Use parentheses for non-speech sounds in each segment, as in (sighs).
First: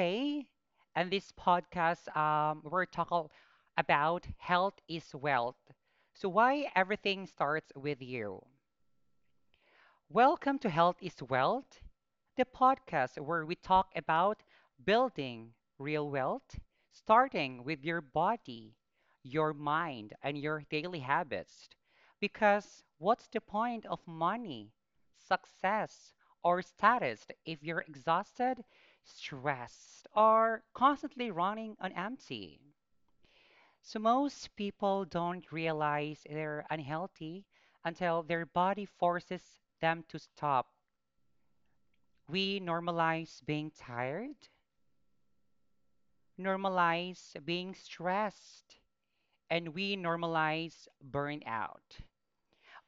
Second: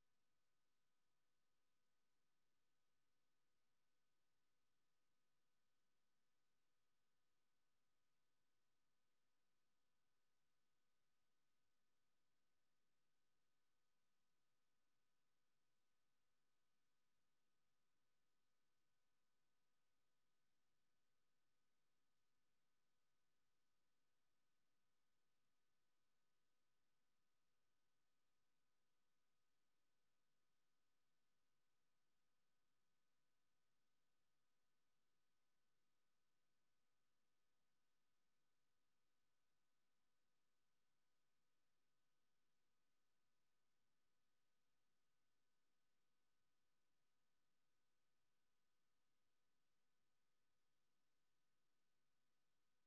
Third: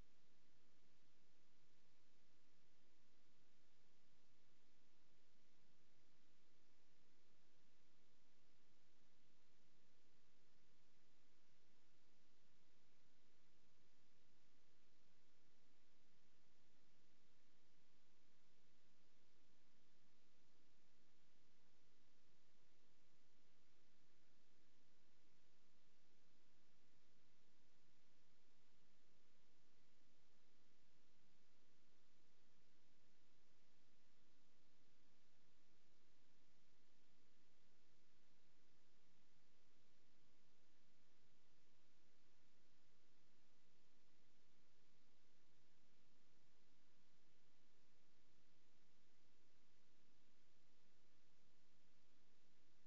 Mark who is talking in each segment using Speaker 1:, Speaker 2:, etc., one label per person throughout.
Speaker 1: today. And this podcast, we're talking about health is wealth. So, why everything starts with you. Welcome to Health is Wealth, the podcast where we talk about building real wealth, starting with your body, your mind, and your daily habits. Because what's the point of money, success, or status if you're exhausted, stressed, or constantly running on empty? So, most people don't realize they're unhealthy until their body forces them to stop. We normalize being tired, normalize being stressed, and we normalize burnout.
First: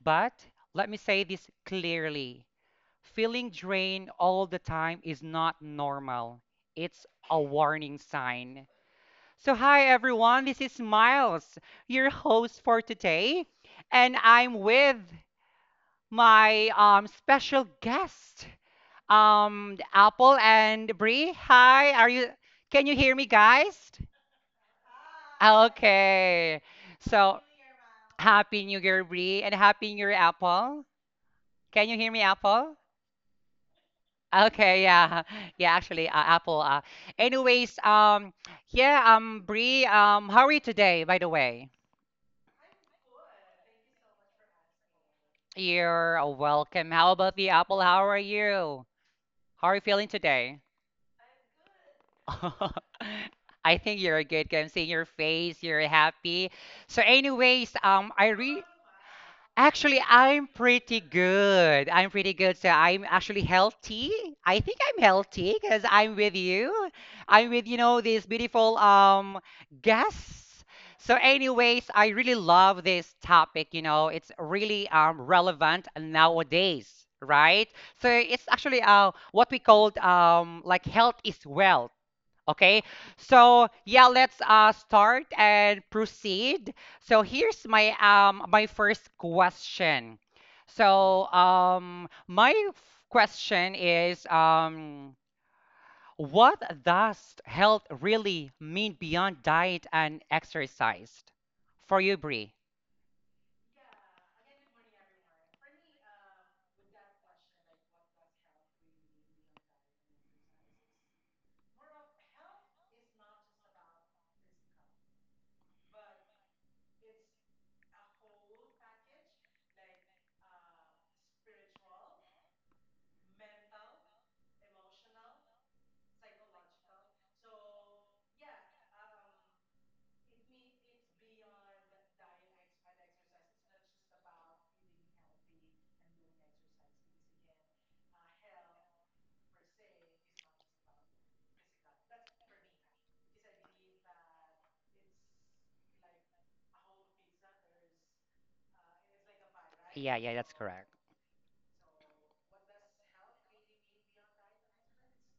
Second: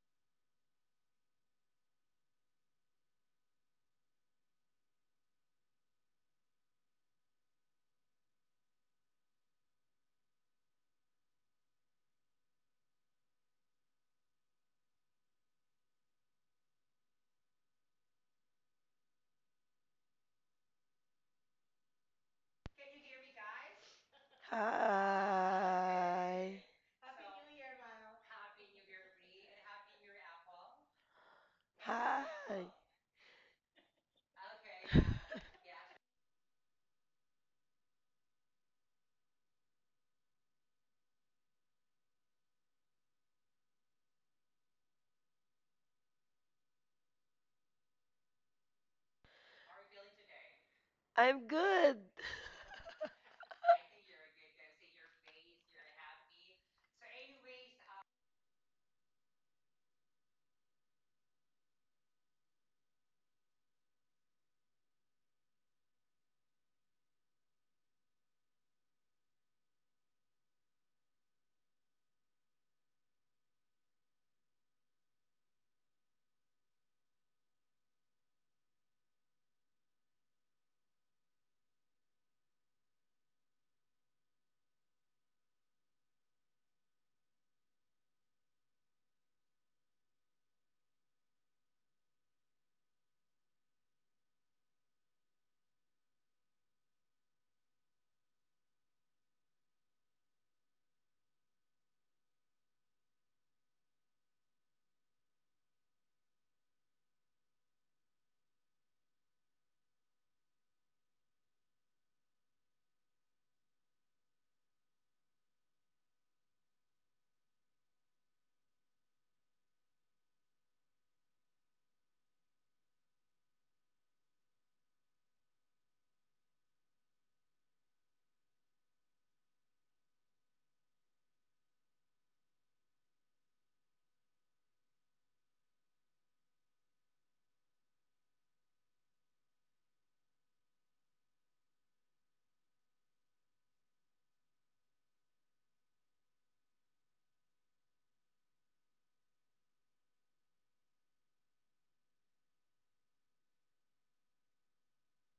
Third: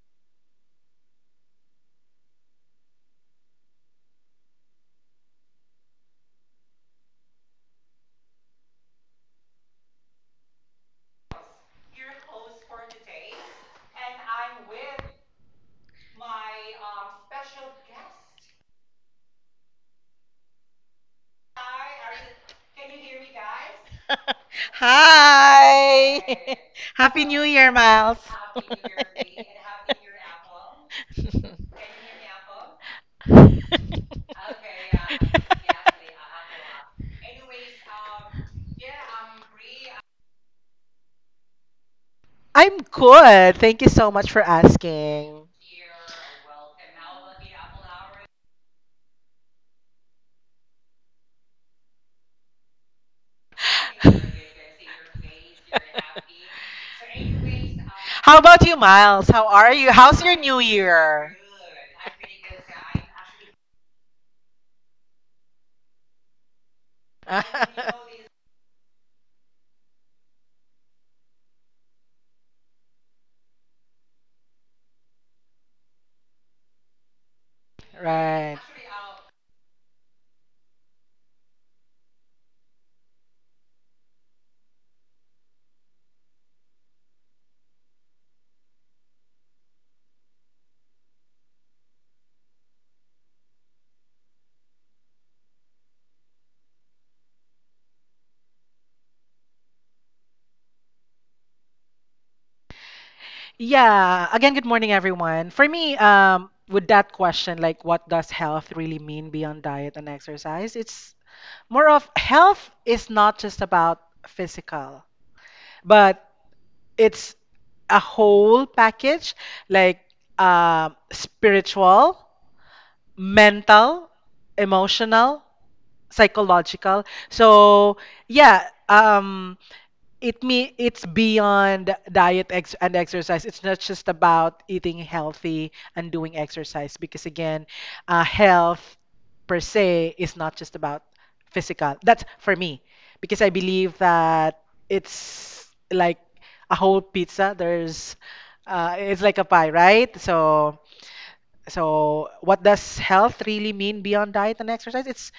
Speaker 1: But let me say this clearly: feeling drained all the time is not normal, it's a warning sign. So, hi everyone, this is Miles, your host for today, and I'm with my special guest. Apple and Bree. Hi, are you can you hear me, guys?
Speaker 2: (laughs) Hi!
Speaker 1: Okay.
Speaker 3: Hi.
Speaker 2: (laughs) Happy
Speaker 1: So,
Speaker 2: New Year, Miles.
Speaker 1: happy New Year, Bree, and
Speaker 2: (laughs)
Speaker 1: happy New Year, Apple. Can you hear me,
Speaker 3: Hi.
Speaker 1: Apple? Okay, yeah. (laughs) Yeah, actually, Apple, anyways, yeah, Bree, how are you today, by the way?
Speaker 2: I'm good. Thank you so much for asking.
Speaker 1: You're welcome. How about the Apple? How are you? How are you feeling today?
Speaker 3: I'm good. (laughs)
Speaker 1: (laughs) I think you're good. 'Cause I'm seeing your face. You're happy. So, anyways, I
Speaker 2: How
Speaker 1: re
Speaker 2: about you, Miles? How are you?
Speaker 1: actually
Speaker 2: How's your
Speaker 1: I'm
Speaker 2: New
Speaker 1: pretty
Speaker 2: Year?
Speaker 1: good. I'm pretty good. So I'm actually healthy. I think I'm healthy because I'm with you. I'm with you know
Speaker 2: (laughs)
Speaker 1: this beautiful guest. So, anyways, I really love this topic. You know, it's really relevant nowadays, right? So it's
Speaker 2: Right.
Speaker 1: actually what we called like health is wealth Okay, so yeah, let's start and proceed. So here's my my first question. So my f- question is what does health really mean beyond diet and exercise? For you, Bree.
Speaker 2: Yeah, again, good morning, everyone. For me, with that question, like what does health really mean beyond diet and exercise? It's more of health is not just about physical, but it's a whole package like spiritual, mental, emotional, psychological. So, yeah, it's beyond diet ex and exercise. It's not just about eating healthy and doing exercise because again, health per se is not just about physical. That's for me because I believe that it's like a whole pizza. There's it's like a pie, right?
Speaker 1: Yeah, yeah, that's
Speaker 2: So
Speaker 1: correct.
Speaker 2: what does health really mean beyond diet and exercise? It's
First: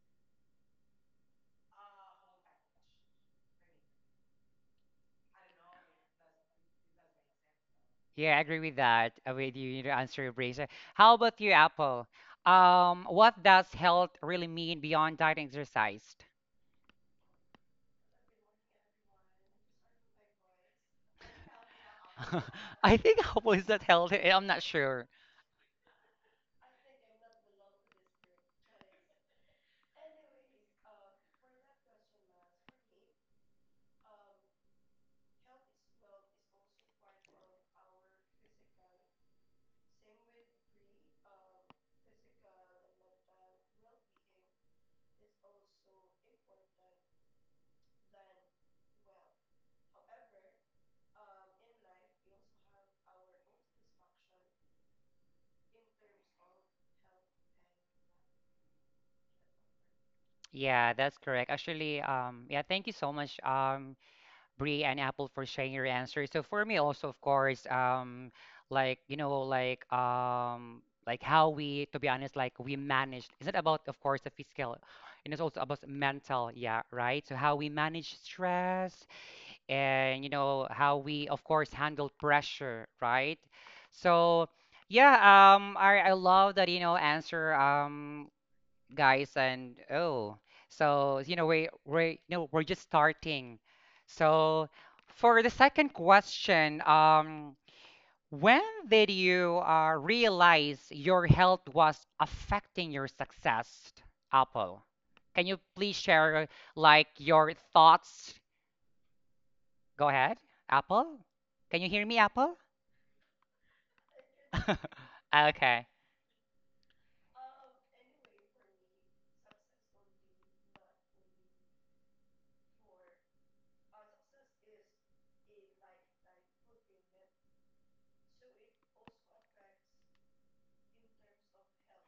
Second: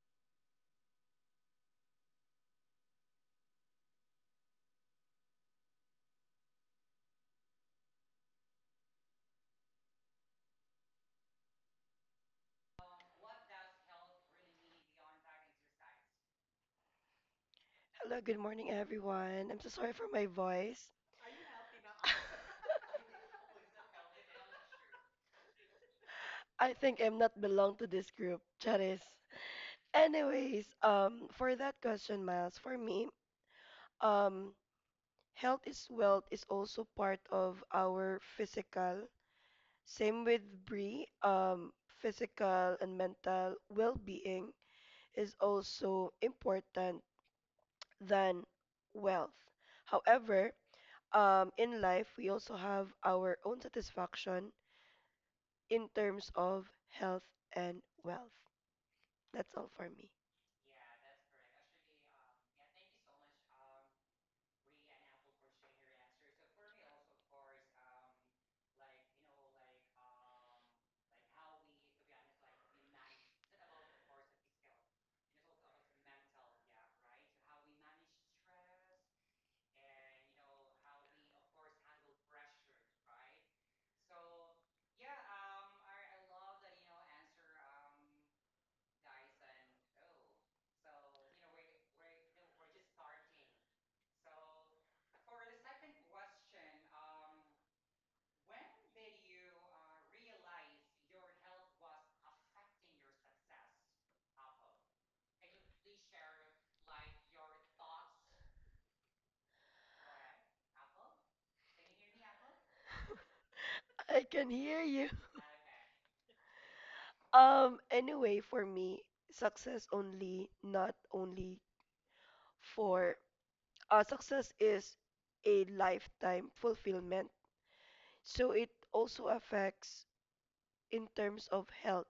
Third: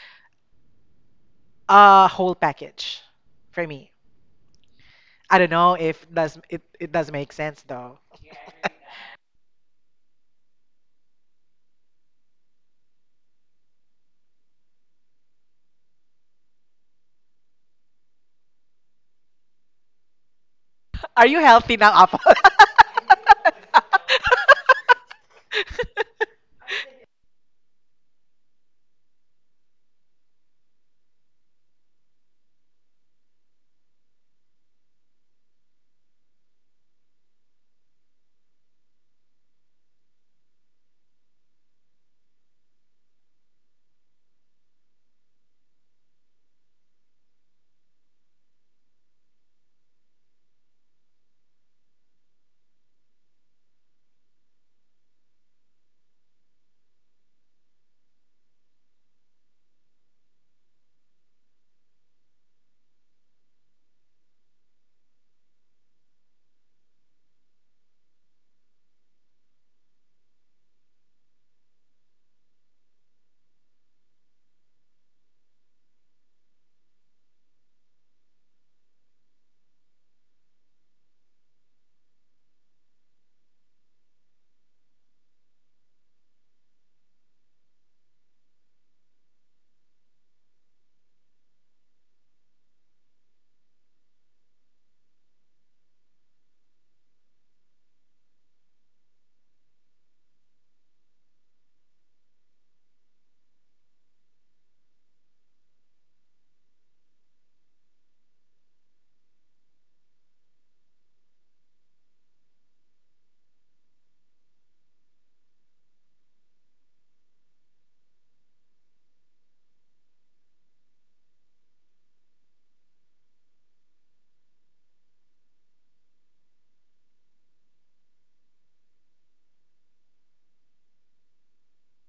Speaker 2: a whole package for me. I don't know if it does make sense though.
Speaker 1: Yeah, I agree with that. With you, your answer, Bree. So how about you, Apple? What does health really mean beyond diet and exercise?
Speaker 3: Hello, good morning, everyone. I'm so sorry for my voice.
Speaker 2: (laughs) Are you healthy now, Apple? (laughs)
Speaker 1: (laughs) I think Apple is not healthy. I'm not sure.
Speaker 3: I think I'm not belong to this group. Charis. Anyways, for that question, Miles, for me, um, health is wealth is also part of our physical. Same with Brie. Physical and mental well-being is also important than wealth. However, in life, we also have our own satisfaction in terms of health and wealth. That's all for me.
Speaker 1: Yeah, that's correct. Actually, yeah, thank you so much, Bree and Apple, for sharing your answers. So for me also, of course, like, like, like how we, to be honest, like we manage. It's not about, of course, the physical, and it's also about mental. Yeah, right. So how we manage stress, and you know how we of course handle pressure, right? So, yeah, I love that answer, guys. And oh, so we we're just starting. So for the second question, when did you realize your health was affecting your success, Apple? Can you please share like your thoughts? Go ahead. Apple? Can you hear me, Apple?
Speaker 3: I can hear you. (laughs)
Speaker 1: (laughs) Okay.
Speaker 3: Anyway, for me, success only, not only for success is a lifetime fulfillment. So it also affects in terms of health.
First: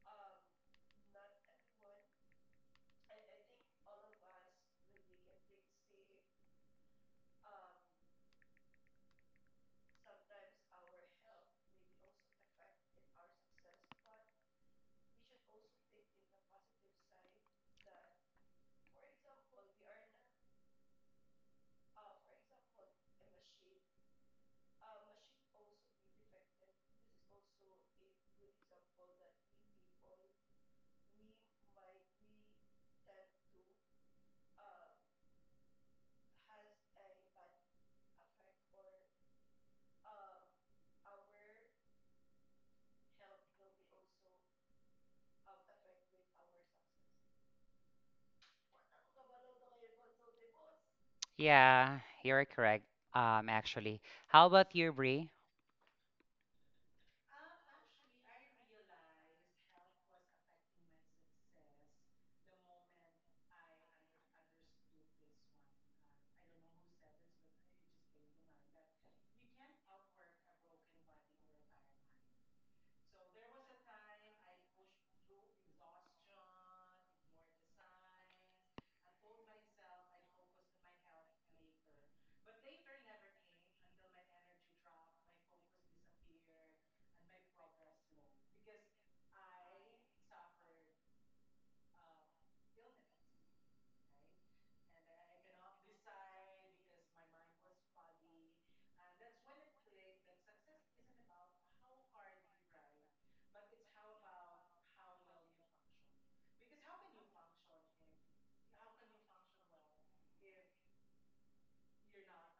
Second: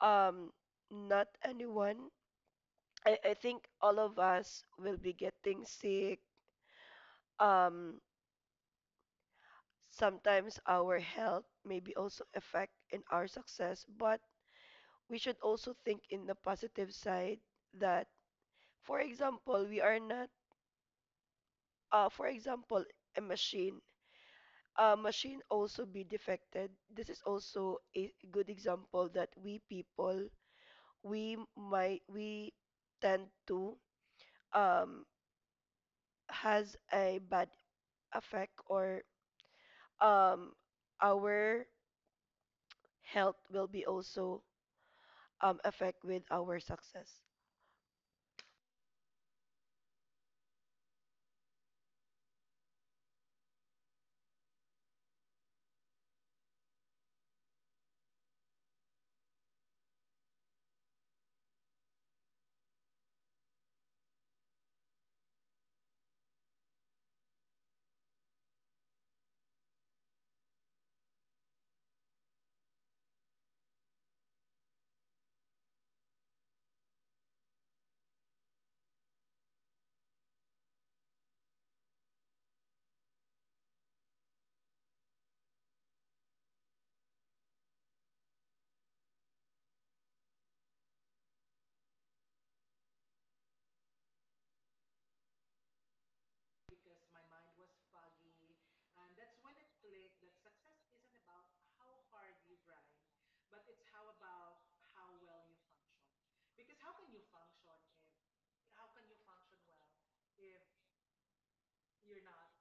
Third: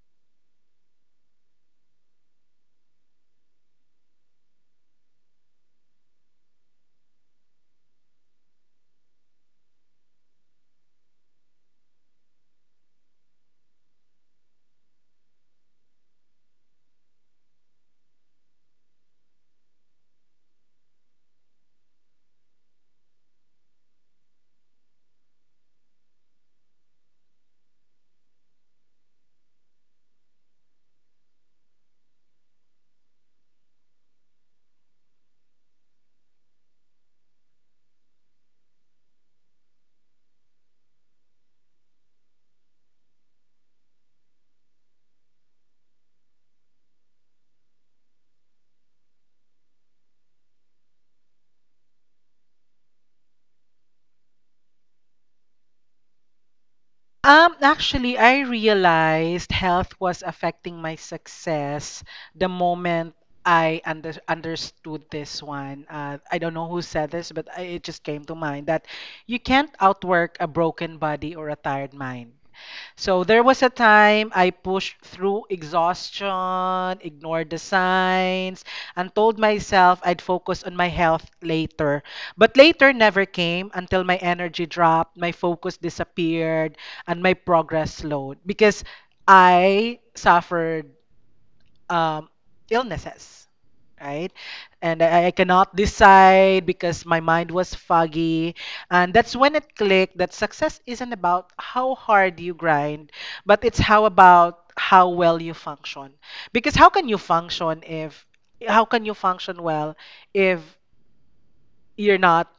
Speaker 3: Um, not anyone. I think all of us will be getting sick. Um, Sometimes our health may be also affect in our success, but we should also think in the positive side that, for example, we are not, for example, a machine. A machine also be defected. This is also a good example that we people we tend to um has a bad effect or um our health will be also affect with our success.
Speaker 1: Yeah, you're correct. Actually, how about you, Brie?
Speaker 2: Actually, I realized health was affecting my success the moment I understood this one. I don't know who said this, but it just came to mind that you can't outwork a broken body or a tired mind. So there was a time I pushed through exhaustion, ignored the signs, and told myself I'd focus on my health later. But later never came until my energy dropped, my focus disappeared, and my progress slowed because I suffered um, illnesses, right? And I cannot decide because my mind was foggy. And that's when it clicked that success isn't about how hard you grind, but it's how about how well you function. Because how can you function well if you're not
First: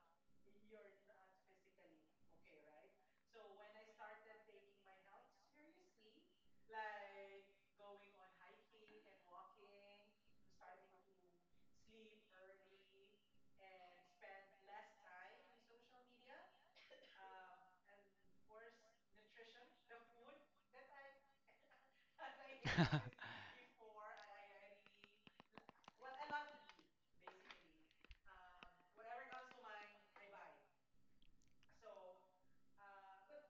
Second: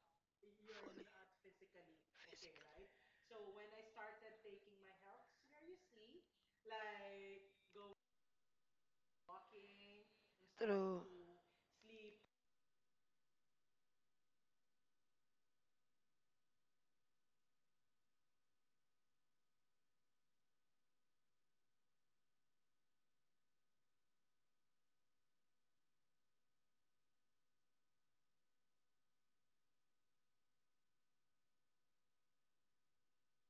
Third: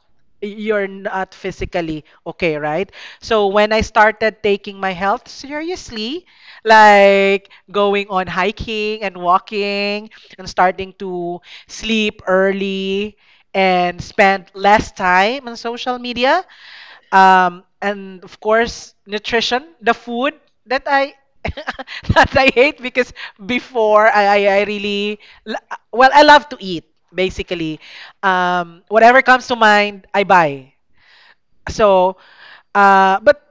Speaker 2: you're
Speaker 3: Fully.
Speaker 2: not physically okay, right? So when I started taking my health seriously, like going on hiking and walking and starting
Speaker 3: True.
Speaker 2: to sleep early and spend less time on social media, and of course, nutrition, the food that I (laughs) that I hate because
Speaker 1: (laughs)
Speaker 2: before I really l- well I love to eat basically. Whatever comes to mind, I buy. So, but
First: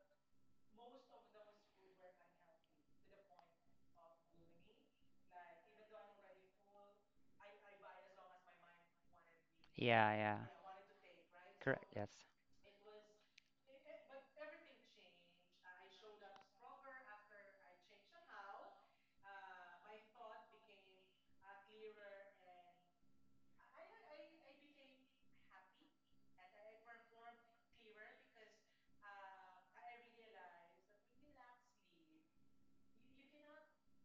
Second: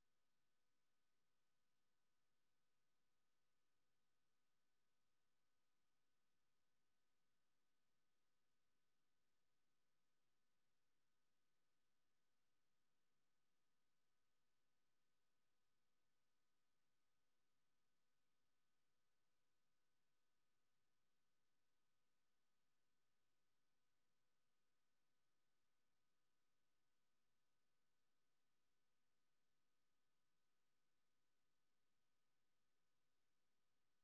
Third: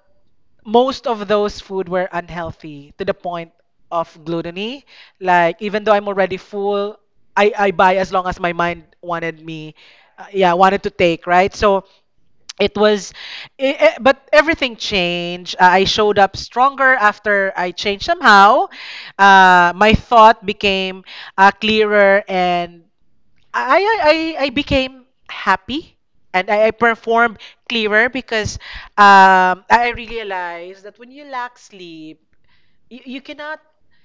Speaker 2: most of those food were unhealthy to the point of gluttony. Like even though I'm already full, I buy as long as my mind wanted me,
Speaker 1: Yeah, yeah.
Speaker 2: yeah, wanted to take, right?
Speaker 1: Correct.
Speaker 2: So
Speaker 1: Yes.
Speaker 2: it was but everything changed. I showed up stronger after I changed somehow. My thought became clearer and I became happy and I performed clearer because I realized that when you lack sleep, you cannot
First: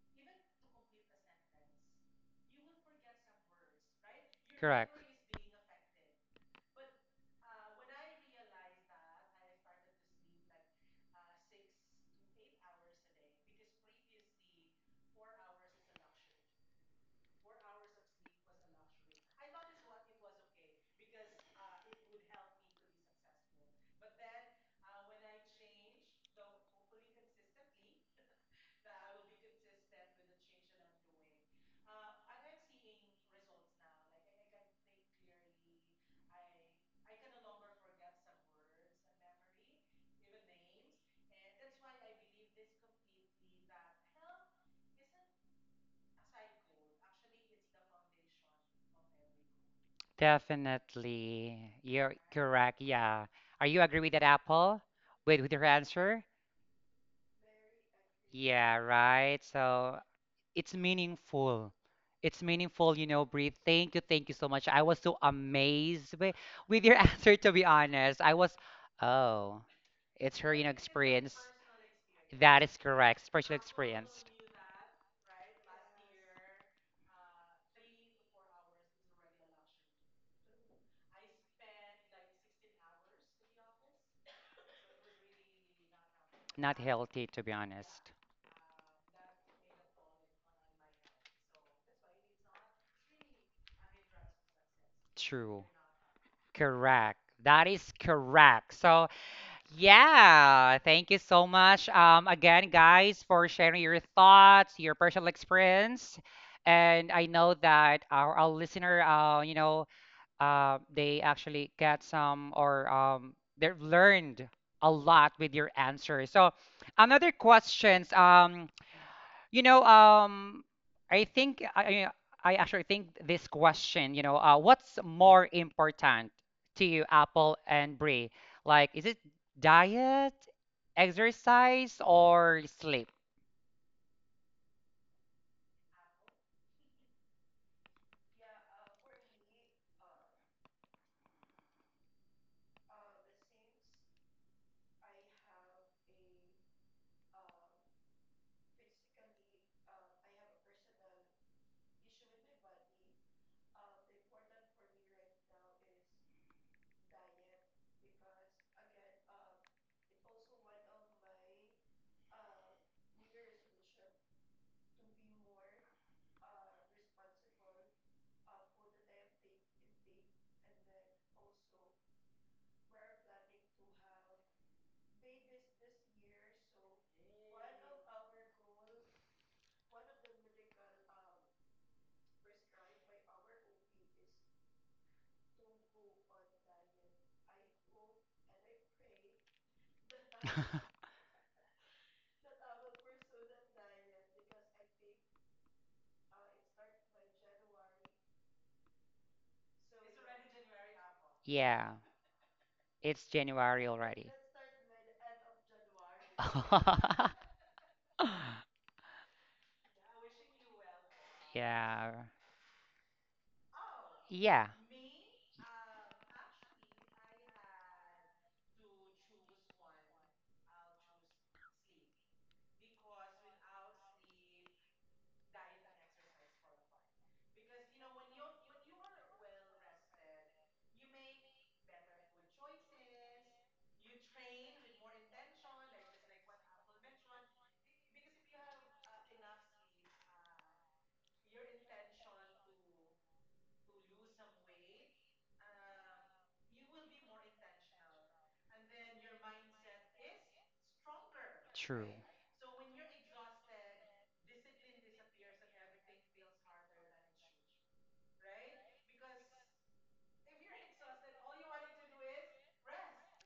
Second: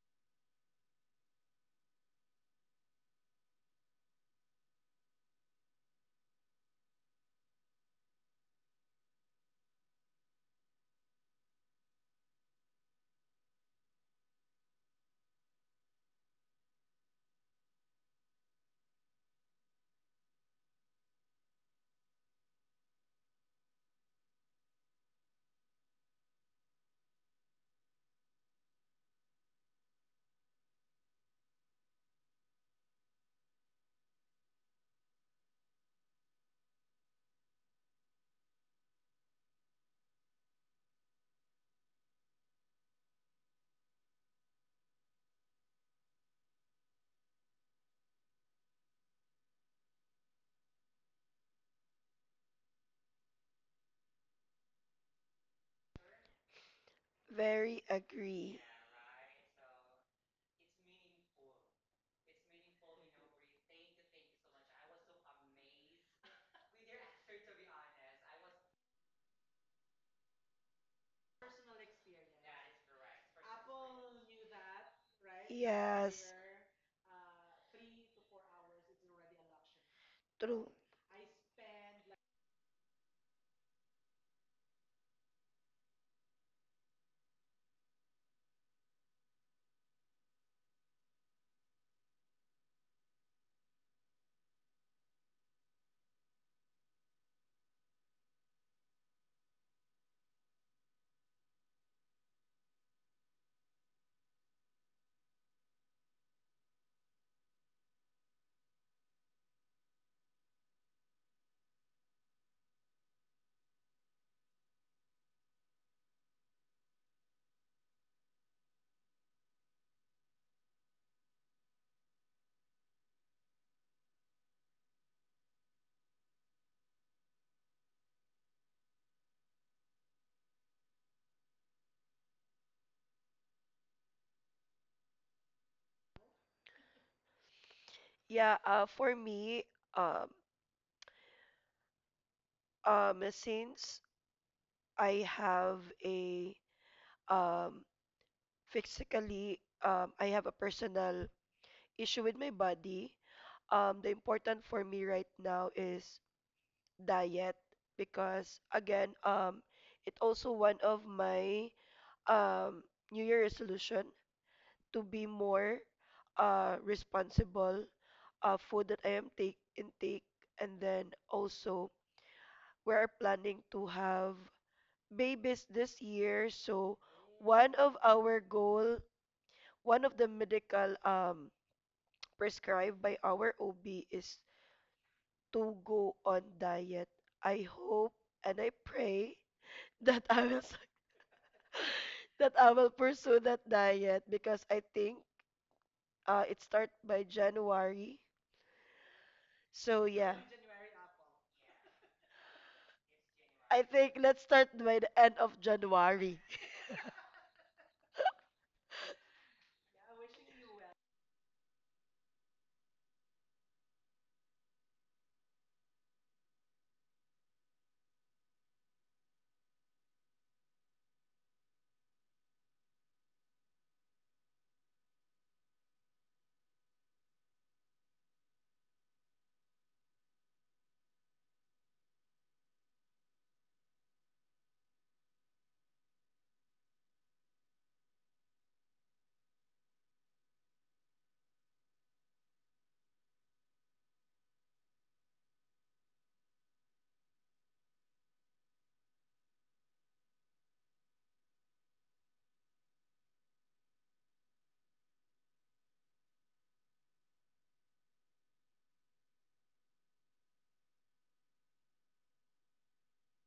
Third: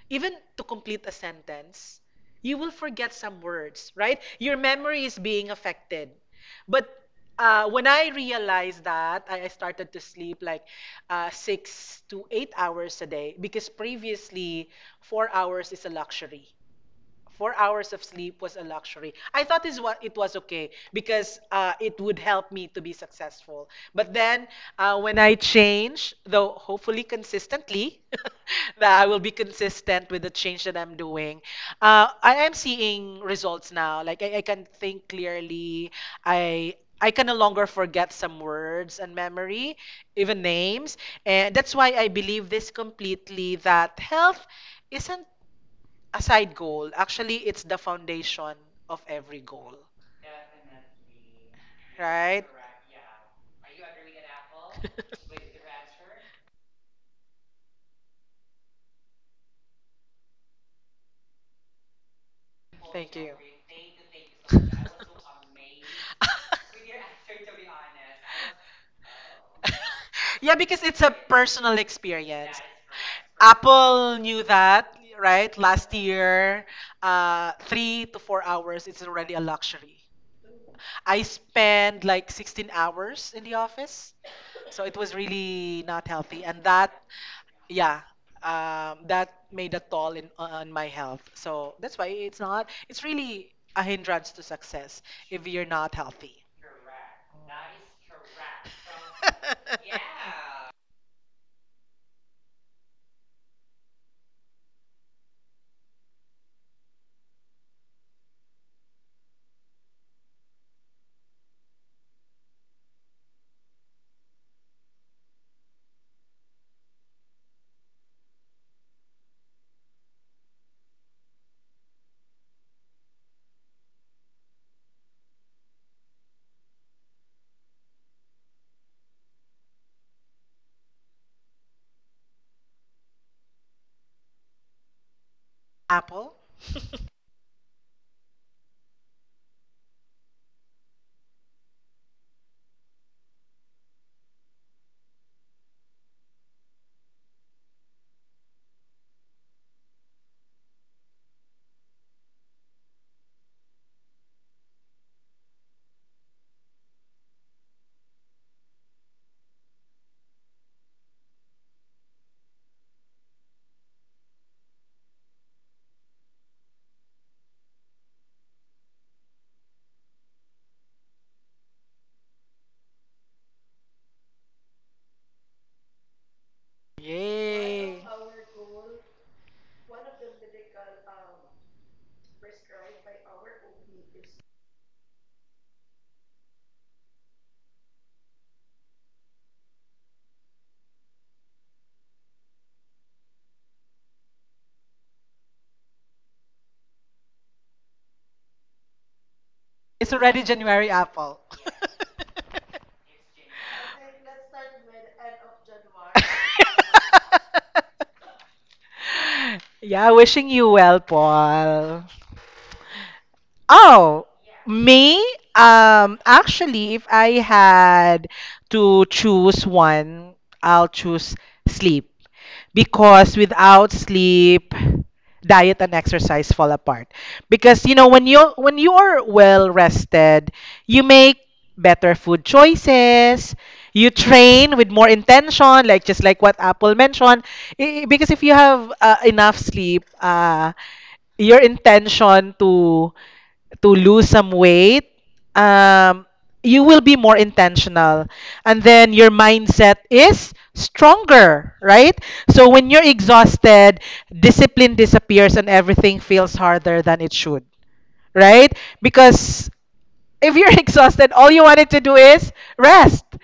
Speaker 2: even to complete a sentence, you will forget some words, right? Your
Speaker 1: Correct.
Speaker 2: memory is being affected. But when I realized that, I started to sleep like 6 to 8 hours a day because previously 4 hours is a luxury. 4 hours of sleep was a luxury. I thought it was okay because it would help me to be successful. But then when I change, though hopefully consistently, (laughs) that I will be consistent with the change that I'm doing, I am seeing results now. Like I can think clearly. I I can no longer forget some words and memory, even names. And that's why I believe this completely that health isn't a side goal. Actually, it's the foundation of every goal.
Speaker 1: Definitely. You're
Speaker 2: Right?
Speaker 1: correct. Yeah. Are you agree with that, Apple? With your answer?
Speaker 3: Very agree.
Speaker 1: Yeah, right. So it's meaningful. It's meaningful, you
Speaker 2: Thank
Speaker 1: know,
Speaker 2: you.
Speaker 1: Bree. Thank you so much. I was so
Speaker 2: (laughs)
Speaker 1: amazed with your (laughs) answer, to be honest. I was, oh, it's her,
Speaker 2: Yeah,
Speaker 1: you know,
Speaker 2: because it's a
Speaker 1: experience.
Speaker 2: personal experience.
Speaker 1: That is correct. Spiritual
Speaker 2: Apple
Speaker 1: experience.
Speaker 2: knew that, right? Last
Speaker 3: Yes.
Speaker 2: year, 3 to 4 hours is already a luxury.
Speaker 3: True.
Speaker 2: I spent like 16 hours in the office, so it was really not healthy. And
Speaker 1: Not
Speaker 2: that
Speaker 1: healthy, to be
Speaker 2: yeah,
Speaker 1: honest.
Speaker 2: that made a toll in on my health, so that's why it's not it's really a hindrance to success if
Speaker 1: True.
Speaker 2: you're not healthy.
Speaker 1: Correct. That is correct. So,
Speaker 2: (laughs)
Speaker 1: yeah, thank you so much. Again, guys, for sharing your thoughts, your personal experience. And I know that our listener, they actually get some, or they've learned a lot with your answer. So, another questions, you know, um, I think I actually think this question, what's more important to you, Apple and Brie? Like, is it diet, exercise, or sleep?
Speaker 2: Apple. (laughs)
Speaker 3: Yeah, for me, um, since I have a um, physically, I have a personal issue with my body. The important for me right now is diet because again, it also one of my um, New Year resolution to be more responsible food that I am take intake, and then also we are planning to have babies this year. So one of
Speaker 2: Yay.
Speaker 3: our goal, one of the medical (tsk) prescribed by our OB is to go on diet. I hope and I pray (laughs) that I will
Speaker 1: (laughs)
Speaker 3: (laughs) that I will pursue that diet because I think it start by January. So
Speaker 2: It's
Speaker 3: yeah,
Speaker 2: already January, Apple.
Speaker 1: Yeah, it's
Speaker 3: I
Speaker 1: January
Speaker 3: think
Speaker 1: already.
Speaker 3: let's start by the end of January. (laughs)
Speaker 2: (laughs)
Speaker 1: (laughs)
Speaker 2: Yeah, wishing you well, Paul.
Speaker 1: Yeah,
Speaker 2: Oh,
Speaker 1: yeah,
Speaker 2: me, actually, if I had to choose one, I'll choose sleep because without sleep, diet and exercise fall apart. Because you know, when you are well rested, you make better food choices. You train with more intention, like just like what Apple mentioned. Because if you have enough sleep, your intention to lose some weight, um, you will be more intentional. And then your mindset is stronger,
Speaker 1: true.
Speaker 2: right? So when you're exhausted, discipline disappears and everything feels harder than it should, right? Because if you're (laughs) exhausted, all you wanted to do is rest. Yes,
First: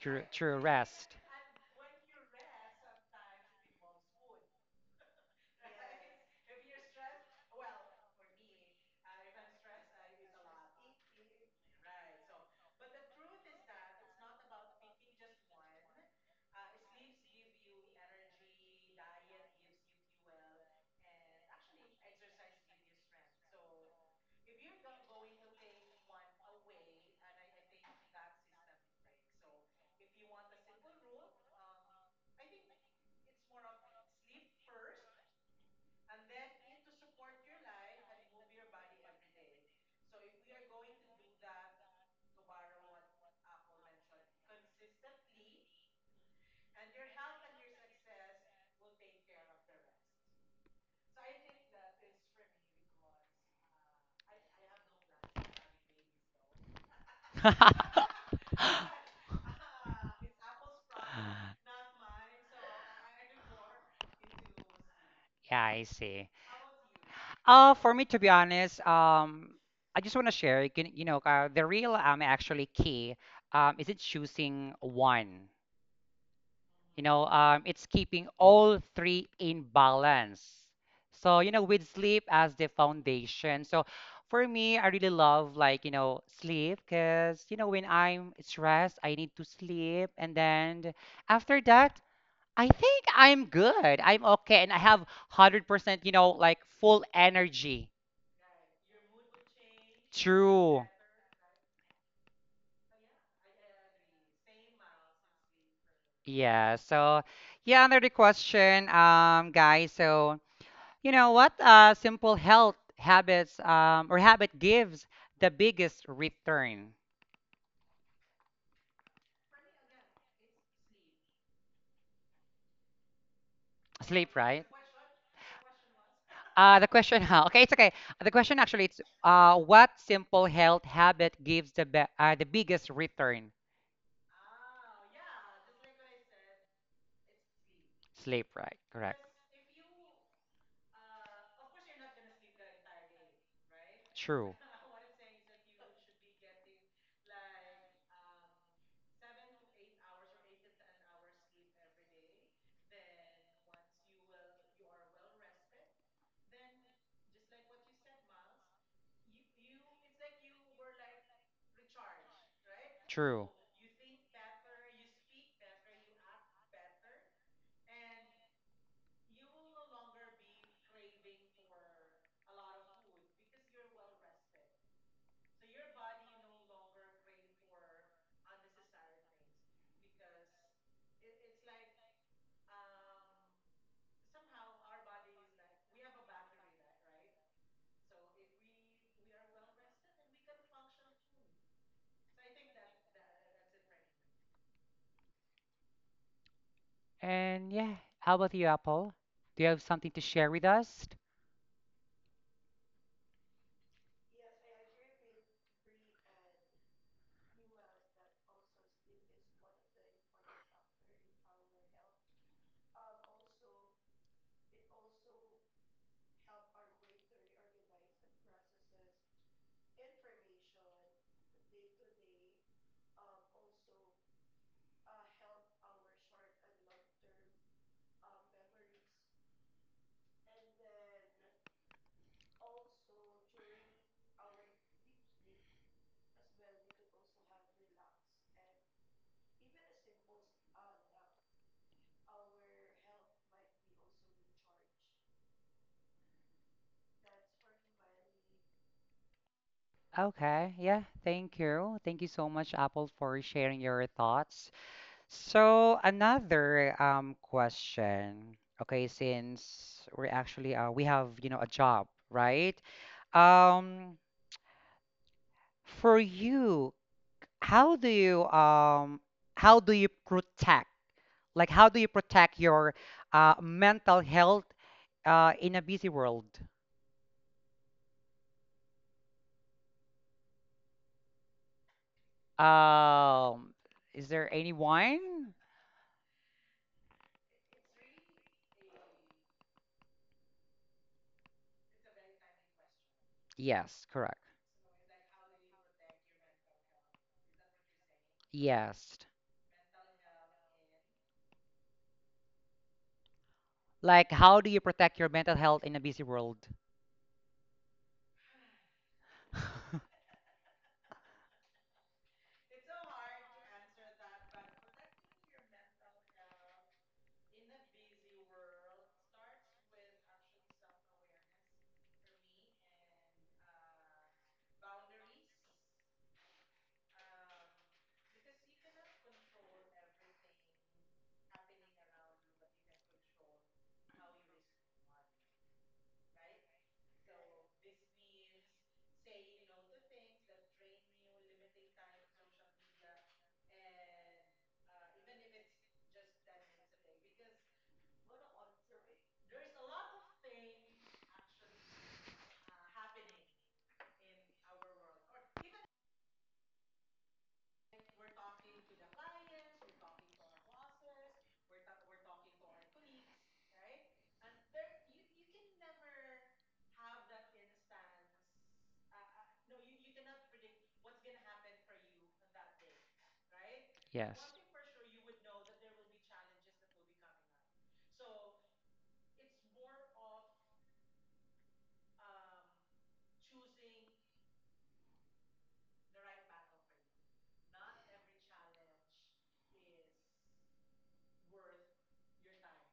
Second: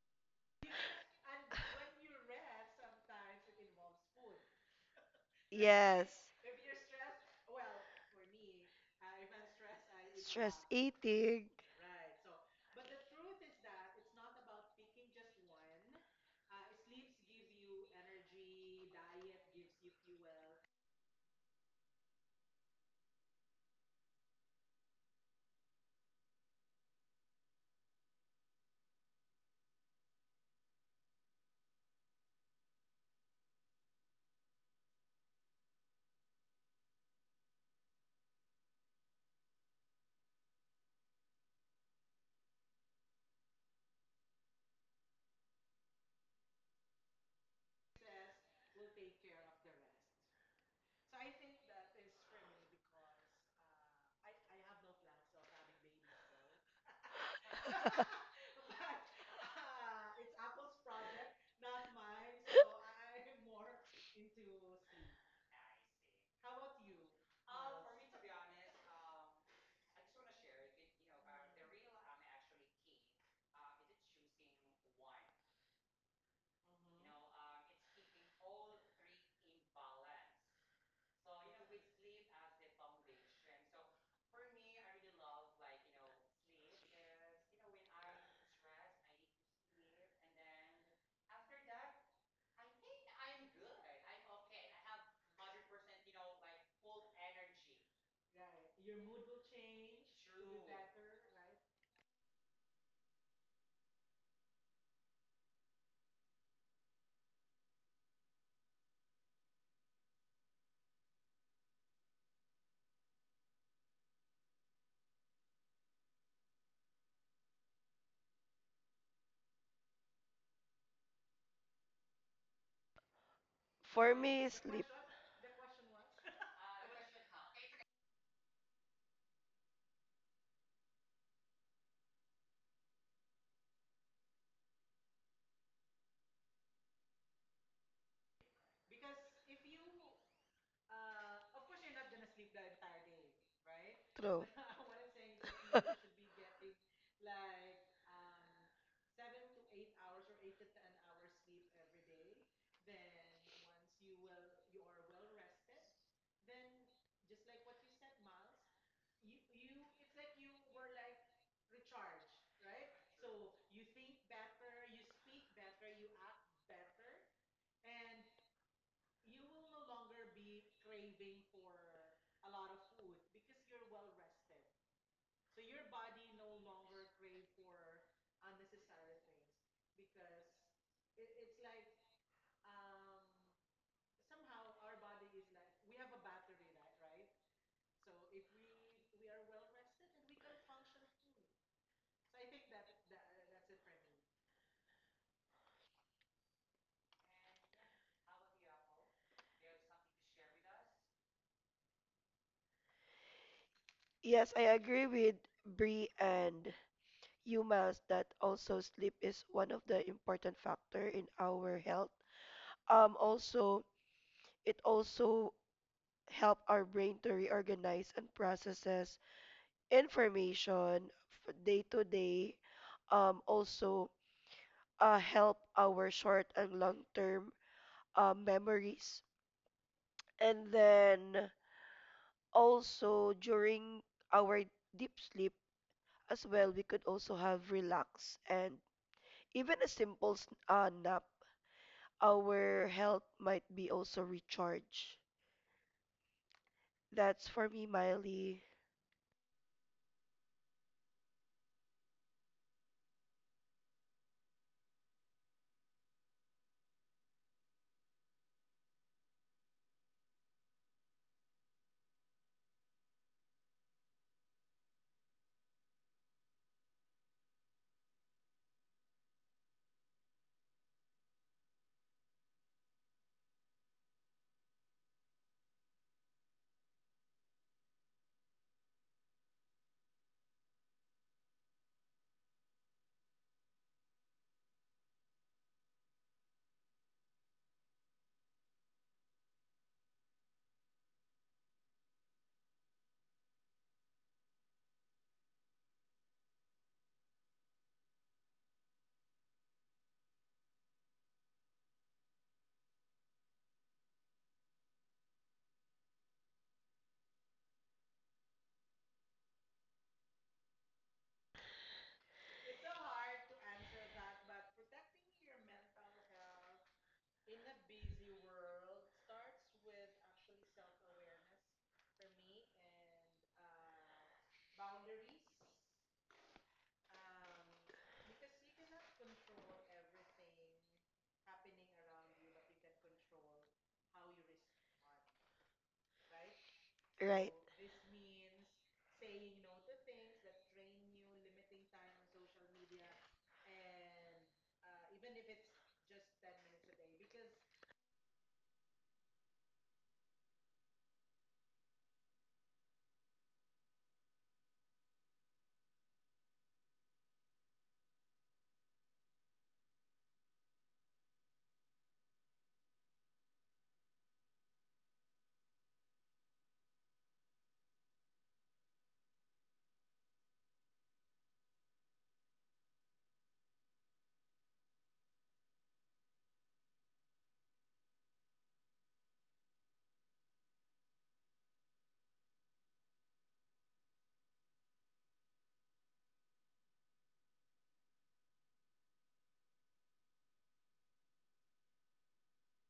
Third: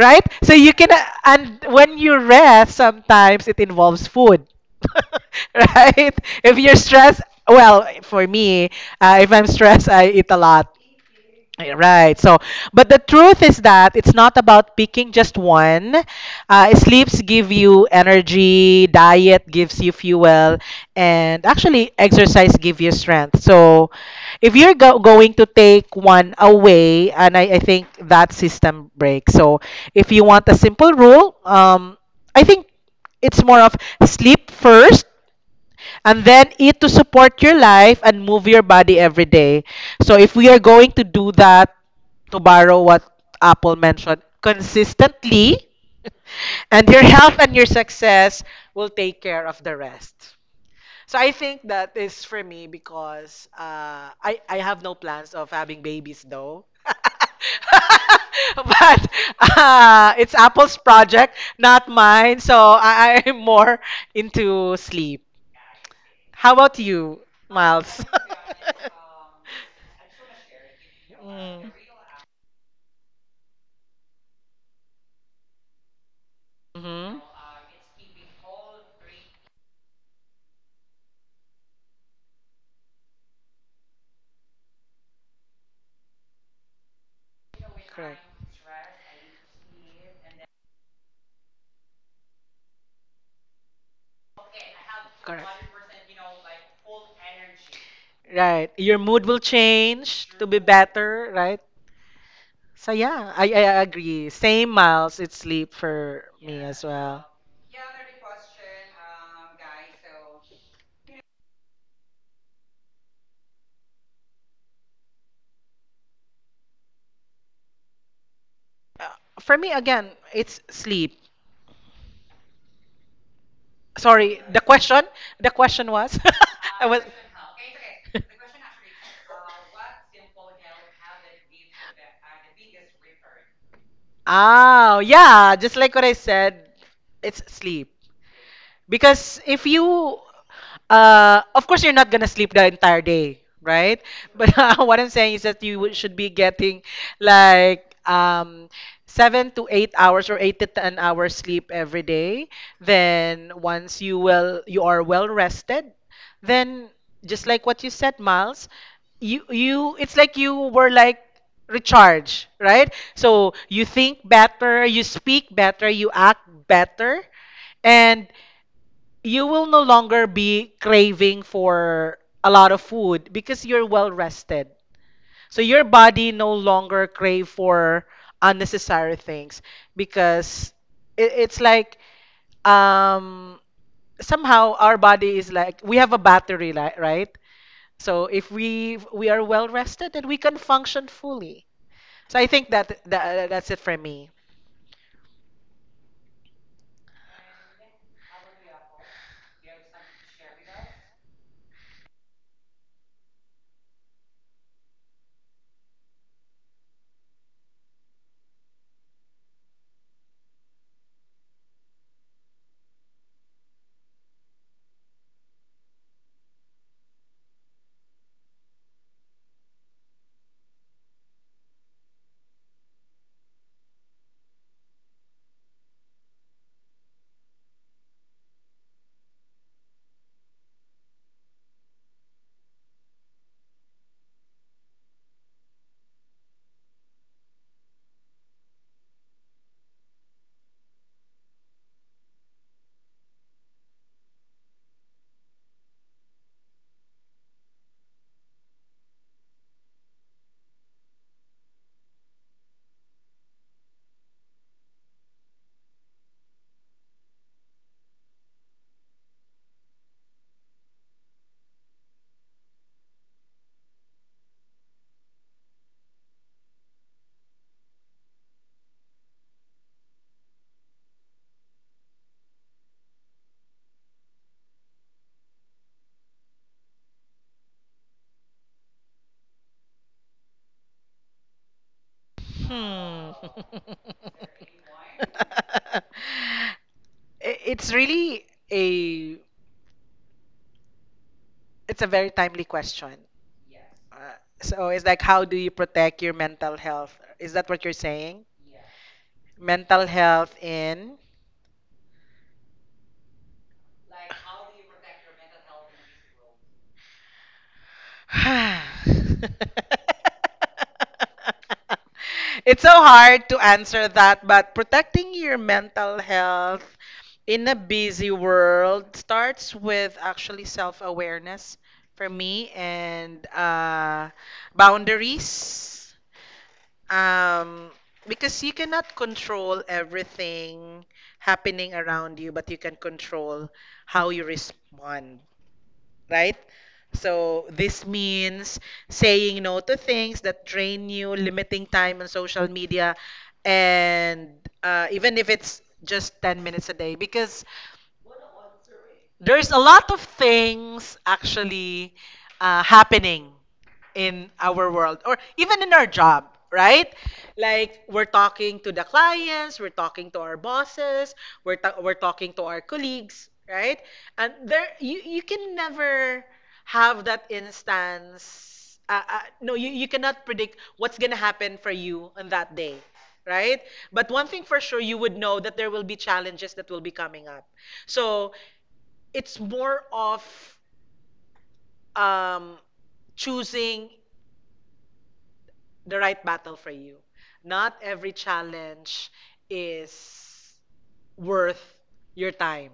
Speaker 1: True,
Speaker 2: So
Speaker 1: true
Speaker 2: you can,
Speaker 1: rest. (laughs)
Speaker 2: and when you rest, sometimes it involves food, (laughs)
Speaker 3: Yes.
Speaker 2: right? If you're stressed, well, for me, if I'm stressed, I eat a
Speaker 3: Stress
Speaker 2: lot.
Speaker 3: eating.
Speaker 2: Yeah, right. So, but the truth is that it's not about picking just one. Sleeps give you energy, diet gives you fuel, and actually exercise gives you strength. So, if you're go going to take one away, and I think that system breaks. So, if you want a simple rule, I think it's more of sleep first, and then eat to support your life and move your body every day. So if we are going to do that, to borrow what Apple mentioned, consistently, (laughs) and your health and your success will take care of the rest. So I think that is for me because I have no plans of having babies though. (laughs)
Speaker 3: (laughs)
Speaker 2: But it's Apple's project, not mine. So I'm more into sleep.
Speaker 1: Yeah, I see.
Speaker 2: How about you,
Speaker 1: For
Speaker 2: Miles?
Speaker 1: me, to be
Speaker 2: (laughs)
Speaker 1: honest, I just want to share, the
Speaker 2: Mm.
Speaker 1: real actually key isn't choosing one.
Speaker 2: Mhm.
Speaker 1: It's keeping all three in balance, so with sleep as the foundation. So, for me, I really love like sleep, because when
Speaker 2: Correct.
Speaker 1: I'm stressed I need to sleep, and then after that, I think I'm good, I'm okay, and I have
Speaker 2: Correct.
Speaker 1: 100% like full energy.
Speaker 2: Right. Your mood will change to be
Speaker 1: True.
Speaker 2: better, right? So yeah, I agree. Same, Miles, it's sleep for me
Speaker 1: Yeah.
Speaker 2: as
Speaker 1: So,
Speaker 2: well.
Speaker 1: yeah, another question, guys. So, you know what? Simple health habits, or habit, gives the biggest return.
Speaker 2: For me again, it's sleep.
Speaker 3: For
Speaker 1: Sleep,
Speaker 2: Sorry,
Speaker 3: me,
Speaker 1: right?
Speaker 3: sleep.
Speaker 2: the question was, (laughs) I
Speaker 1: The
Speaker 2: was.
Speaker 1: question, (laughs) okay, it's okay. The question actually, it's what simple health habit gives the biggest return?
Speaker 2: Oh, yeah, just like what I said, it's sleep.
Speaker 1: Sleep, right? Correct.
Speaker 2: Because if you, of course, you're not gonna sleep the entire day, right?
Speaker 3: True.
Speaker 1: True.
Speaker 2: But (laughs) what I'm saying is that should
Speaker 3: (laughs)
Speaker 2: be getting like 7 to 8 hours or 8 to 10 hours sleep every day. Then once you are well rested. Then just like what you said, Miles, you it's like you were like recharged, right?
Speaker 1: True.
Speaker 2: So you think better, you speak better, you act better. And you will no longer be craving for a lot of food because you're well rested. So your body no longer crave for unnecessary things because it's like um somehow our body is like we have a right? So if we are well rested then we can function fully. So I think that's it for me.
Speaker 1: And yeah, how about you, Apple? Do you have something to share with us?
Speaker 3: Yes, I agree with Bree and Yumas that also sleep is one of the important factor in our health. Also, it also help our brain to reorganize and processes information f- day to day. Also, help our short and long term memories. And then also during our deep sleep as well, we could also have relax and even a simple nap. Our health might be also recharged. That's for me, Miley.
Speaker 1: Okay, yeah, thank you. Thank you so much, Apple, for sharing your thoughts. So, another question. Okay, since we're actually, we have, you know, a job, right? Um, for you, how do you, how do you protect? Like, how do you protect your mental health in a busy world?
Speaker 2: Hmm.
Speaker 1: Um, is there anyone?
Speaker 2: (laughs) It's really a it's a very timely question.
Speaker 1: Yes,
Speaker 2: Uh,
Speaker 1: correct.
Speaker 2: so it's like how do you protect your mental health? Is that what you're saying?
Speaker 1: Yes.
Speaker 2: Mental health in.
Speaker 1: Like, how do you protect your mental health in a busy world?
Speaker 2: (sighs)
Speaker 1: (laughs)
Speaker 2: It's so hard to answer that, but protecting your mental health in a busy world starts with actually self-awareness for me and boundaries. Um, because you cannot control everything happening around you, but you can control how you respond, right?
Speaker 3: Right.
Speaker 2: So this means saying no to things that drain you, limiting time on social media, and even if it's just 10 minutes a day, because mm-hmm, there's a lot of things actually happening in our world or even in our job, right? Like we're talking to the clients, we're talking to our bosses, we're talking to our colleagues, right? And there you can never have that instance. No, you cannot predict what's gonna happen for you on that day, right? But
Speaker 1: Yes.
Speaker 2: one thing for sure, you would know that there will be challenges that will be coming up. So it's more of um, choosing the right battle for you. Not every challenge is worth your time.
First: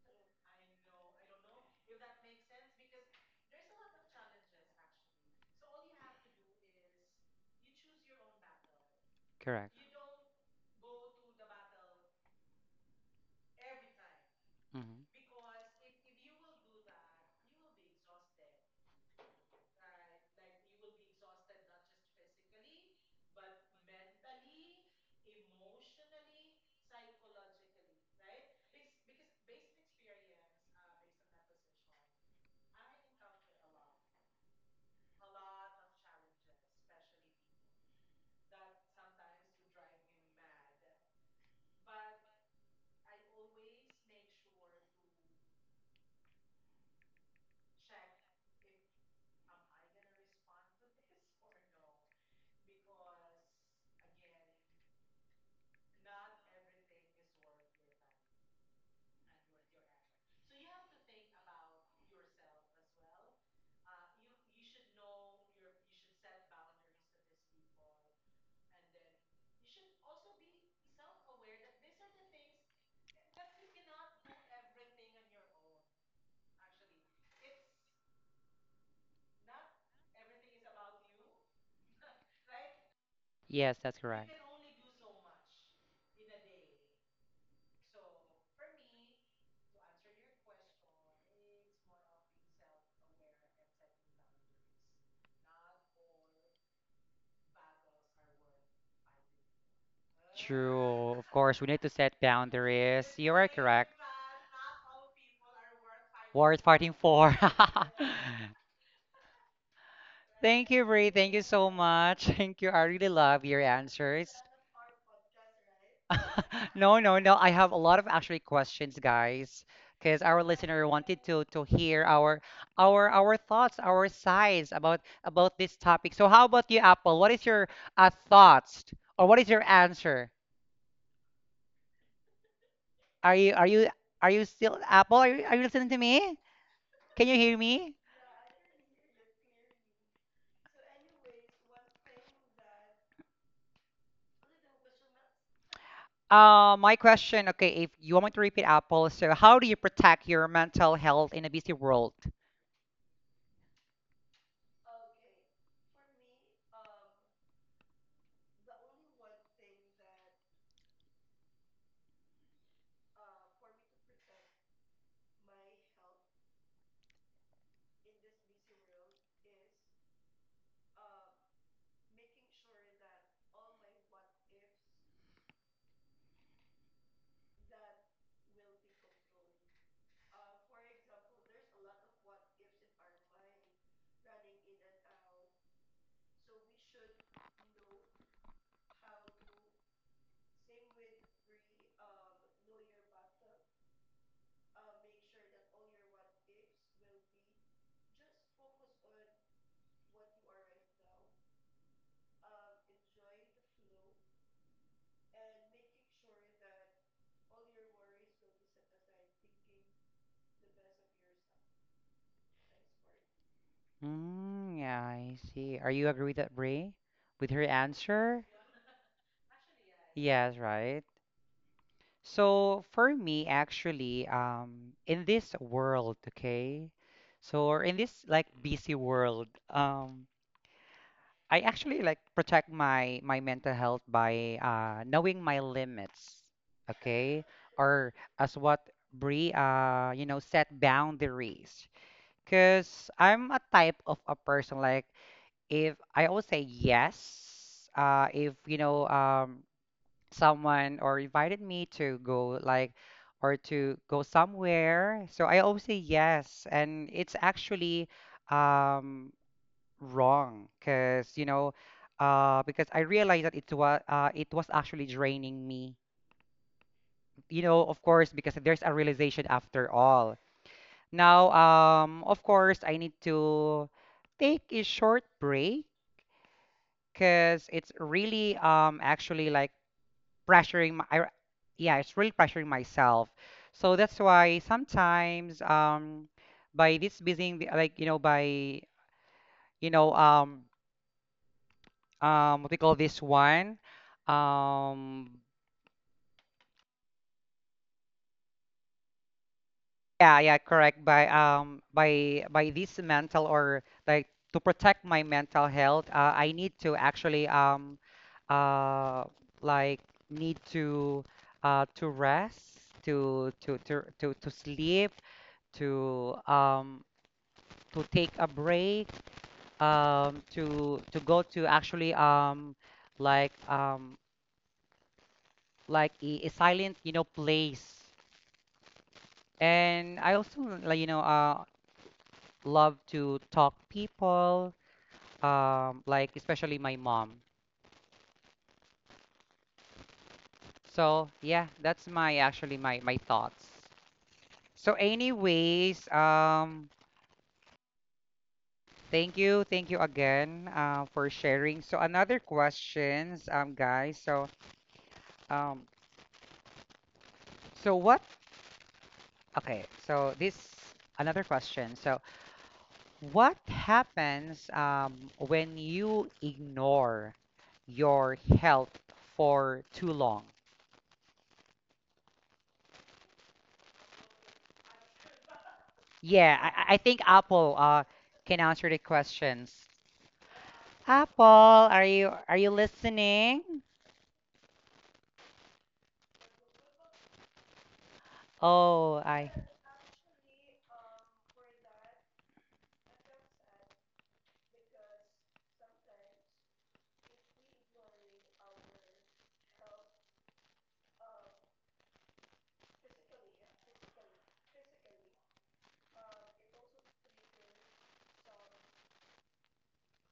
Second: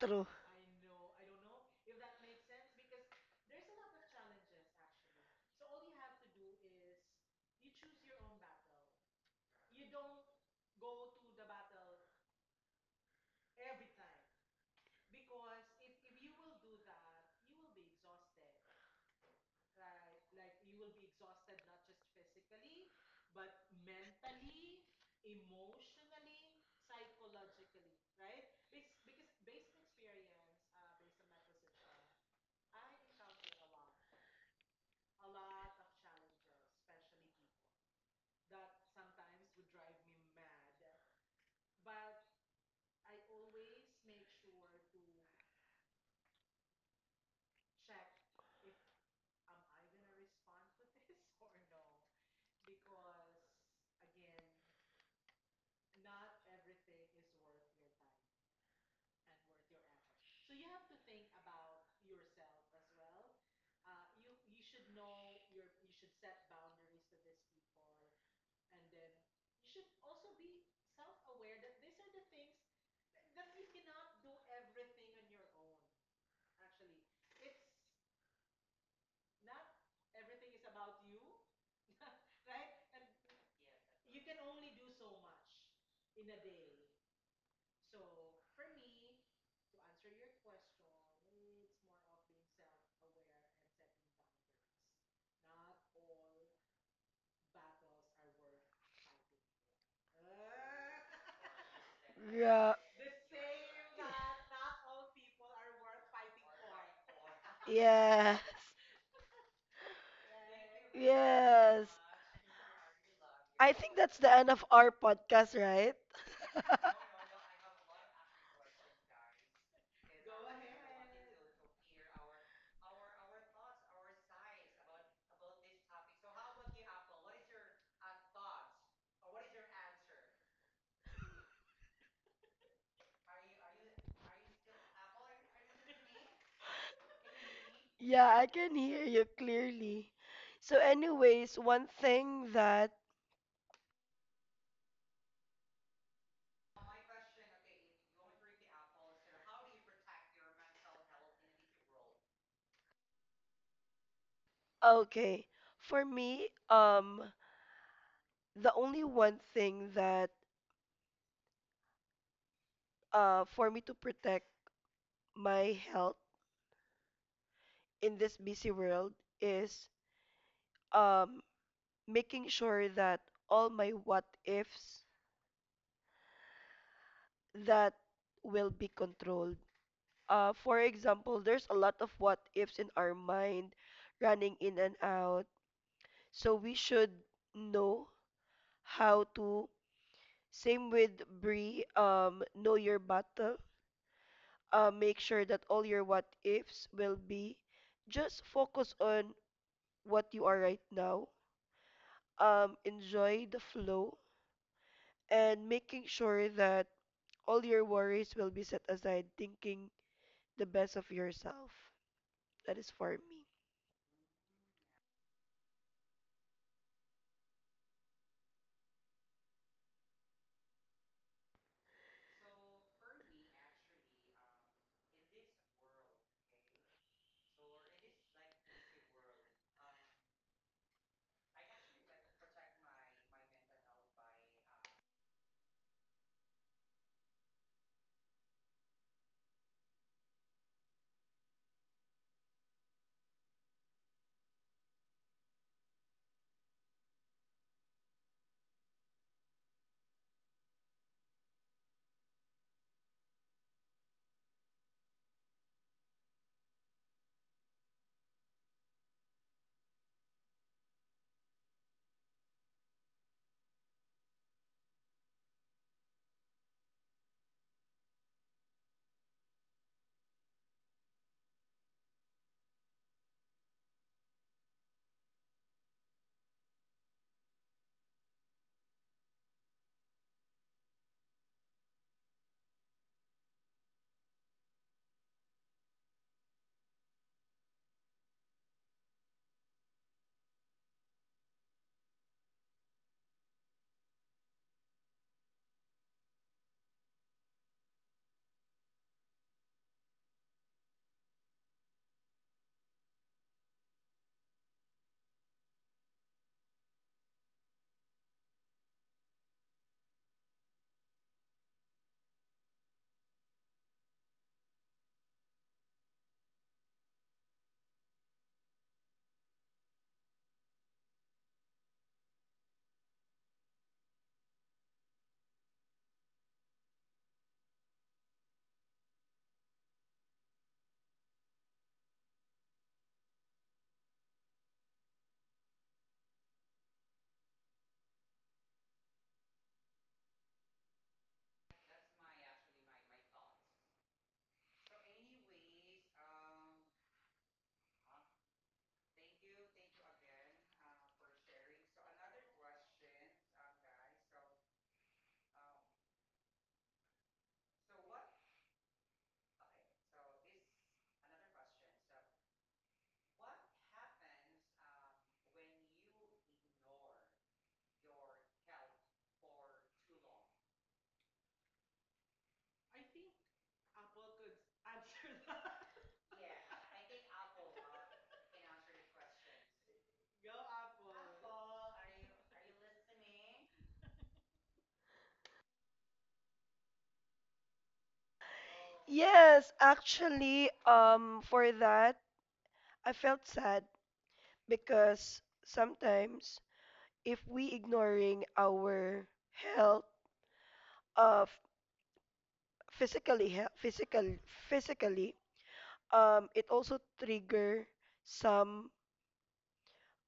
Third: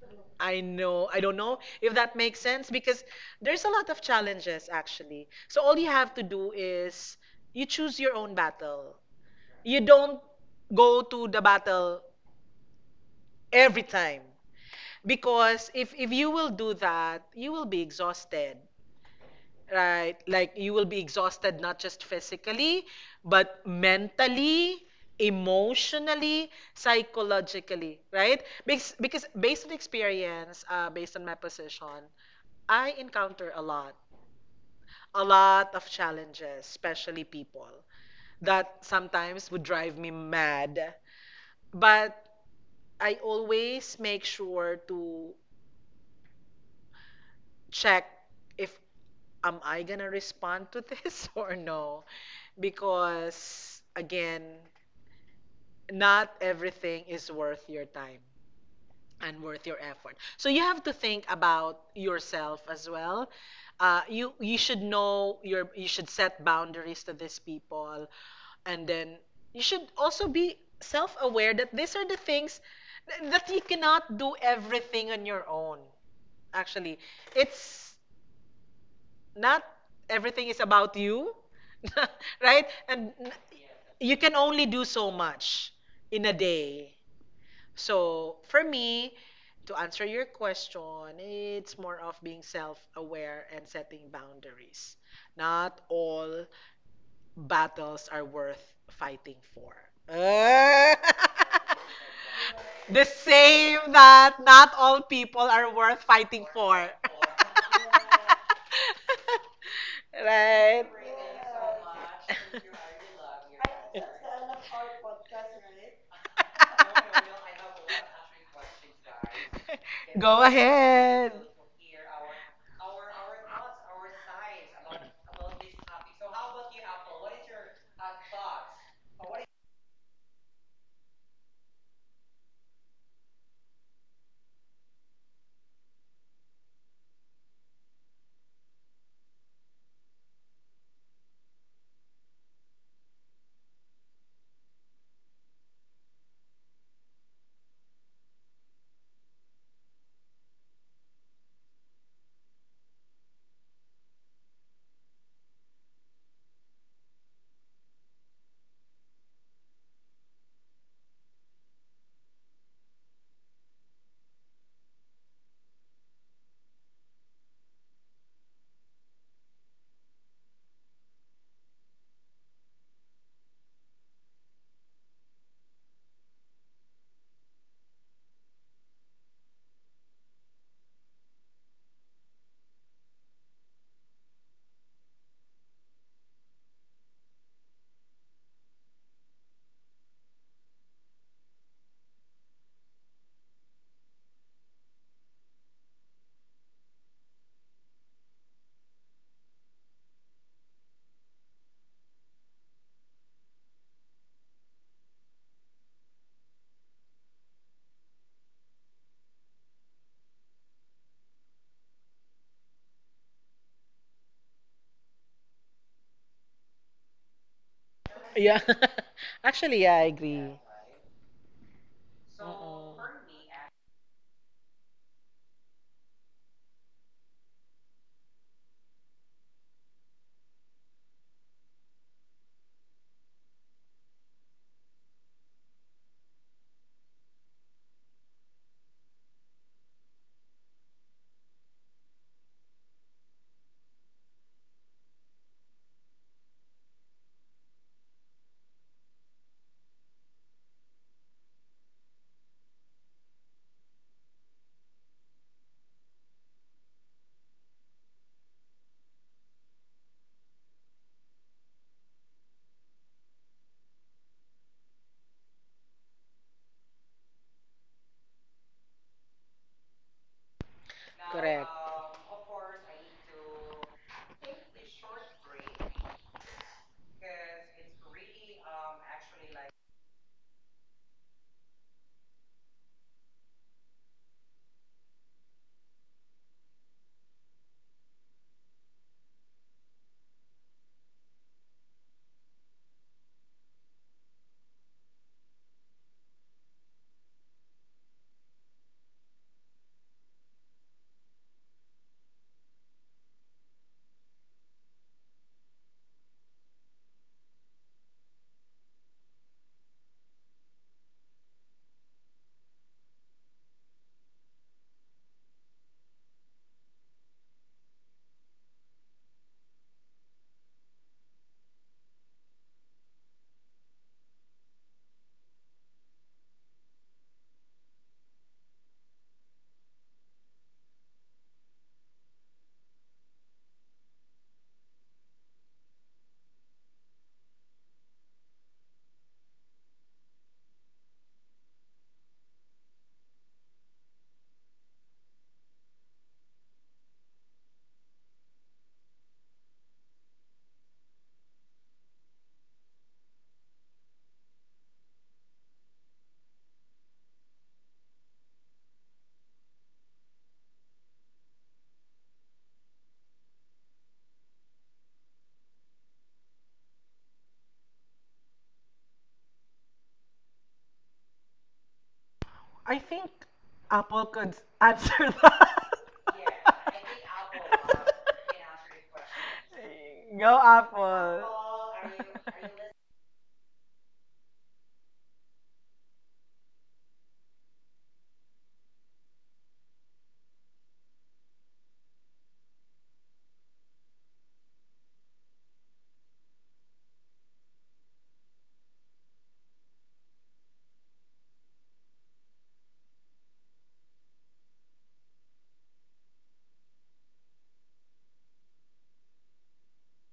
Speaker 3: True.
Speaker 2: I know, I don't know if that makes sense because there's a lot of challenges actually. So all you have to do is you choose your own battle.
Speaker 1: Correct.
Speaker 2: You don't go to the battle every time
Speaker 1: Hmm.
Speaker 2: because if you will do that, you will be exhausted. Right? Like you will be exhausted not just physically, but mentally, emotionally, psychologically, right? Because based on experience, based on my position, I encounter a lot of challenges, especially people that sometimes would drive me mad. But I always make sure to check if am I gonna respond to this (laughs) or no? Because again, not everything is worth your time and worth your effort. So you have to think about yourself as well. You should know you should set boundaries to these people, and then you should also be self-aware that these are the things that you cannot do everything on your own. Actually, it's not everything is about you, (laughs) right? And
Speaker 1: Yes, that's
Speaker 2: you
Speaker 1: correct.
Speaker 2: can only do so much in a day. So for me, to answer your question, it's more of being self aware and setting boundaries. Not all battles are worth fighting for. Ah!
Speaker 1: True. Of course, we need to set
Speaker 3: Yeah.
Speaker 2: (laughs) the
Speaker 1: boundaries. You are
Speaker 2: same
Speaker 1: correct.
Speaker 2: that not all people are worth fighting
Speaker 1: Worth
Speaker 2: for.
Speaker 1: fighting for.
Speaker 3: Yes.
Speaker 1: (laughs)
Speaker 2: (laughs)
Speaker 1: Thank you,
Speaker 2: Right.
Speaker 1: Ray. Thank you so
Speaker 3: Yes.
Speaker 1: much. (laughs) Thank you. I really
Speaker 2: (laughs)
Speaker 1: love your
Speaker 3: I think that's the
Speaker 1: answers.
Speaker 3: end of our podcast, right?
Speaker 1: (laughs)
Speaker 3: (laughs)
Speaker 1: No, no, no. I have a lot of actually questions, guys, because our
Speaker 2: Go
Speaker 1: listener wanted
Speaker 2: ahead.
Speaker 1: to hear our thoughts, our sides about this topic. So how about you, Apple? What is your thoughts, or what is your answer? Are you are you are you still, Apple? Are you listening to me? Can you hear me?
Speaker 3: Yeah, I can hear you clearly. So, anyways,
Speaker 1: My question, okay, if you want me to repeat, Apple: so how do you protect your mental health in a busy world?
Speaker 3: okay, for me, the only one thing that, for me to protect my health in this busy world is, um, making sure that all my what ifs that will be controlled. For example, there's a lot of what ifs in our mind running in and out. So we should know how to, same with Brie, know your battle. Make sure that all your what ifs will be just focus on what you are right now. Enjoy the flow and making sure that all your worries will be set aside, thinking the best of yourself. That is for me.
Speaker 1: Mm, yeah, I see. Are you agree with that, Brie? With her answer?
Speaker 2: Yeah. (laughs) Actually, yeah, I
Speaker 1: Yes,
Speaker 2: agree.
Speaker 1: right. So
Speaker 2: Mm-mm.
Speaker 1: for me, actually, in this world, okay, so, or in this like busy world, I actually like protect my mental health by knowing my limits, okay? Or as what Bree set boundaries. 'Cause I'm a type of a person like, if I always say yes, if someone or invited me to go like, or to go somewhere, so I always say yes, and it's actually um wrong, because because I realized that it was actually draining me, of course, because there's a realization after all. Now,
Speaker 2: Correct.
Speaker 1: of course, I need to take a short break, because it's really actually like pressuring yeah, it's really pressuring myself. So that's why sometimes, by this busy like, by, you know um what we call this one, um yeah, yeah, correct, by, by this mental, or like, to protect my mental health, I need to actually, uh like, need to, to rest, to to sleep, to um to take a break, to go to, actually, like, like a silent, place. And I also like, love to talk people, like, especially my mom. So yeah, that's my actually my my thoughts. So anyways, thank you again, for sharing. So, another questions, guys. Um so what, okay, so this another question. So, what happens, when you ignore your health for too long?
Speaker 2: I think Apple could (laughs) answer that.
Speaker 1: Yeah, I think Apple can answer the questions.
Speaker 2: (laughs) Go,
Speaker 1: Apple,
Speaker 2: Apple.
Speaker 1: are you listening? Oh, I.
Speaker 3: Yes, actually, for that, I felt sad because sometimes if we ignoring our health of physically health, physical physically, it also trigger some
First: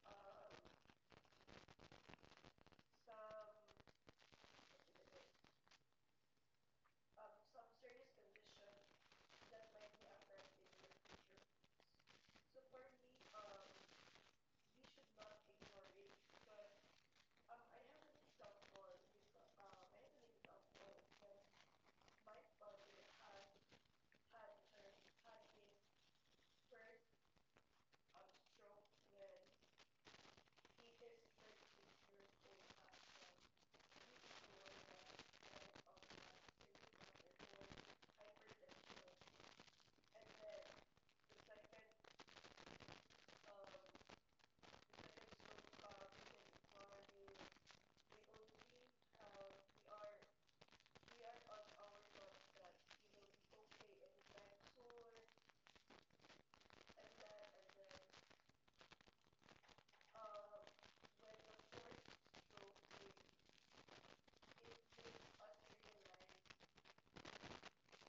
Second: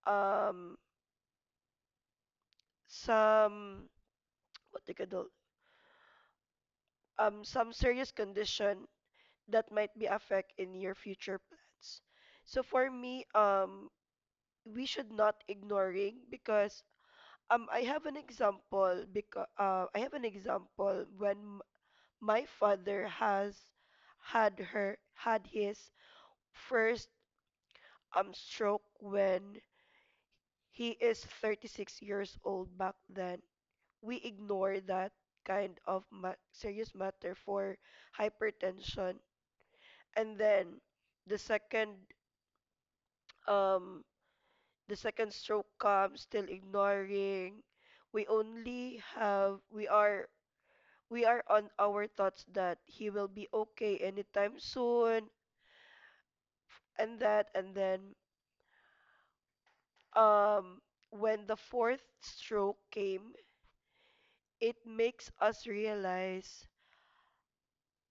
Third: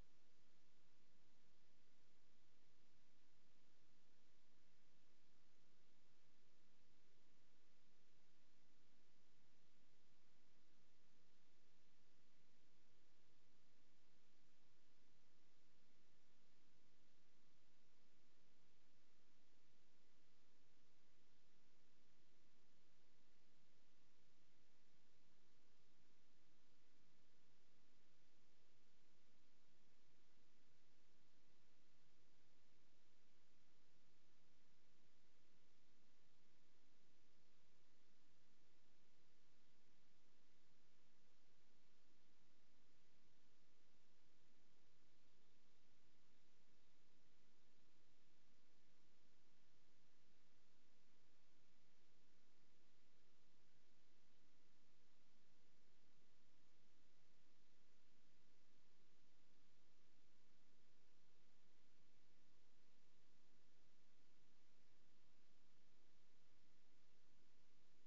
Speaker 3: um some what do you call some serious condition that might be affect in your future plans. So for me, we should not ignoring because I have an example when my father has had her had his first stroke when he is 36 years old back then. We ignore that kind of ma serious matter for hypertension. And then the second um the second stroke comes still ignoring. We only have we are We are on our thoughts that he will be okay anytime soon and that and then um when the fourth stroke came, it makes us realize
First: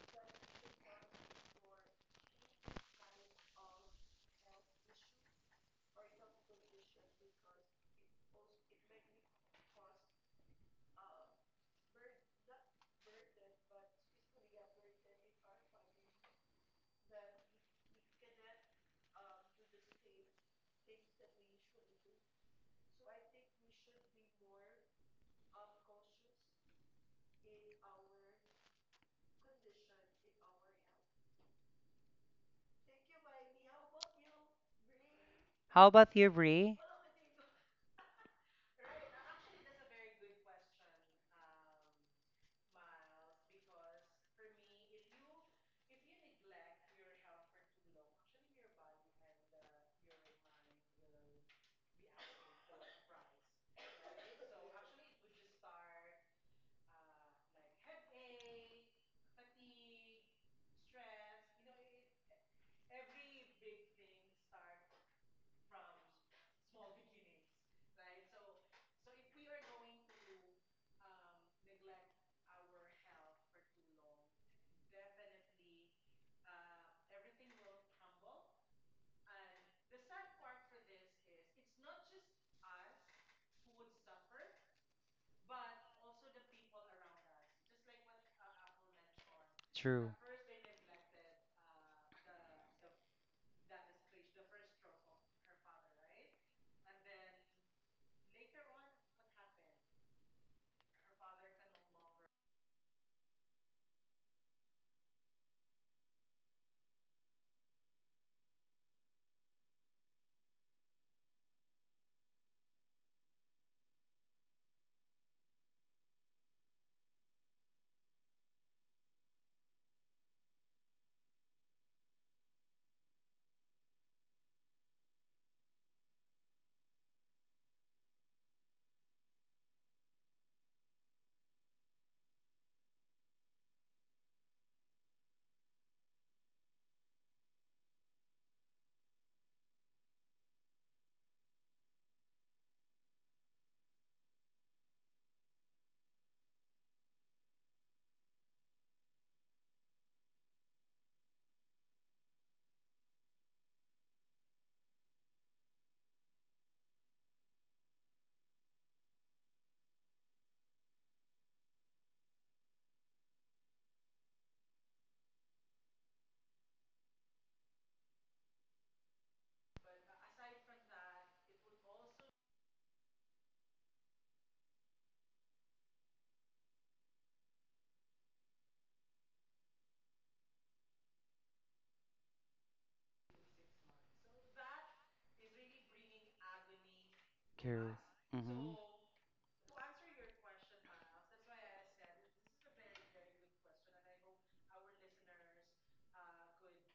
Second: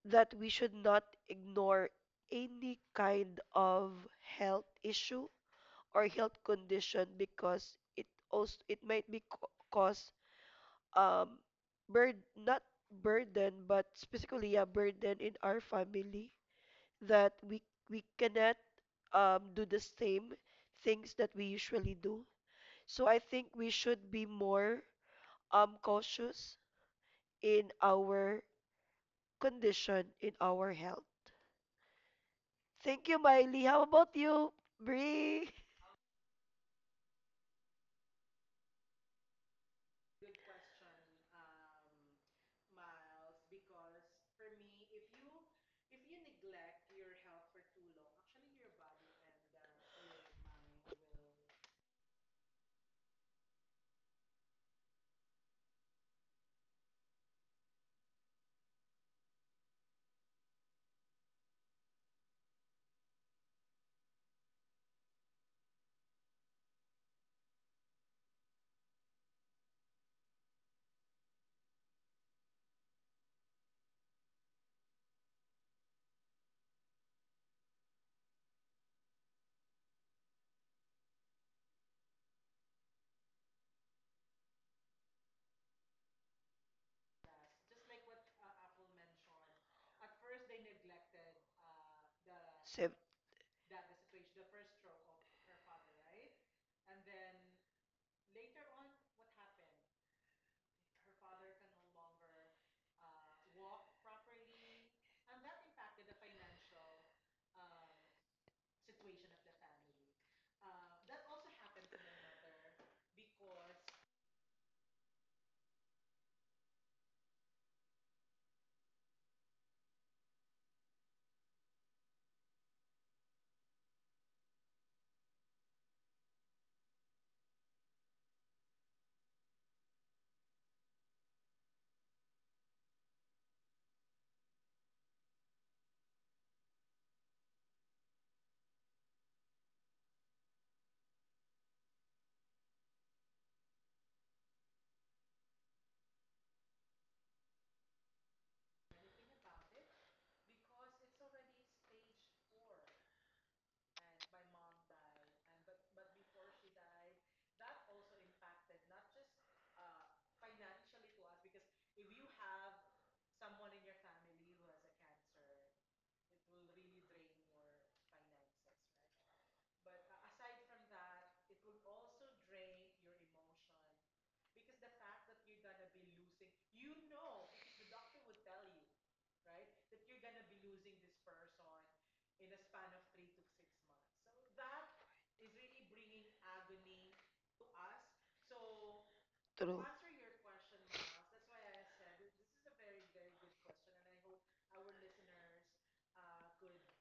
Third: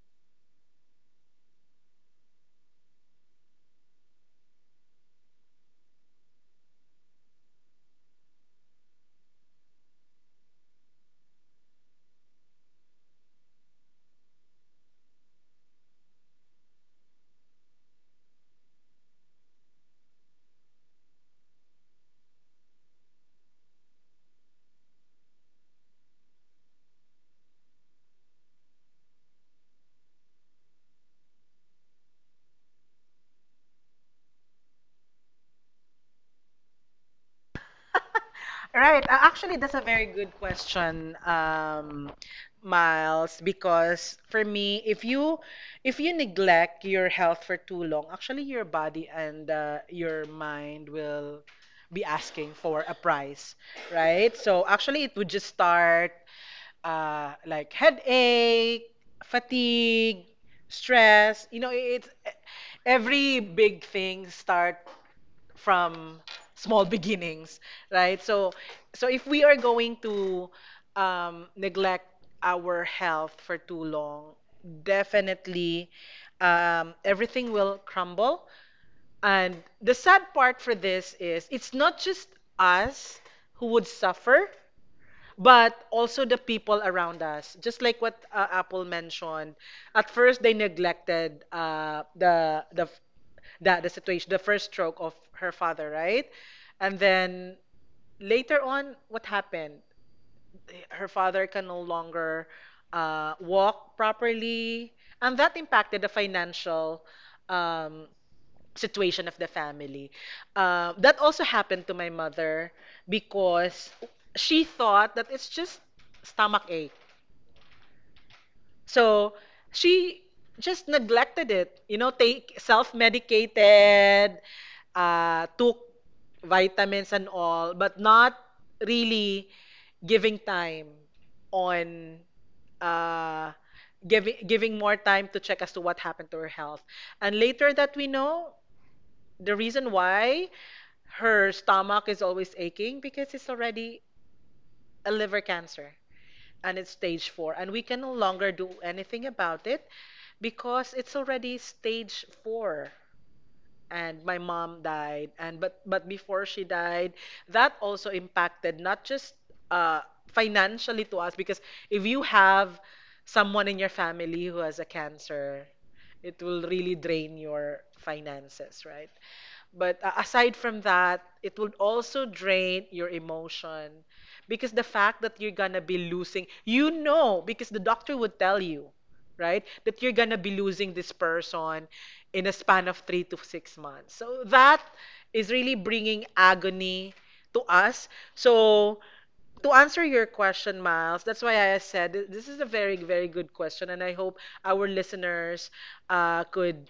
Speaker 3: that we should not ignore any kind of health issue or health condition because it might be cause um bird not burden but specifically a burden in our family that we cannot do the same things that we usually do. So I think we should be more cautious in our condition, in our health. Thank you, Miley. How about you, Bree?
Speaker 1: How about you, Bree?
Speaker 2: Right. Actually, that's a very good question, Miles, because for me, if you neglect your health for too long, actually your body and your mind will be asking for a price, right? So actually, it would just start like headache, fatigue, stress. You know, it's every big thing start from small (laughs) beginnings, right? So if we are going to neglect our health for too long, definitely everything will crumble. And the sad part for this is it's not just us who would suffer, but also the people around us. Just like what Apple mentioned,
Speaker 1: True.
Speaker 2: at first they neglected uh, the
Speaker 3: Same,
Speaker 2: the the the situation, the first stroke of her father, right? And then later on, what happened? Her father can no longer walk properly, and that impacted the financial um, situation of the family. That also happened to my mother because she thought that it's just stomach ache. So she just neglected it, you know, take self-medicated, took vitamins and all, but not really giving time on uh, giving more time to check as to what happened to her health. And later that we know, the reason why her stomach is always aching because it's already a liver cancer and it's stage four and we can no longer do anything about it because it's already stage four and my mom died, and but before she died that also impacted not just uh, financially to us, because if you have someone in your family who has a cancer it will really drain your finances, right? But aside from that, it would also drain your emotion, because the fact that you're gonna be losing, you know, because the doctor would tell you, right, that you're gonna be losing this person in a span of 3 to 6 months. So that is really bringing agony to
Speaker 1: True.
Speaker 2: us.
Speaker 1: Hmm.
Speaker 2: So to
Speaker 3: true.
Speaker 2: answer your question, Miles, that's why I said this is a very, very good question, and I hope our listeners could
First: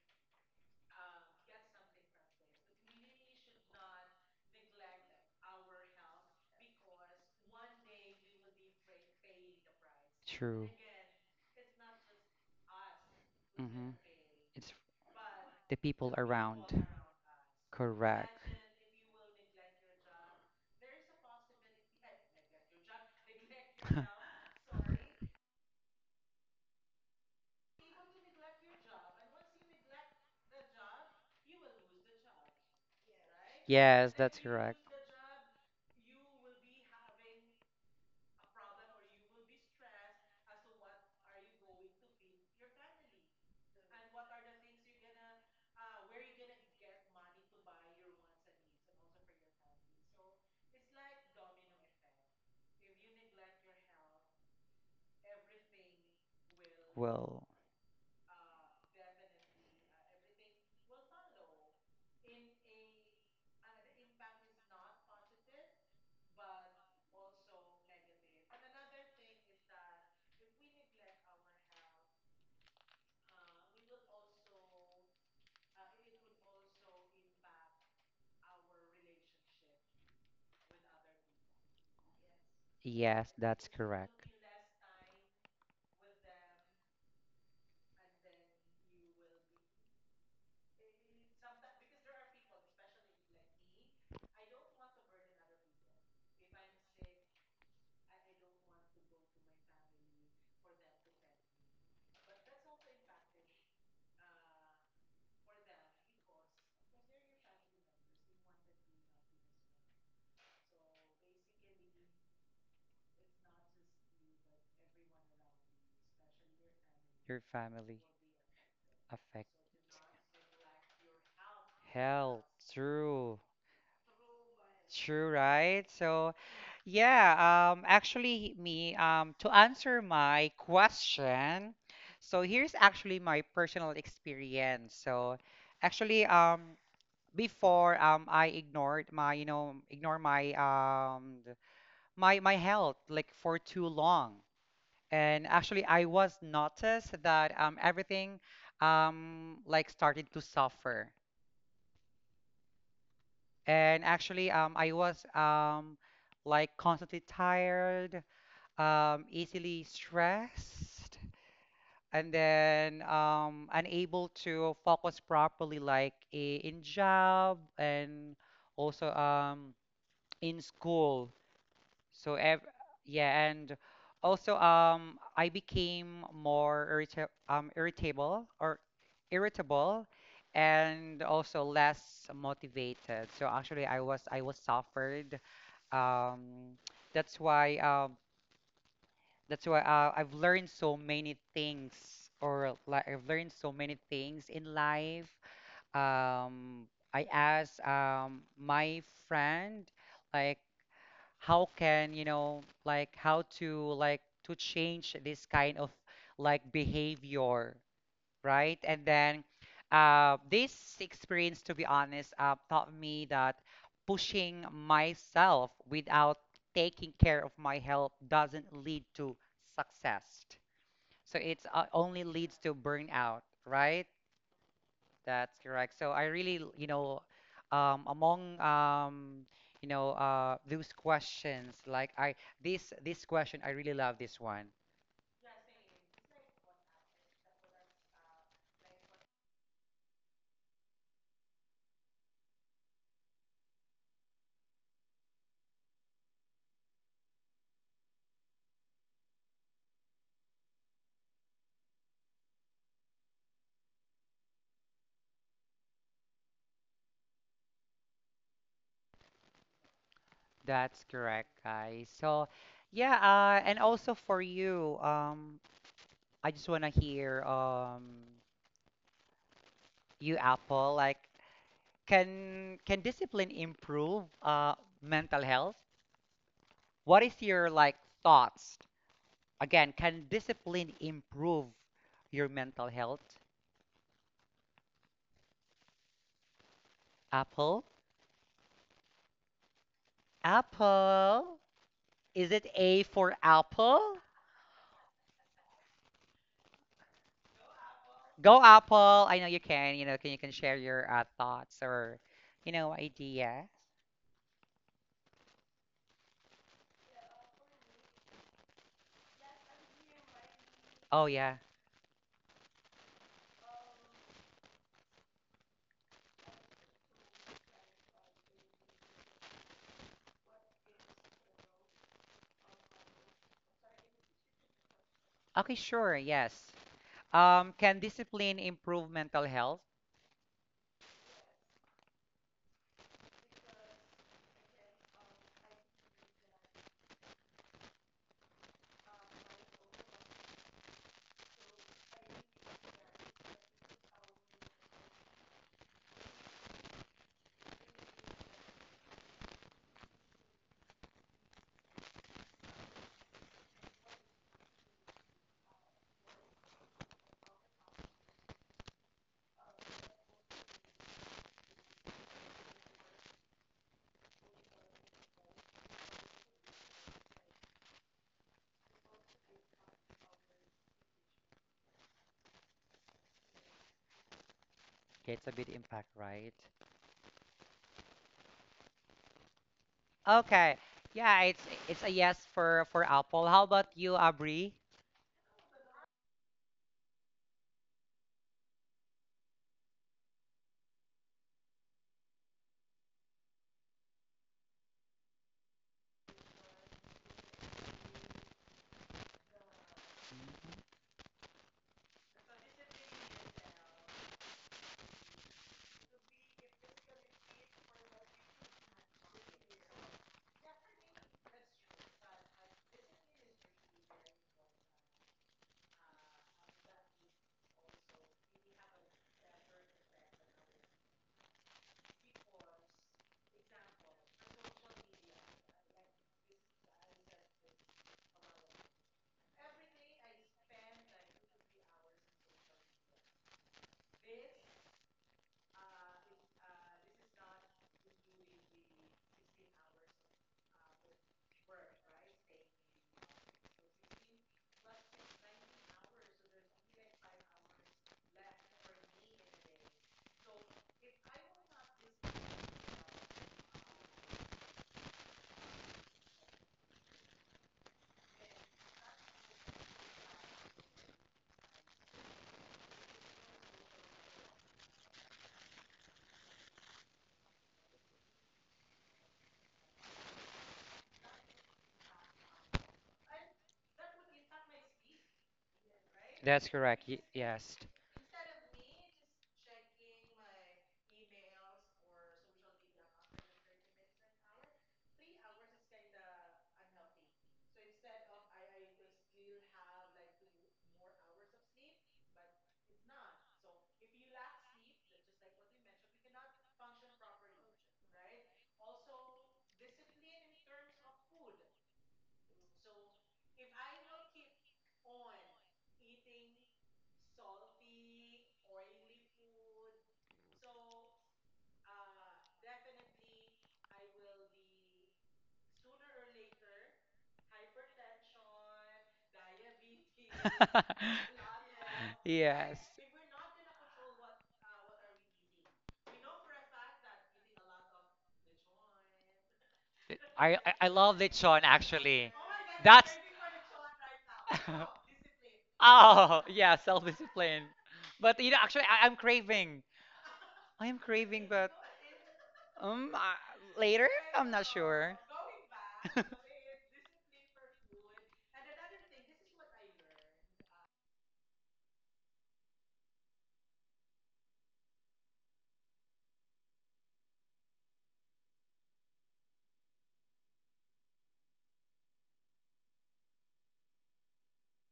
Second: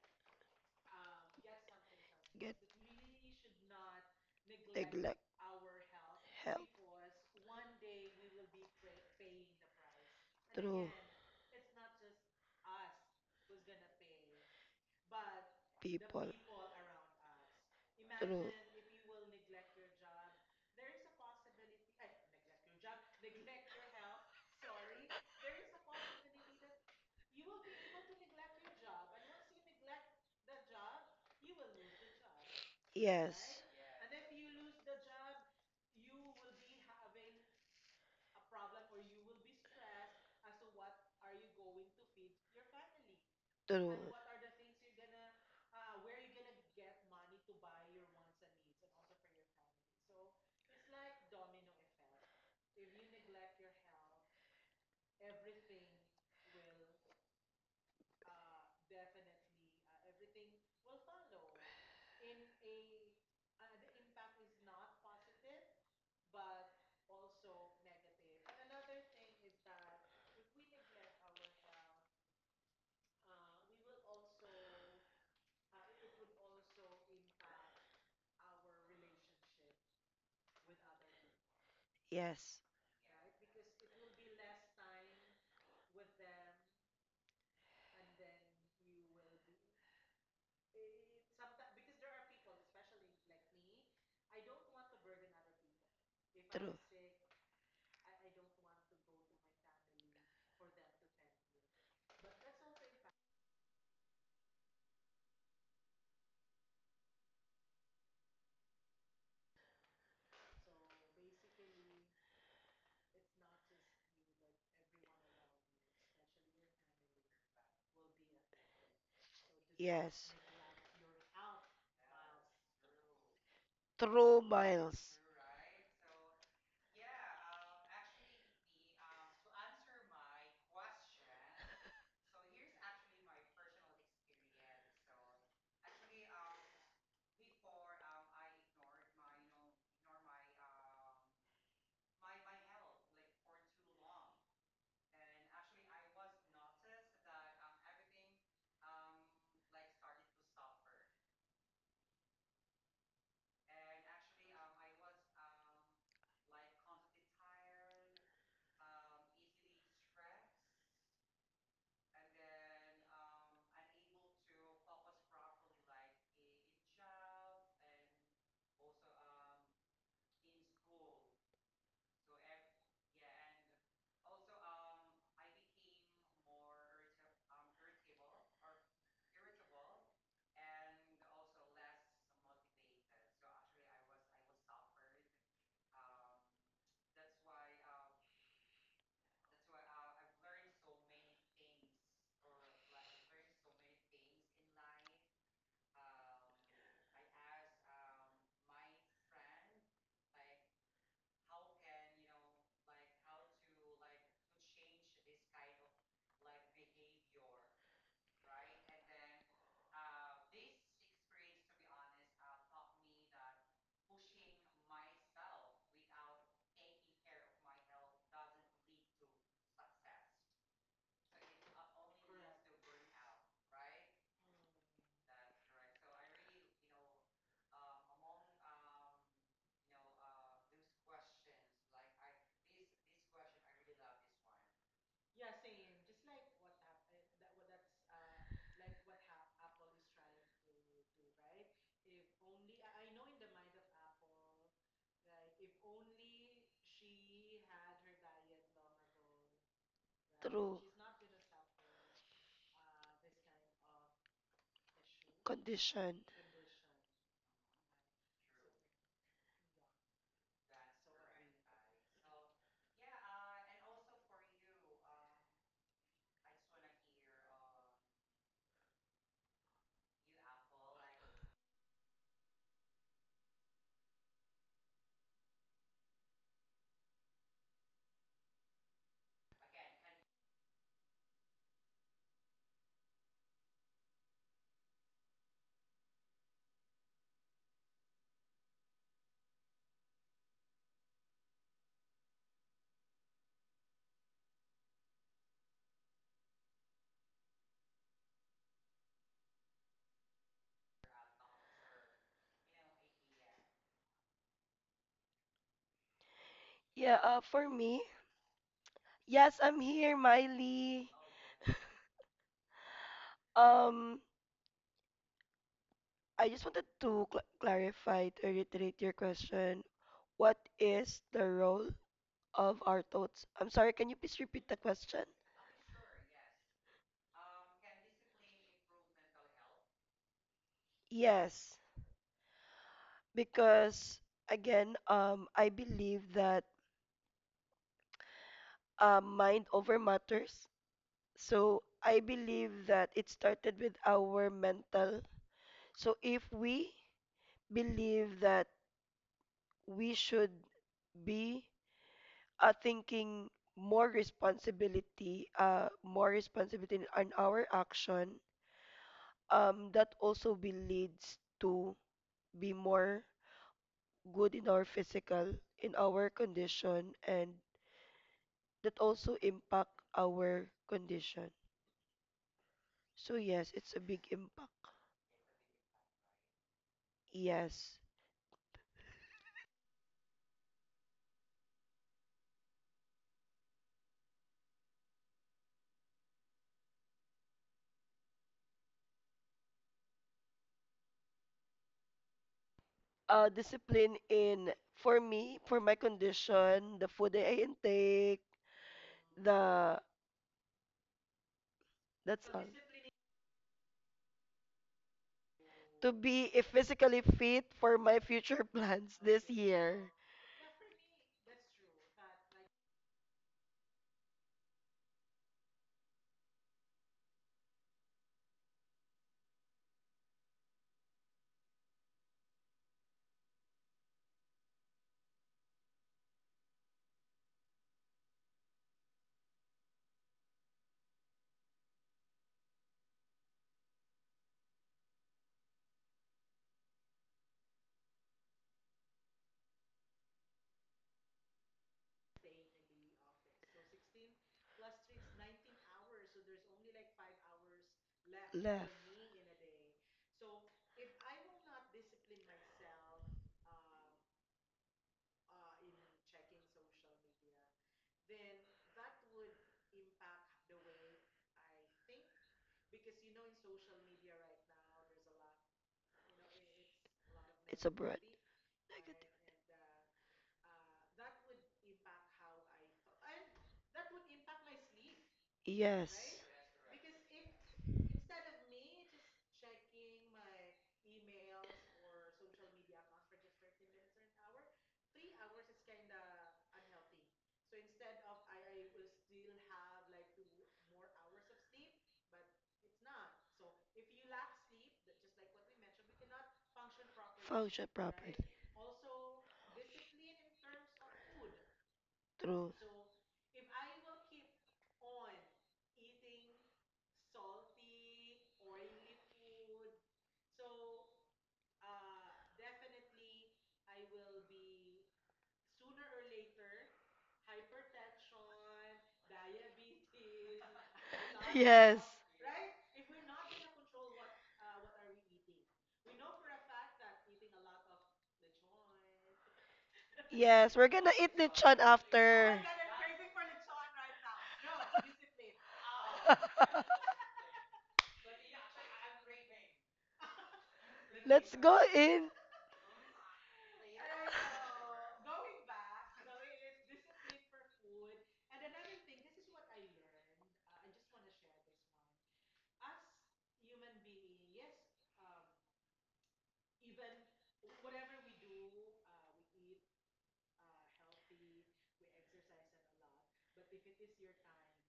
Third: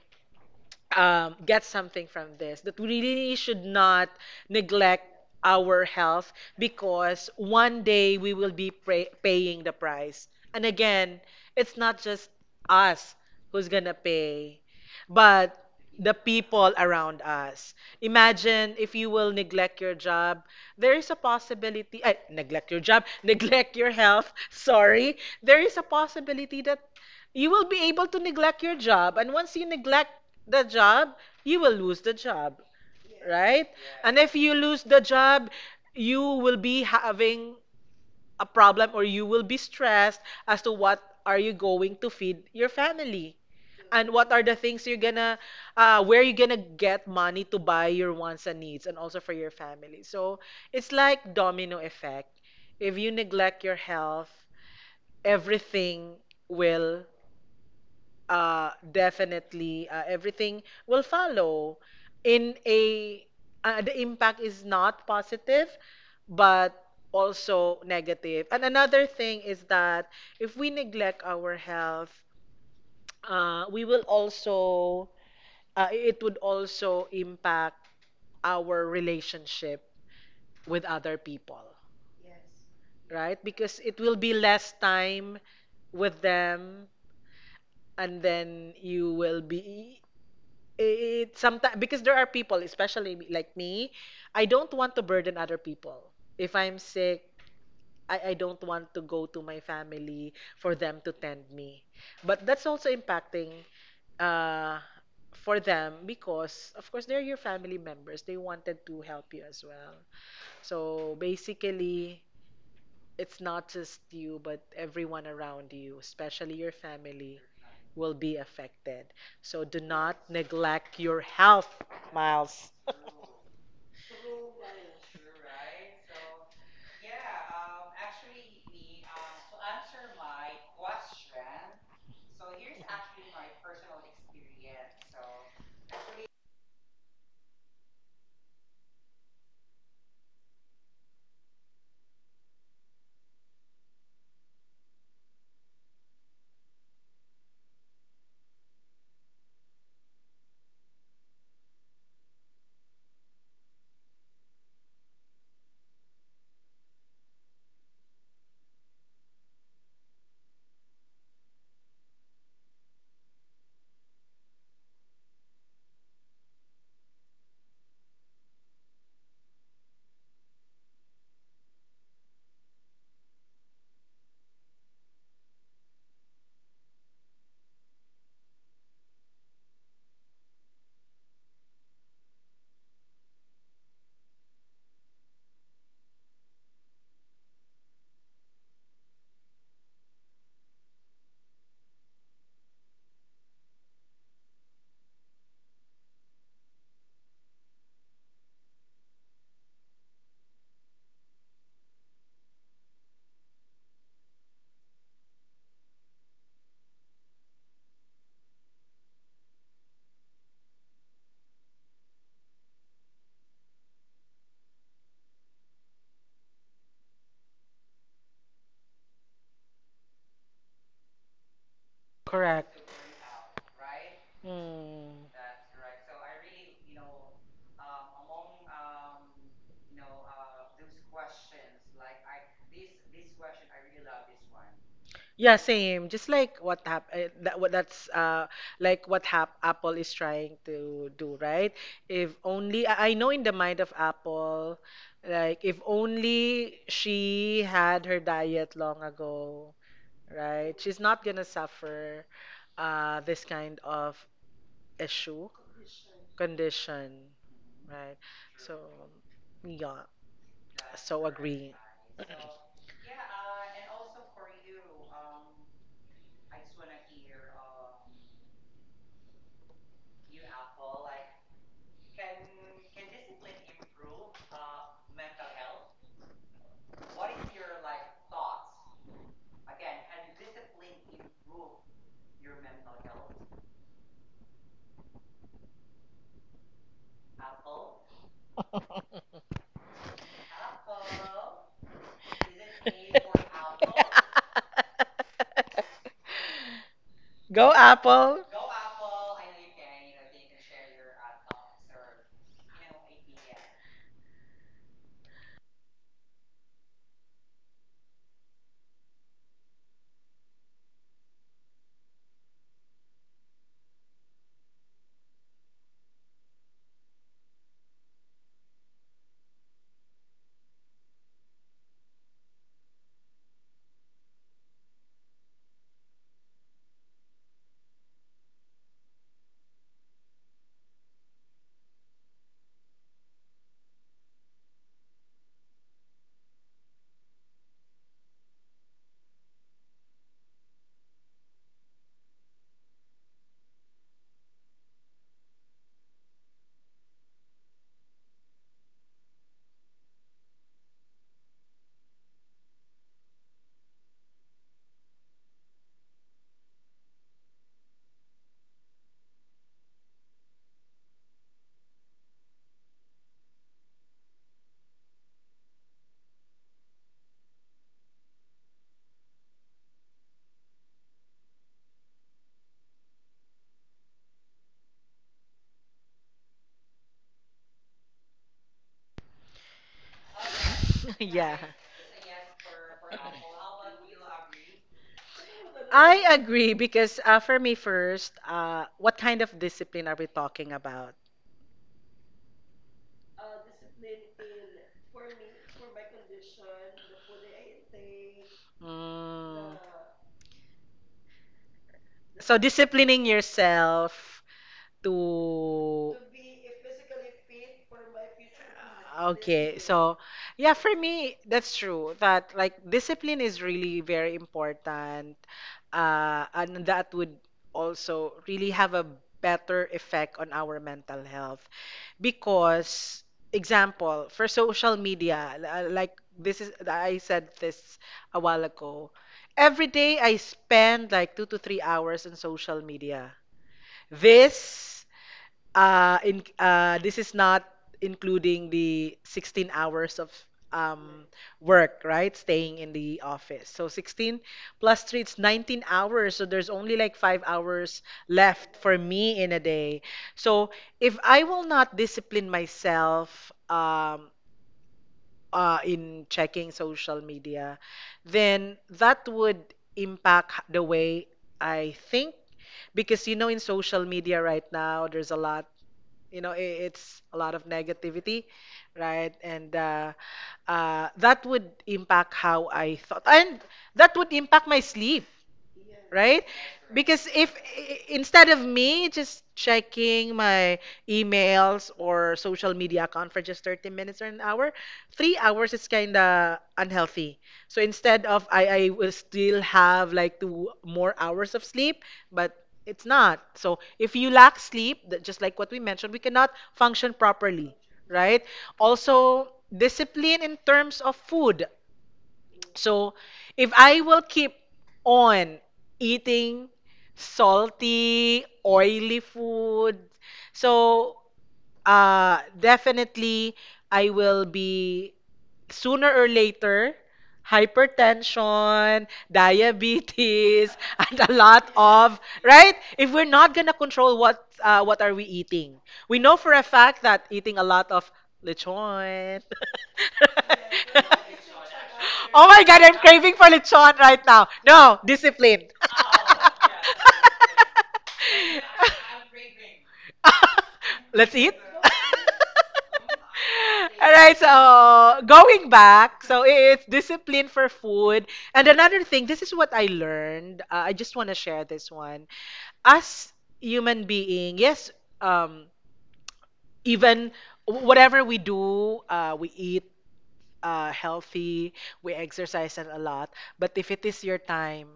Speaker 2: get something from this, that we really should not neglect our health because one day we will be paying the price. And
Speaker 1: True.
Speaker 2: again, it's not just us who's
Speaker 1: Hmm.
Speaker 2: gonna pay
Speaker 1: It's
Speaker 2: but
Speaker 1: the people
Speaker 2: the people
Speaker 1: around.
Speaker 2: around us.
Speaker 1: Correct.
Speaker 2: Imagine if you will neglect your job, there is a possibility, eh, neglect your job, (laughs) neglect your health,
Speaker 1: (laughs)
Speaker 2: sorry. There is a possibility that you will be able to neglect your job, and once you neglect the job, you will lose the job,
Speaker 3: Yes.
Speaker 2: right?
Speaker 1: Yes,
Speaker 2: And if
Speaker 1: that's
Speaker 2: you
Speaker 1: correct.
Speaker 2: lose the job, you will be having a problem, or you will be stressed as to what are you going to feed your family and what are the things you're gonna, where you're gonna get money to buy your wants and needs and also for your family. So it's like domino effect. If you neglect your health, everything will,
Speaker 1: Well,
Speaker 2: uh, definitely, everything will follow in a, the impact is not positive but also negative. And another thing is that if we neglect our health, we will also, it would also impact our relationship with other people,
Speaker 3: Yes.
Speaker 1: yes,
Speaker 2: right?
Speaker 1: that's
Speaker 2: Because it will
Speaker 1: correct.
Speaker 2: be less time with them, and then you will be, it sometimes, because there are people, especially like me, I don't want to burden other people. If I'm sick, I don't want to go to my family for them to tend me. But that's also impacting uh, for them, because, of course, they're your family members. They wanted to help you as well. So basically, it's not just you, but everyone around you, especially your family,
Speaker 1: Your family
Speaker 2: will be affected.
Speaker 1: affects
Speaker 2: So do not
Speaker 3: Yes.
Speaker 2: neglect your health,
Speaker 1: health.
Speaker 2: Miles. (laughs)
Speaker 1: True.
Speaker 3: Miles.
Speaker 1: True, right? So, yeah, actually, me, to answer my question, so here's actually my personal experience. So actually, before, I ignored my, ignore my, my health like for too long. And actually, I was noticed that, everything, like started to suffer. And actually, I was, like constantly tired, easily stressed, and then unable to focus properly, like in job and also, in school. So ev yeah, and also, I became more irritable or irritable and also less motivated. So actually, I was suffered. Um, that's why. I've learned so many things, or like I've learned so many things in life. Um, I asked, my friend, like, how can, like, how to like to change this kind of like behavior, right? And then, this experience, to be honest, taught me that pushing myself without taking care of my health doesn't lead to success. So it's, only leads to
Speaker 2: Correct.
Speaker 1: burnout, right?
Speaker 2: Mm.
Speaker 1: That's correct. So I really, among those questions, like I, this question, I really love this one.
Speaker 2: Yeah, same. Just like what hap eh, that what that's like what hap Apple is trying to do, right? If only I know in the mind of Apple, like if only she had her diet long ago, right? She's not gonna suffer this kind of issue, condition, right? So, yeah,
Speaker 1: That's
Speaker 2: so
Speaker 1: correct,
Speaker 2: agree.
Speaker 1: guys. So, yeah, and also for you, I just want to hear you, Apple, like, can discipline improve mental health? What is your like thoughts? Again, can discipline improve your mental health? Apple?
Speaker 2: (laughs)
Speaker 1: Apple? Is it A for Apple?
Speaker 2: Go, Apple.
Speaker 1: Go, Apple. I know you can, you know, can you can share your thoughts or, you know, ideas?
Speaker 3: Yeah, for me, yes, I'm here, Miley.
Speaker 1: Oh yeah.
Speaker 3: Um, I just wanted to cl clarify to reiterate your question. What is the role of our thoughts? I'm sorry, can you please repeat the question?
Speaker 1: Okay, sure. Yes. Can discipline improve mental health?
Speaker 3: Yes, because again, I believe that mind over matters. So I believe that it started with our mental. So if we believe that we should be thinking more responsibility on our action, that also be leads to be more good in our physical, in our condition, and that also impact our condition. So yes, it's a big impact.
Speaker 1: Okay, it's a big impact, right?
Speaker 3: Yes.
Speaker 1: Okay.
Speaker 2: (laughs)
Speaker 1: Yeah,
Speaker 2: Yeah.
Speaker 1: it's a yes for Apple. How about you, Abri?
Speaker 2: I agree because for me first, what kind of discipline are we talking about?
Speaker 3: Discipline in for me, for my condition, the food that I intake,
Speaker 2: Mm.
Speaker 3: the
Speaker 1: Mhm.
Speaker 3: that's
Speaker 2: So
Speaker 3: all.
Speaker 2: disciplining yourself, to,
Speaker 3: To be physically fit for my future (laughs) plans this
Speaker 2: okay, so
Speaker 3: year.
Speaker 2: yeah, for me, that's true that like discipline is really very important. And that would also really have a better effect on our mental health because, example, for social media, like this is, I said this a while ago, every day I spend like 2 to 3 hours on social media. This, in this is not including the 16 hours of um, work, right? Staying in the office. So 16 plus 3, it's 19 hours. So there's only like 5 hours left for
Speaker 3: Left.
Speaker 2: me in a day. So if I will not discipline myself, in checking social media, then that would impact the way I think, because you know in social media right now there's a lot, you know, it's a lot of
Speaker 3: It's abroad.
Speaker 2: negativity,
Speaker 3: Negative.
Speaker 2: right? And that would impact how I thought, and that would impact my sleep, right?
Speaker 3: Yes.
Speaker 1: That's correct.
Speaker 2: Because if,
Speaker 1: Yes.
Speaker 2: instead of me just checking my emails or social media account for just 30 minutes or an hour, 3 hours is kind of unhealthy. So instead of, I will still have like 2 more hours of sleep, but it's not. So if you lack sleep, just like what we mentioned, we cannot function properly,
Speaker 3: Function
Speaker 2: right?
Speaker 3: properly.
Speaker 2: Also, discipline in terms of food.
Speaker 3: True. (laughs)
Speaker 2: So if I will keep on eating salty, oily food, so definitely, I will be sooner or later hypertension, diabetes, (laughs) and a lot
Speaker 1: (laughs)
Speaker 3: Yes.
Speaker 2: of, right.
Speaker 1: Yes.
Speaker 2: If we're not gonna control what, what are we eating, we know for a fact that eating a lot of lechon. (laughs)
Speaker 1: I I
Speaker 3: Yes.
Speaker 1: I
Speaker 3: We're gonna
Speaker 1: love
Speaker 3: eat
Speaker 1: lechon
Speaker 3: lechon
Speaker 1: actually.
Speaker 2: Oh my
Speaker 3: after.
Speaker 2: god, I'm
Speaker 1: That's
Speaker 2: craving for lechon right now. No,
Speaker 1: (laughs)
Speaker 2: discipline.
Speaker 1: Oh, yeah,
Speaker 3: (laughs)
Speaker 1: self-discipline. But you know, actually, I'm craving. I am
Speaker 2: (laughs) Let's
Speaker 1: craving,
Speaker 2: eat.
Speaker 3: Let's
Speaker 1: but
Speaker 3: go in.
Speaker 1: um, I,
Speaker 2: (laughs)
Speaker 1: later?
Speaker 2: Alright,
Speaker 1: I'm not
Speaker 2: so
Speaker 1: sure. (laughs)
Speaker 2: going back, so it's discipline for food. And another thing, this is what I learned. I just want to share this one. As human being, yes, um, even whatever we do, we eat healthy, we exercise and a lot. But if it is your time,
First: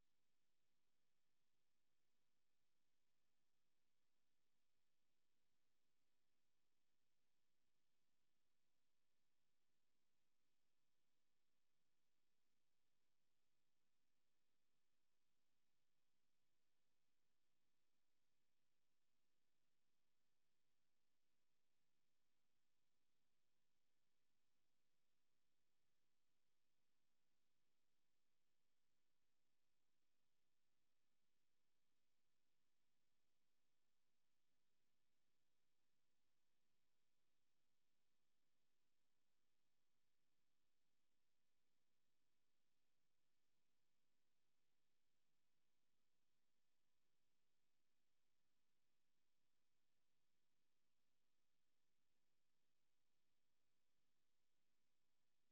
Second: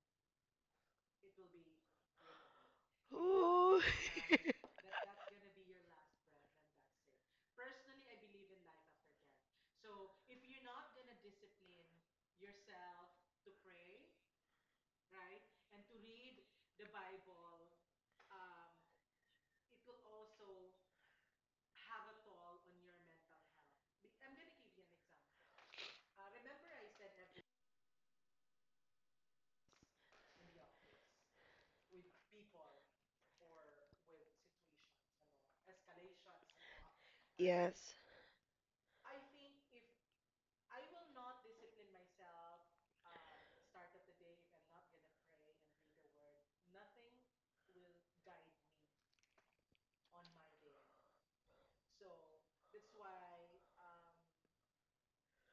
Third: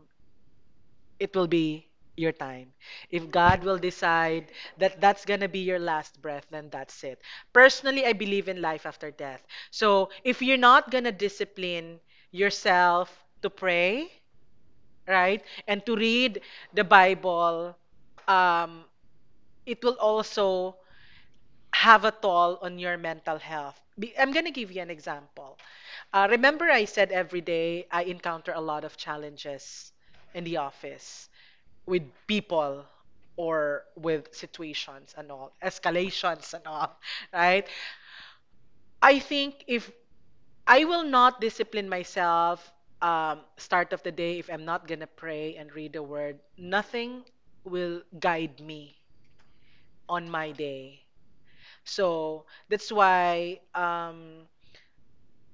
Speaker 2: it will be your time. If God will
Speaker 3: Ooh.
Speaker 2: decide that that's going to be your last breath, then that's it. Personally, I believe in life after death. So if you're not going to discipline yourself to pray, right, and to read the Bible, um, it will also have a toll on your mental health. I'm going to give you an example. Remember, I said every day I encounter a lot of challenges in the office with people or with situations and all, escalations and all, (laughs)
Speaker 3: (laughs)
Speaker 2: right?
Speaker 3: yes.
Speaker 2: I think if I will not discipline myself, start of the day, if I'm not gonna pray and read the word, nothing will guide me on my day. So that's why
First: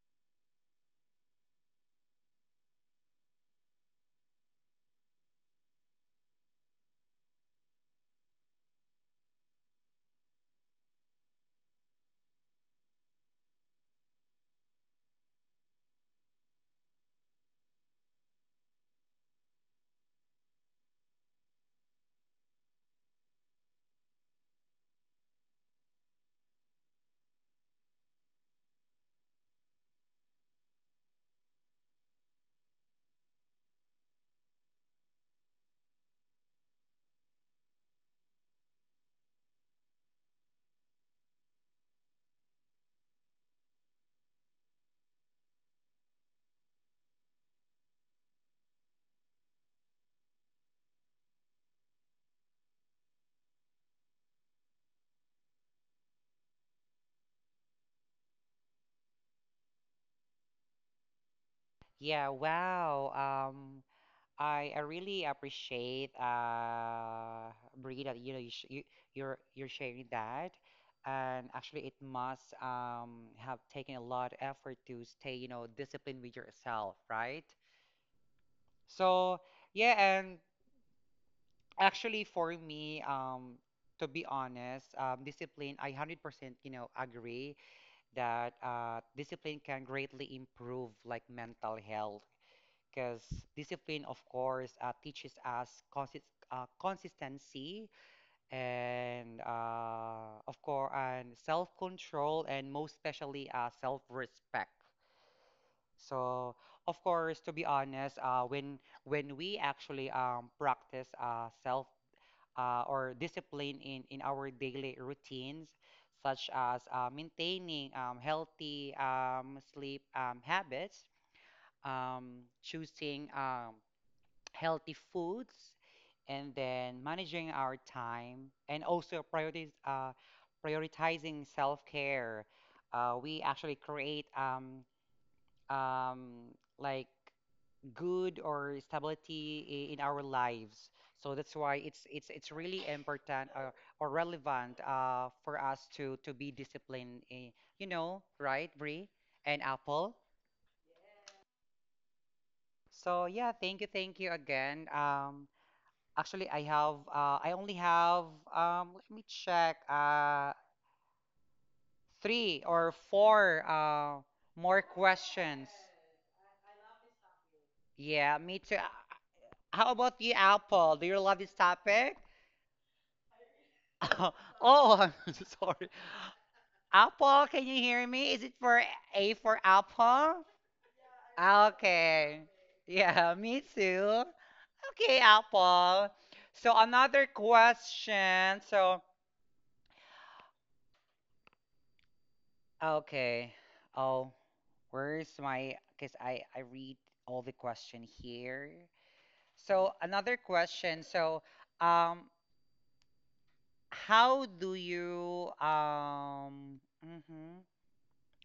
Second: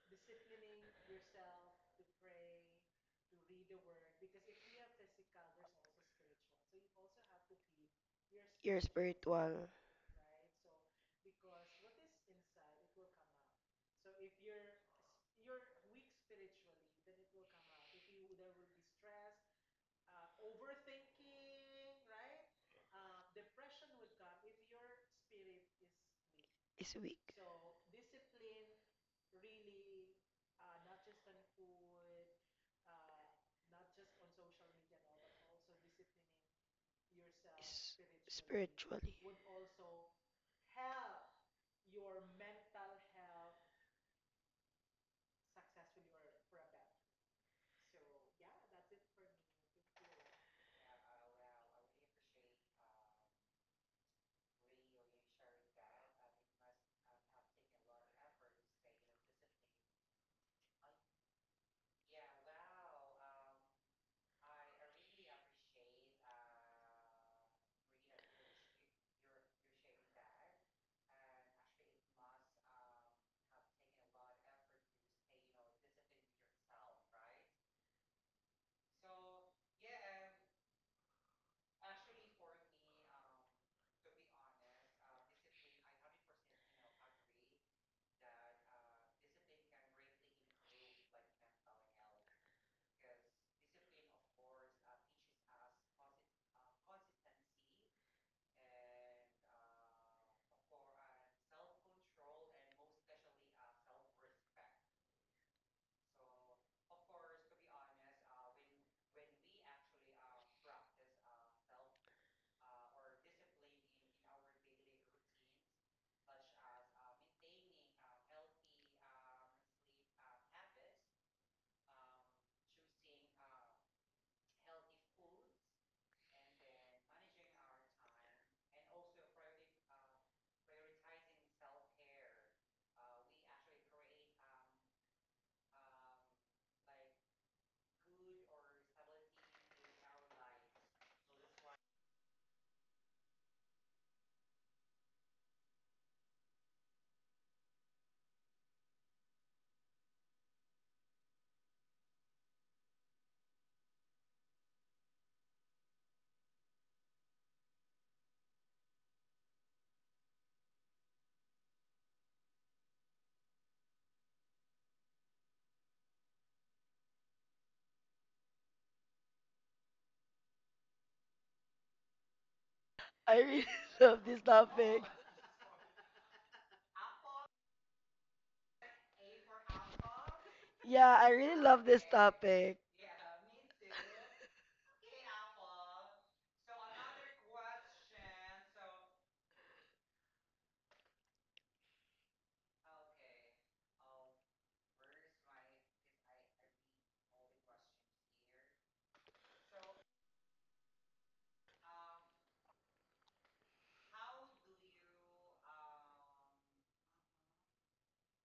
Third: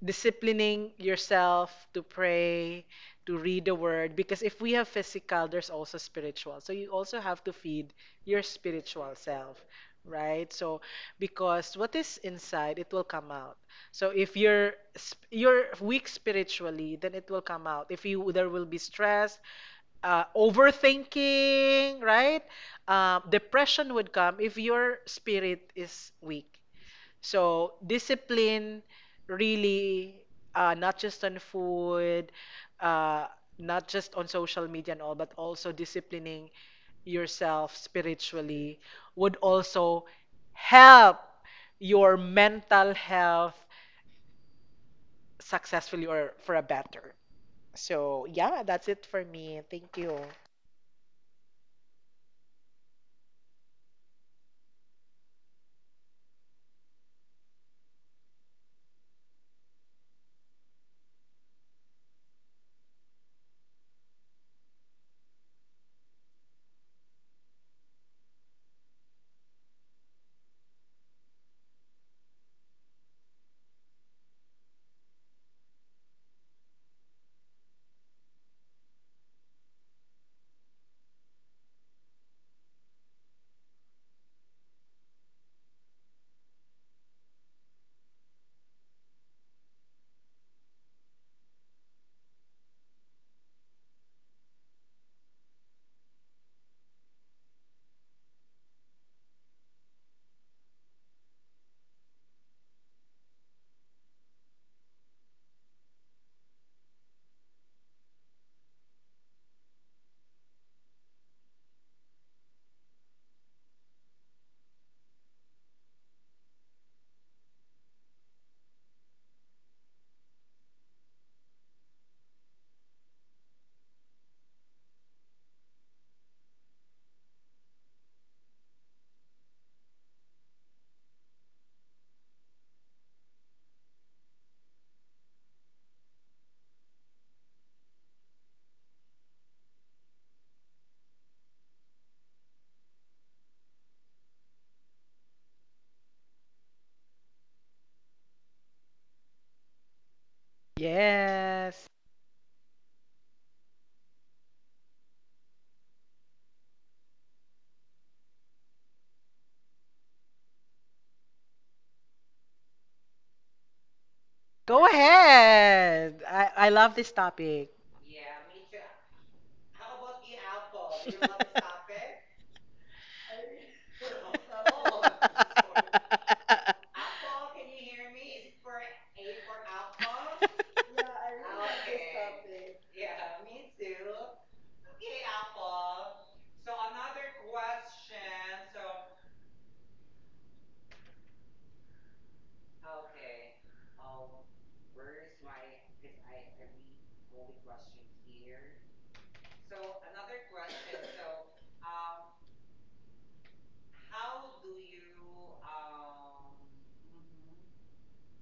Speaker 2: disciplining yourself to pray, to read the word, because if we have physical, there's also spiritual. So you also have to feed your
Speaker 3: You're
Speaker 2: spiritual self,
Speaker 3: spiritual.
Speaker 2: right? So because what is inside, it will come out. So if you're you're weak spiritually, then it will come out. If you, there will be stress, overthinking, right? Depression would come if your spirit is weak.
Speaker 3: Is weak
Speaker 2: So discipline really, not just on food, uh, not just on social media and all, but also disciplining yourself
Speaker 3: s-
Speaker 2: spiritually
Speaker 3: spiritually.
Speaker 2: would also help your mental health successfully or for a better. So yeah, that's it for me. Thank you.
Speaker 1: Yeah, wow. Um, I really appreciate Brie that you know you, sh you you're sharing that, and actually it must have taken a lot of effort to stay you know disciplined with yourself, right? So yeah, and actually for me to be honest, discipline I 100% you know agree that discipline can greatly improve like mental health because discipline of course uh, teaches us consistency and of course and self-control and most especially self-respect so of course to be honest when we actually practice self or discipline in our daily routines, such as maintaining healthy sleep habits, choosing healthy foods, and then managing our time, and also priorities, prioritizing self care. We actually create um, like good or stability in our lives. So that's why it's really important or relevant for us to be disciplined. In, you know, right, Brie and Apple.
Speaker 2: Yes.
Speaker 1: So yeah, thank you again. Actually, I only have let me check three or four more
Speaker 2: Go
Speaker 1: questions.
Speaker 2: ahead. I love this topic.
Speaker 1: Yeah, me too. How about you, Apple? Do you love this topic?
Speaker 2: (laughs)
Speaker 3: I really (laughs) love this
Speaker 1: (laughs)
Speaker 2: (laughs)
Speaker 1: Oh,
Speaker 3: topic.
Speaker 1: I'm (laughs) sorry. Apple, can you hear me? Is it for A for Apple?
Speaker 3: Yeah, I really love this
Speaker 1: Okay.
Speaker 3: topic.
Speaker 1: Yeah, me too. Okay, Apple. So another question. So, okay. Oh, where's my, because I read all the question here. So another question. So, um, how do you mhm,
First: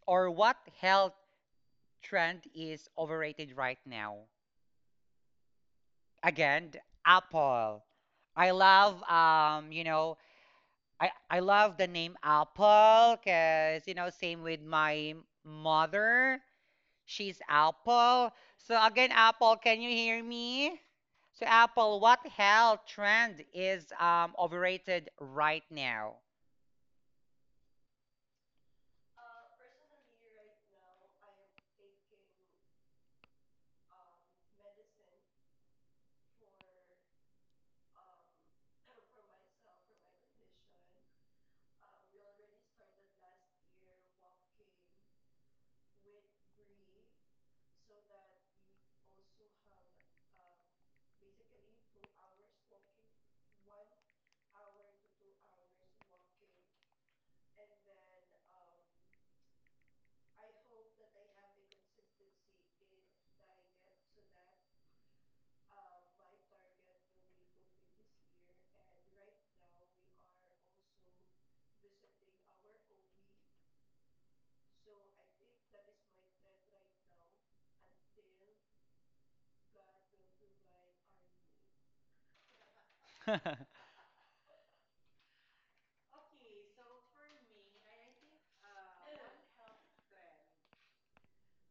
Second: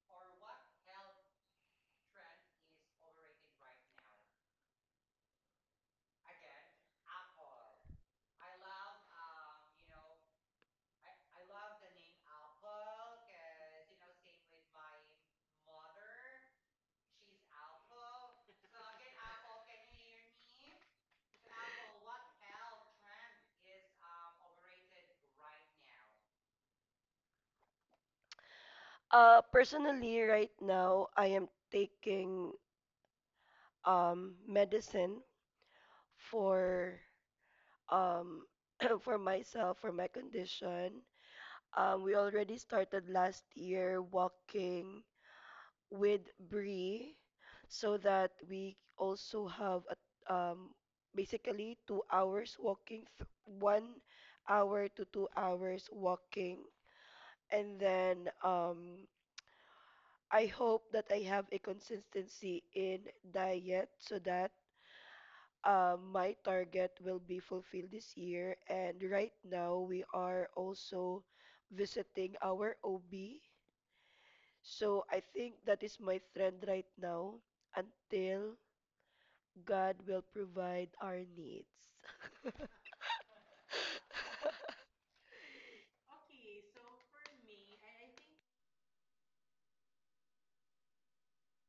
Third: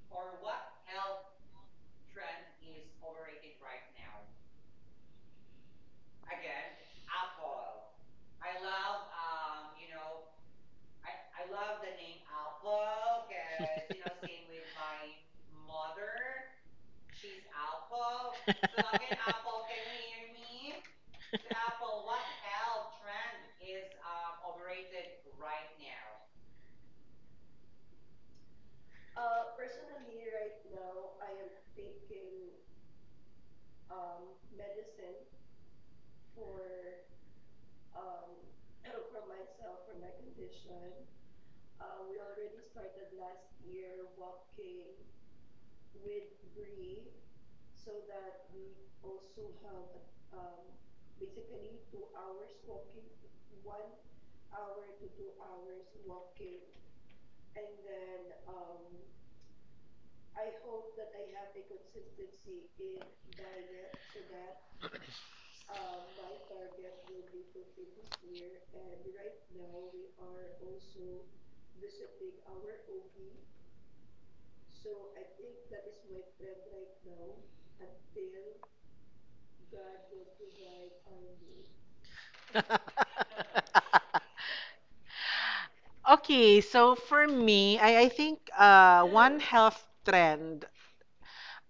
Speaker 1: or what health trend is overrated right now. Again, Apple. I love you know, I love the name Apple because you know, same with my mother. She's Apple. So again, Apple, can you hear me? So Apple, what hell trend is overrated right now?
Speaker 3: Personally, right now, I am taking medicine for um (clears throat) for myself for my condition. We already started last year walking with Brie so that we also have a, um, basically 2 hours walking, th 1 hour to 2 hours walking. And then I hope that I have a consistency in diet so that my target will be fulfilled this year. And right now we are also visiting our OB. So I think that is my trend right now until God will provide our needs.
Speaker 1: (laughs)
Speaker 2: Okay, so for me, I think one health trend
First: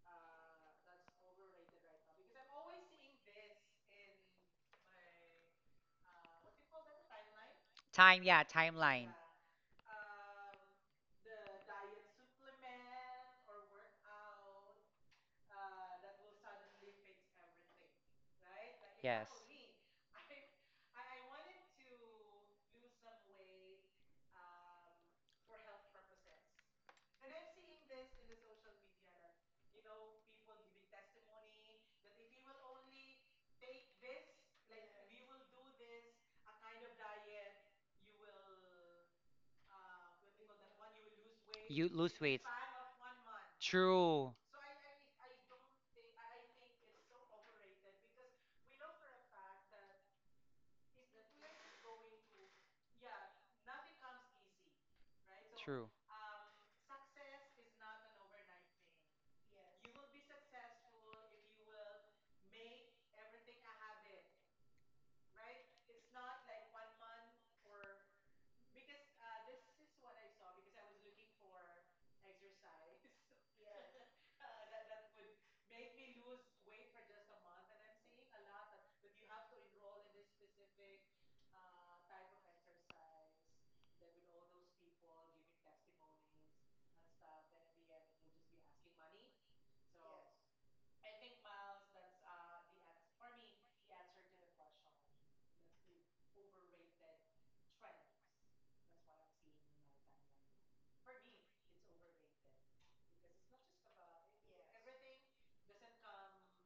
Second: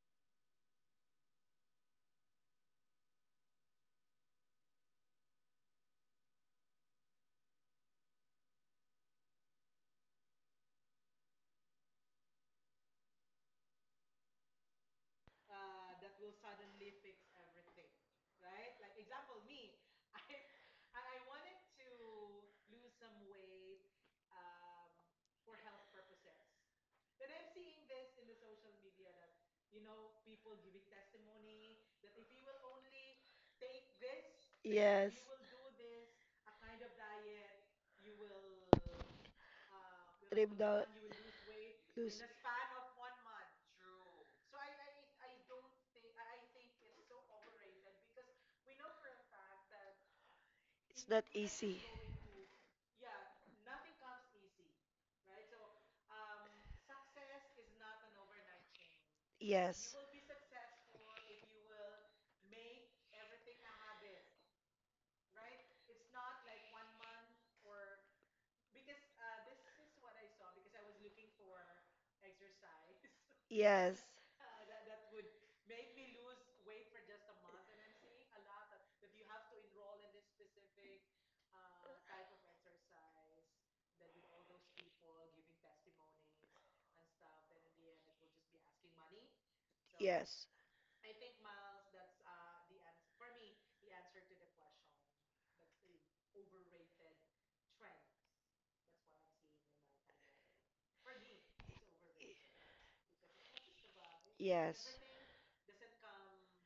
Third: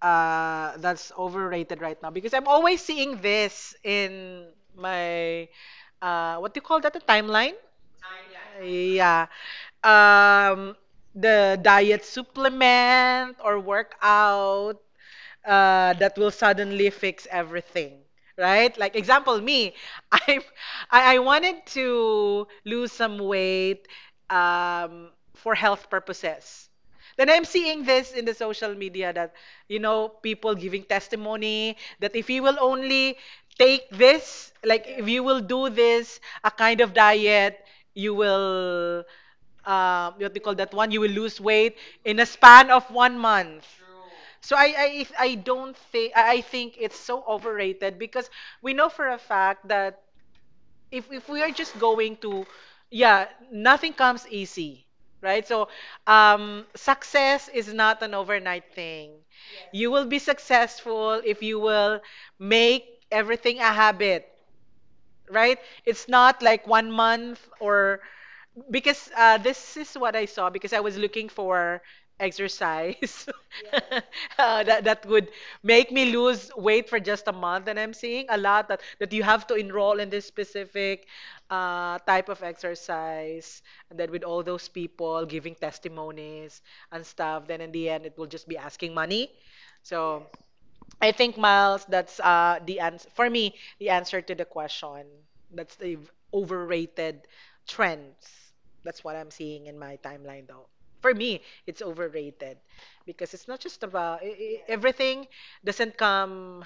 Speaker 2: that's overrated right now, because I'm always seeing this in my, what do you call that? The,
Speaker 1: Time, yeah,
Speaker 2: timeline.
Speaker 1: timeline.
Speaker 2: Yeah. Um, the diet supplement or workout that will suddenly fix everything, right? Like
Speaker 1: Yes.
Speaker 2: example, me, (laughs) I I wanted to lose some weight um, for health purposes. Then I'm seeing this in the social media that, you know, people giving testimony that if you will only take this,
Speaker 3: (laughs)
Speaker 2: like if
Speaker 3: Yes.
Speaker 2: you will do this a kind of diet, you will, what do you call
Speaker 3: Trim
Speaker 2: that
Speaker 3: down.
Speaker 2: one? You will lose weight
Speaker 1: You
Speaker 2: in
Speaker 1: lose
Speaker 3: Lose.
Speaker 2: a
Speaker 1: weight.
Speaker 2: span of 1 month.
Speaker 1: True.
Speaker 2: So, I don't think, I think it's so overrated because we know for a fact that
Speaker 3: It's
Speaker 2: if
Speaker 3: not
Speaker 2: if we are just
Speaker 3: easy.
Speaker 2: going to, yeah, nothing comes easy, right? So
Speaker 1: True.
Speaker 2: success is not an overnight thing. You
Speaker 3: Yes.
Speaker 2: will be successful if you will make everything a habit, right? It's not like 1 month or because this is what I saw because I was looking for exercise
Speaker 3: Yes.
Speaker 2: (laughs) that would make me lose weight for just a month, and I'm seeing a lot that you have to enroll in this specific type of exercise, and then with all those people giving testimonies and stuff, then in the end it will just be asking money. So
Speaker 3: Yes.
Speaker 2: I think Miles, that's the answer for me, the answer to the question. That's the overrated trends. That's what I'm seeing in my timeline though. For me, it's overrated because it's not just about I
Speaker 3: Yes.
Speaker 2: everything doesn't come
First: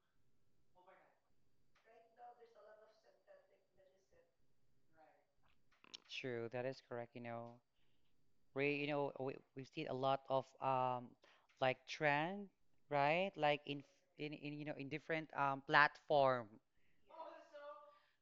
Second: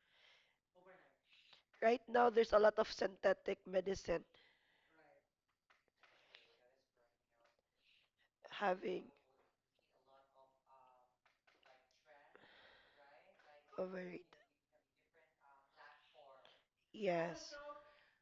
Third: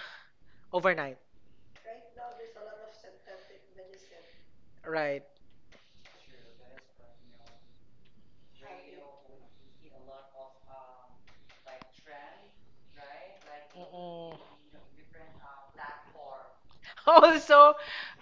Speaker 2: overnight,
Speaker 3: Right now, there's a lot of synthetic medicine
Speaker 2: right?
Speaker 1: True, that is correct. You
Speaker 3: having.
Speaker 1: know we, we've seen a lot of like trend, right? Like
Speaker 2: Mm-mm.
Speaker 3: Overrated.
Speaker 1: in you know in
Speaker 2: (laughs)
Speaker 1: different platform.
Speaker 3: Yes.
Speaker 2: Also,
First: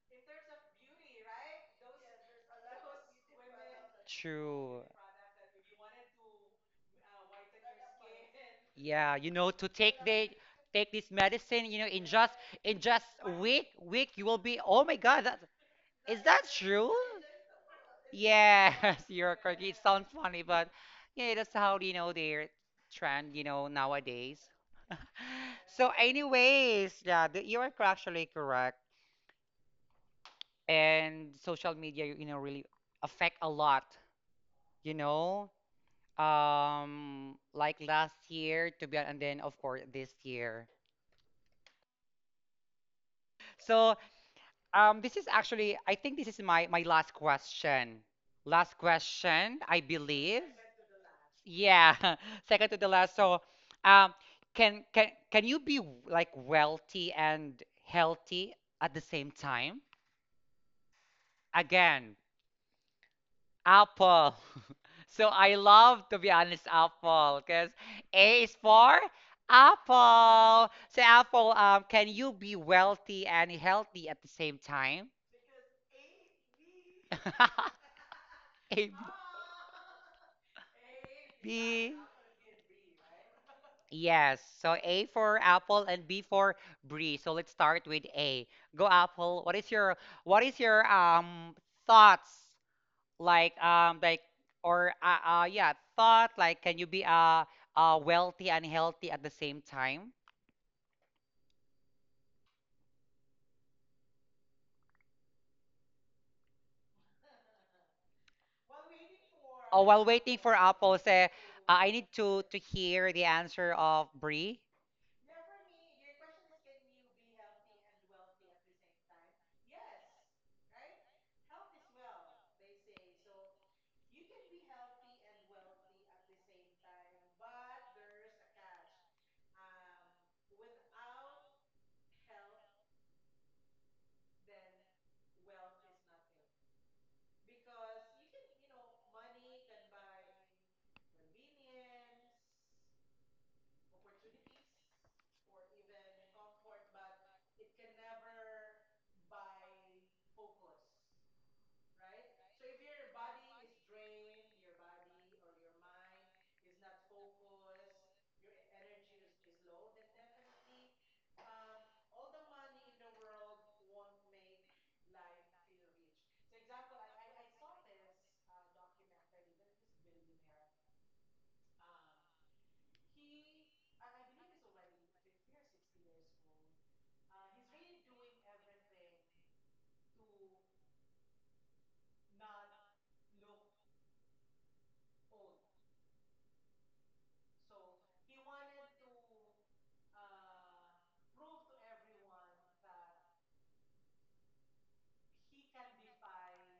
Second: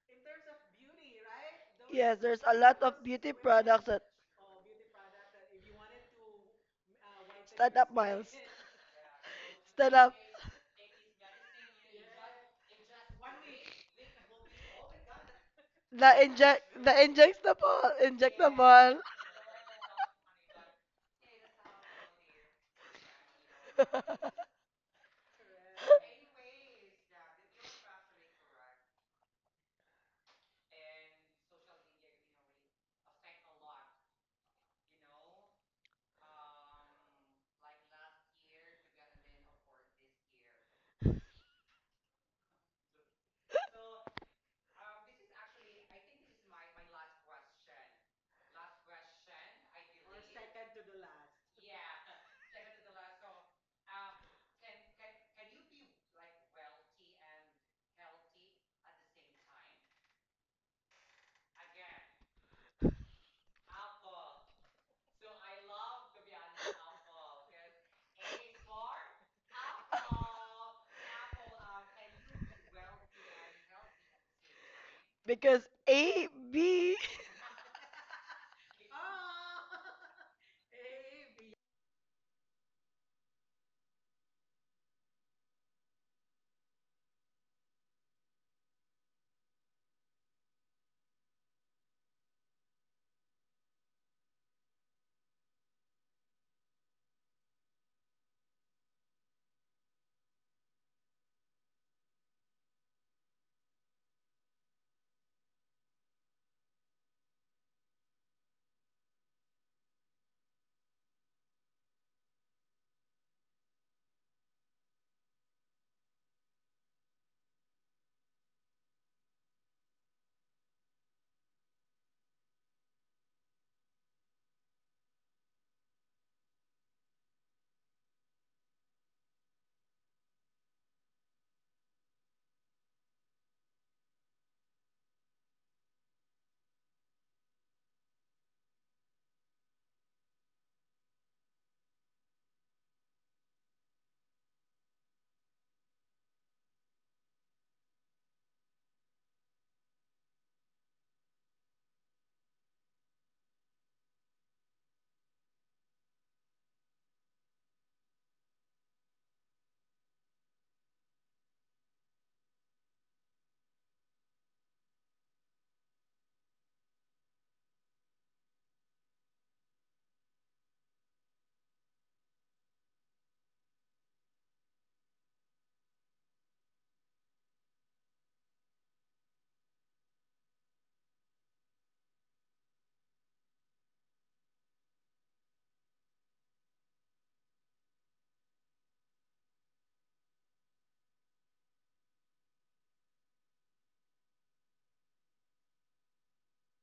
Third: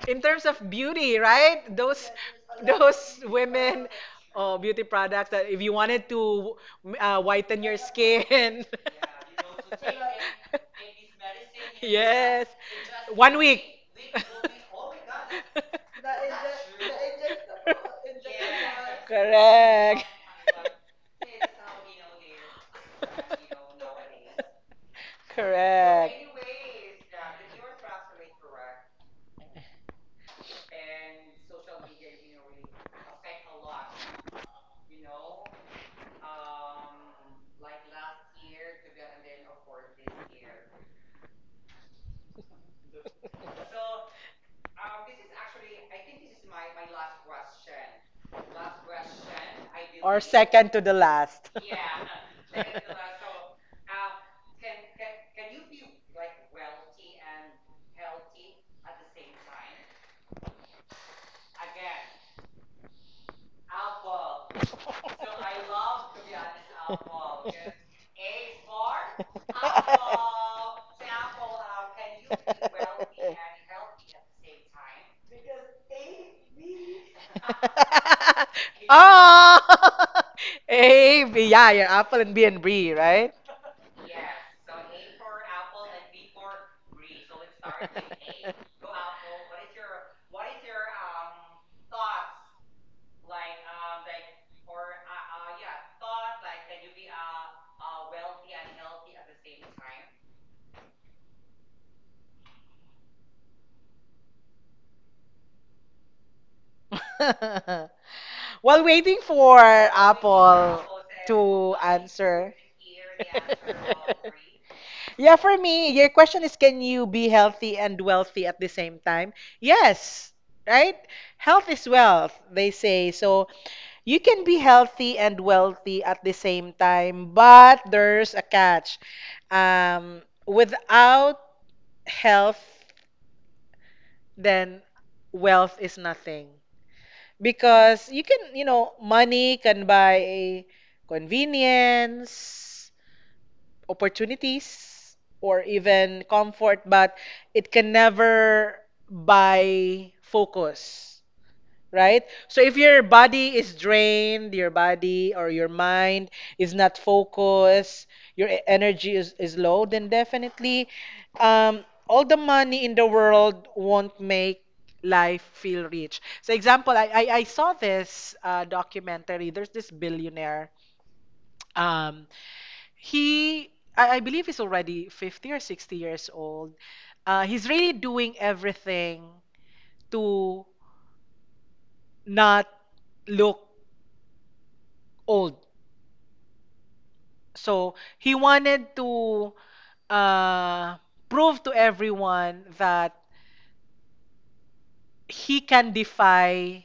Speaker 2: in terms of beauty, right? Those
Speaker 3: Yes, there's a lot of
Speaker 2: those
Speaker 3: beauty products
Speaker 2: women
Speaker 3: that
Speaker 2: oh, beauty
Speaker 1: True.
Speaker 2: products that if you wanted to whiten
Speaker 3: stand
Speaker 2: your
Speaker 3: up, Miles.
Speaker 2: skin.
Speaker 1: Yeah, you
Speaker 2: (laughs)
Speaker 1: know, to take
Speaker 3: Stand up.
Speaker 1: the take this medicine, you know,
Speaker 2: Yes.
Speaker 1: in just a
Speaker 2: 1 week.
Speaker 1: week, week you will be, oh my God, that is
Speaker 3: The
Speaker 1: that
Speaker 3: inject, the
Speaker 1: true?
Speaker 3: injectable, injectable.
Speaker 1: Yes, (laughs)
Speaker 2: (laughs)
Speaker 1: you're correct. It
Speaker 2: Correct.
Speaker 1: sounds funny, but yeah, that's how you know they're trend, you know, nowadays.
Speaker 3: (laughs)
Speaker 2: (laughs)
Speaker 1: (laughs) So,
Speaker 2: Correct.
Speaker 1: anyways, yeah, you are actually correct. And social media, you know, really affect a lot, you know. Like last year to be, and then of course this year. So, this is actually, I think this is my last question. Last question, I
Speaker 2: Or
Speaker 1: believe.
Speaker 2: second to the last. (laughs)
Speaker 1: Yeah, (laughs) second to the last. So, um, can you be like wealthy and healthy at the same time? Again, apple. (laughs)
Speaker 2: so,
Speaker 1: So I love to be honest, apple, because A is for apple. So apple, can you be wealthy and healthy at the same time?
Speaker 3: Because A, B.
Speaker 2: the
Speaker 1: (laughs) A,
Speaker 2: oh, (laughs) A, B, yeah, your
Speaker 1: B.
Speaker 2: apple and B, right?
Speaker 1: Yes. So A for apple and B for Bree. So let's
Speaker 2: (laughs)
Speaker 1: start with A. Go Apple. What is your thoughts like or yeah, thought like can you be wealthy and healthy at the same time?
Speaker 2: uh, (laughs) While waiting for
Speaker 1: Oh, while waiting for
Speaker 2: Apple
Speaker 1: Apple, say
Speaker 2: to
Speaker 1: I need to
Speaker 2: answer.
Speaker 1: hear the
Speaker 2: (laughs)
Speaker 1: answer of Bree.
Speaker 2: Yeah, for me, your question is can you be healthy and wealthy at the same time? Yes, right? Health is wealth, they say. So you can be healthy and wealthy at the same time, but there's a catch. Without health, then wealth is nothing. Because you can, you know, money can buy convenience, opportunities, or even comfort, but it can never buy focus, right? So if your body is drained, your body or your mind is not focused, your energy is low, then definitely all the money in the world won't make life feel rich. So example, I saw this documentary. There's this billionaire. Um, he, I believe he's already 50 or 60 years old. He's really doing everything to not look old. So he wanted to uh, prove to everyone that he can defy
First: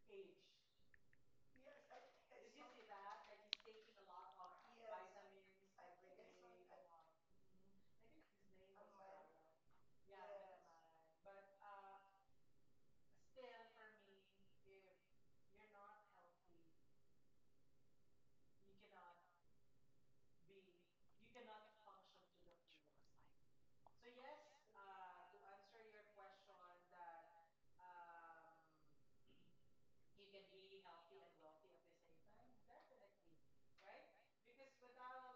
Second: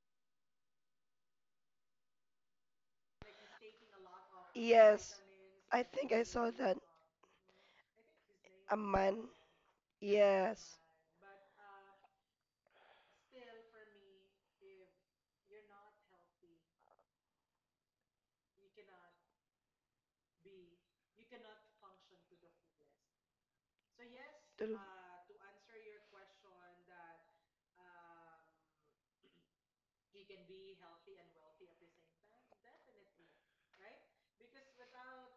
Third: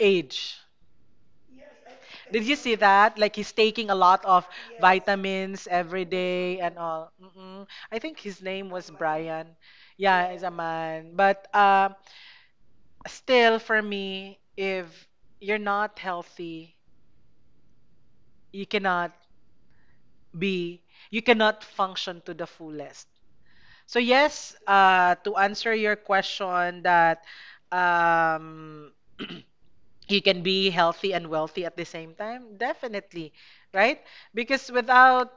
Speaker 2: age. Did you see that? Like he's taking a lot of
Speaker 3: Yes,
Speaker 2: vitamins
Speaker 3: I
Speaker 2: every
Speaker 3: think I saw
Speaker 2: day
Speaker 3: that.
Speaker 2: and all. Mm-mm. I think his name
Speaker 3: A
Speaker 2: was
Speaker 3: man.
Speaker 2: Brian. Yeah, he's a
Speaker 3: Yes.
Speaker 2: man. But still, for me, if you're not healthy, you cannot be, you cannot function to the fullest. So yes,
Speaker 3: True.
Speaker 2: to answer your question that um, you can be healthy and wealthy at the same time, definitely, right? Because without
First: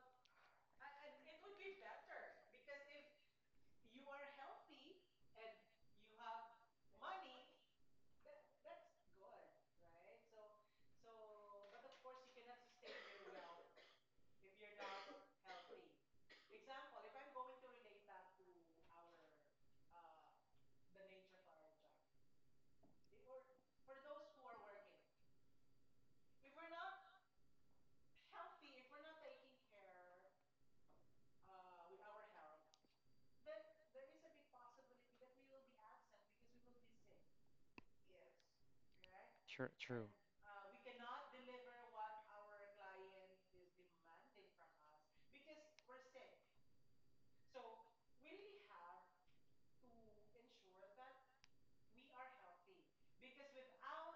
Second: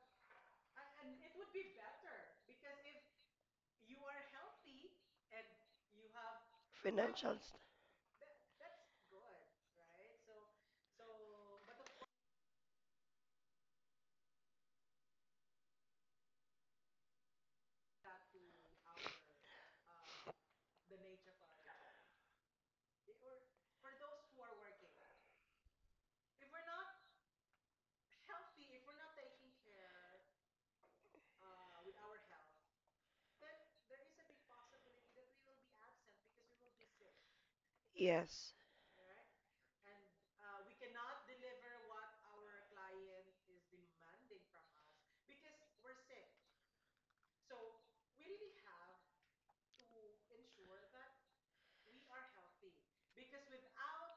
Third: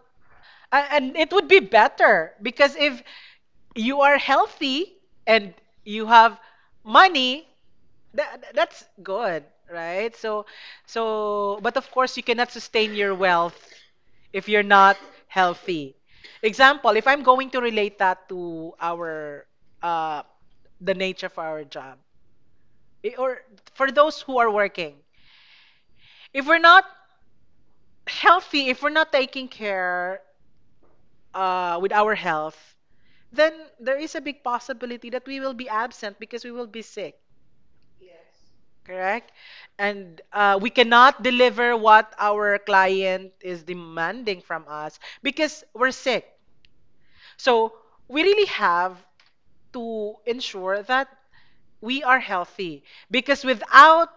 Speaker 2: a- and it would be better because if you are healthy and you have
Speaker 3: Financial,
Speaker 2: money,
Speaker 3: st-
Speaker 2: that's good, right? So but of course you cannot sustain your wealth if you're not healthy. Example, if I'm going to relate that to our uh the nature of our job, or for those who are working. If we're not healthy, if we're not taking care with our health, then there is a big possibility that we will be absent because we will be sick.
Speaker 3: yes.
Speaker 2: Correct?
Speaker 1: True, true.
Speaker 2: And we cannot deliver what our client is demanding from us because we're sick. So we really have to ensure that we are healthy because without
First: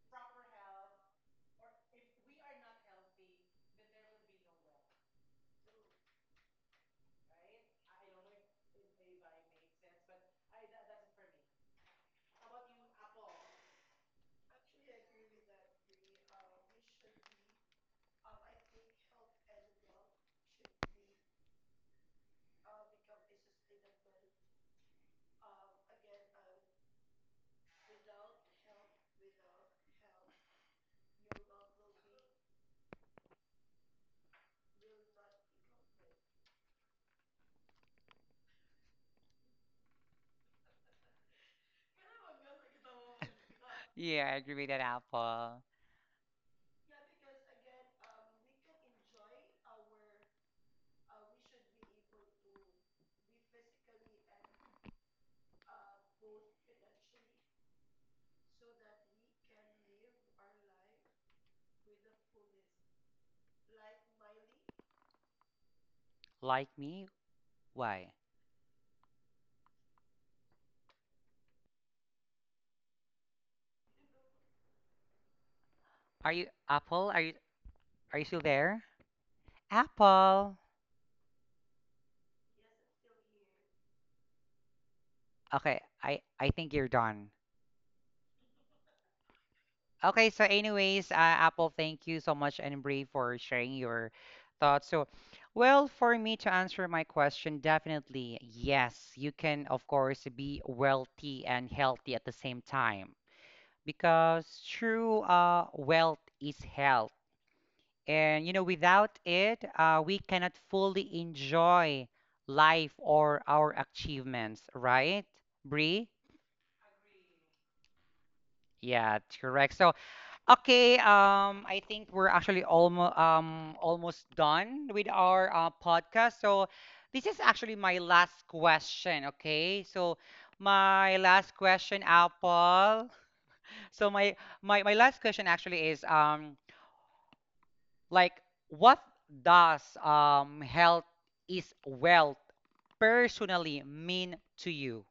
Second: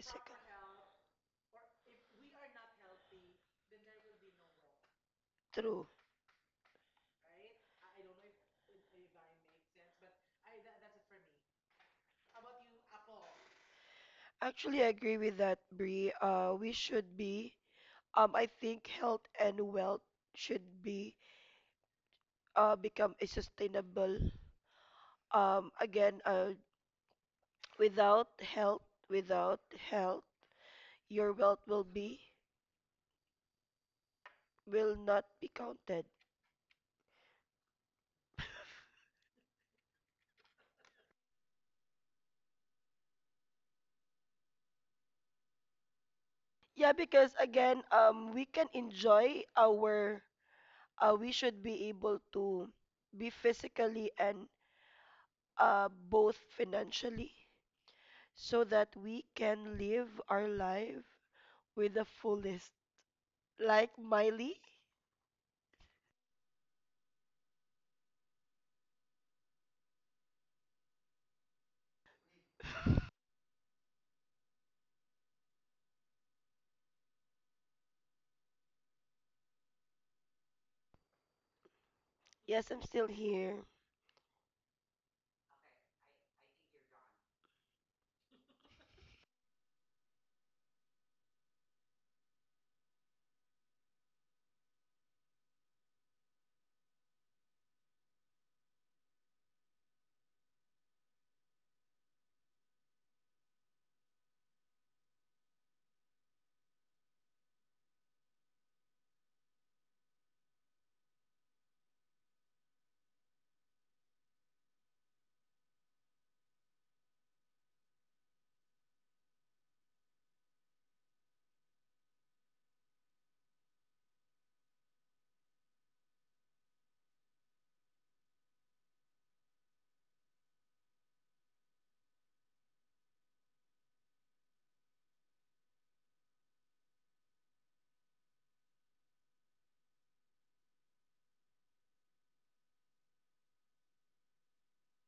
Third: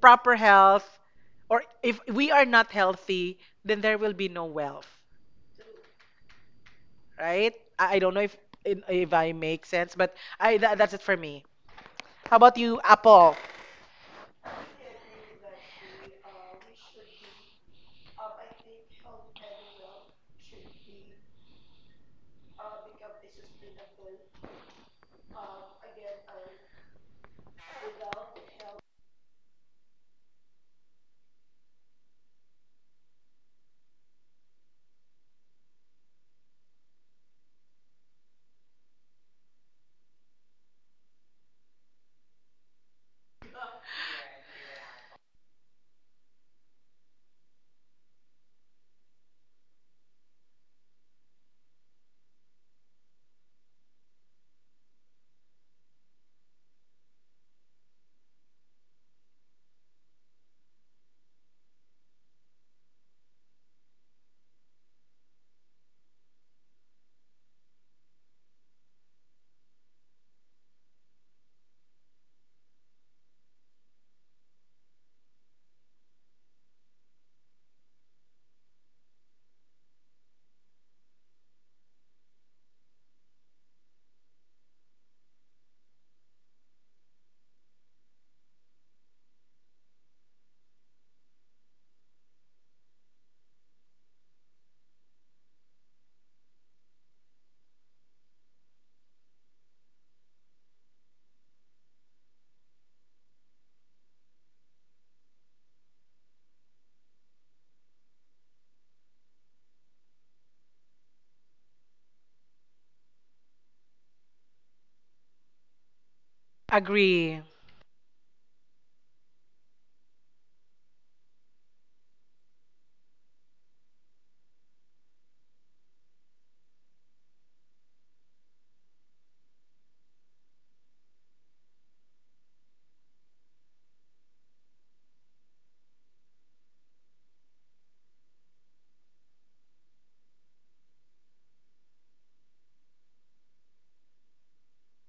Speaker 2: proper health, or if we are not healthy, then there will be no wealth,
Speaker 3: true.
Speaker 2: right? I don't know if I make sense, but that's it for me. How about you, Apple?
Speaker 3: Actually, I agree with that, Bree. I think health and wealth should be, become a sustainable. Again, without health, without health, your wealth will be, will not be counted.
Speaker 1: Yeah, I agree with that Apple.
Speaker 3: Yeah, because again, we can enjoy our, we should be able to be physically and both financially so that we can live our life with the fullest. Like Miley,
Speaker 1: Like me? Why? Are you Apple? Are you still there? Apple.
Speaker 3: yes, I'm still here.
Speaker 1: Okay, I think you're done. Okay, so anyways, Apple, thank you so much and Brie for sharing your thoughts. So, well, for me to answer my question, definitely yes, you can of course be wealthy and healthy at the same time because true wealth is health, and you know without it, we cannot fully enjoy life or our achievements, right, Brie?
Speaker 2: Agree.
Speaker 1: Yeah, correct. So. Okay, I think we're actually almost almost done with our podcast. So this is actually my last question. Okay, so my last question, Apple. (laughs) So my last question actually is like what does health is wealth personally mean to you?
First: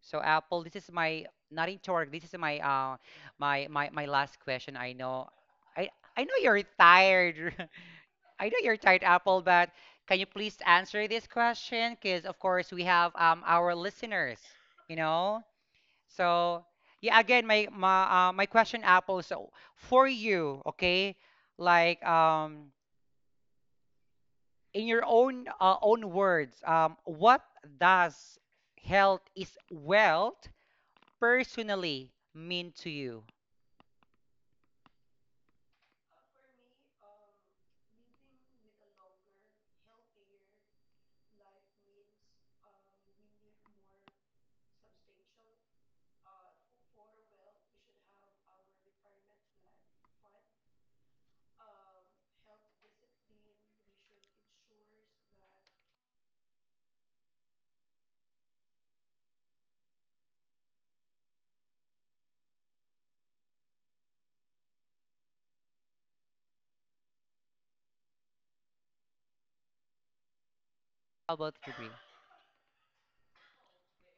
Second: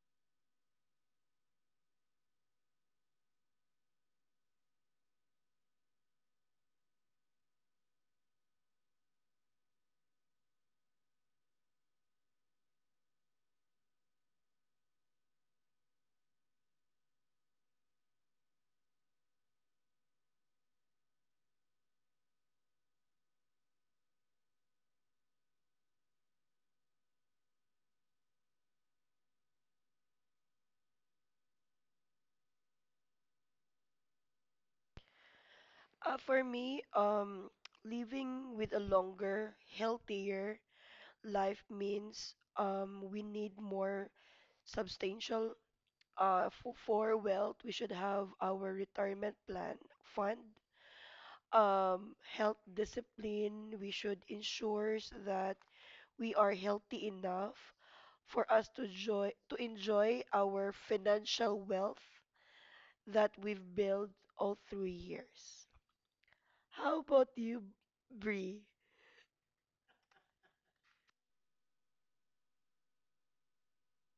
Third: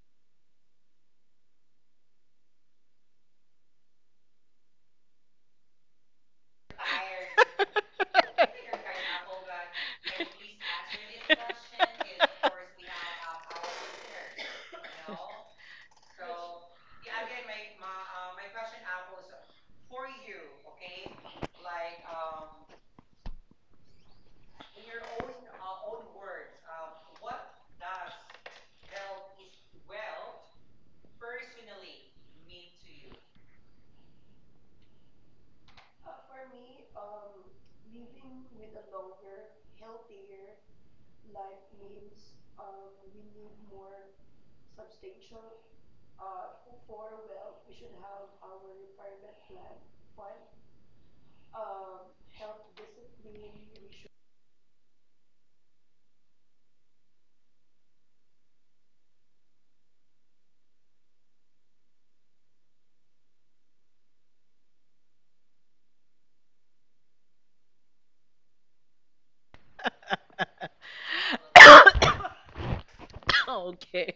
Speaker 1: So Apple, this is my not into work. This is my my last question. I know I I know you're
Speaker 2: (coughs)
Speaker 1: tired. (laughs) I know you're tired, Apple, but can you please answer this question? Because of course we have our listeners, you know. So yeah, again, my question, Apple. So for you, okay, like in your own own words, what does health is wealth personally mean to you?
Speaker 3: For me, living with a longer, healthier life means we need more substantial for wealth. We should have our retirement plan fund, health discipline. We should ensure that we are healthy enough for us to joy to enjoy our financial wealth that we've built all 3 years. How about you, Bree?
Speaker 1: How about you, Brie?
Speaker 2: Okay.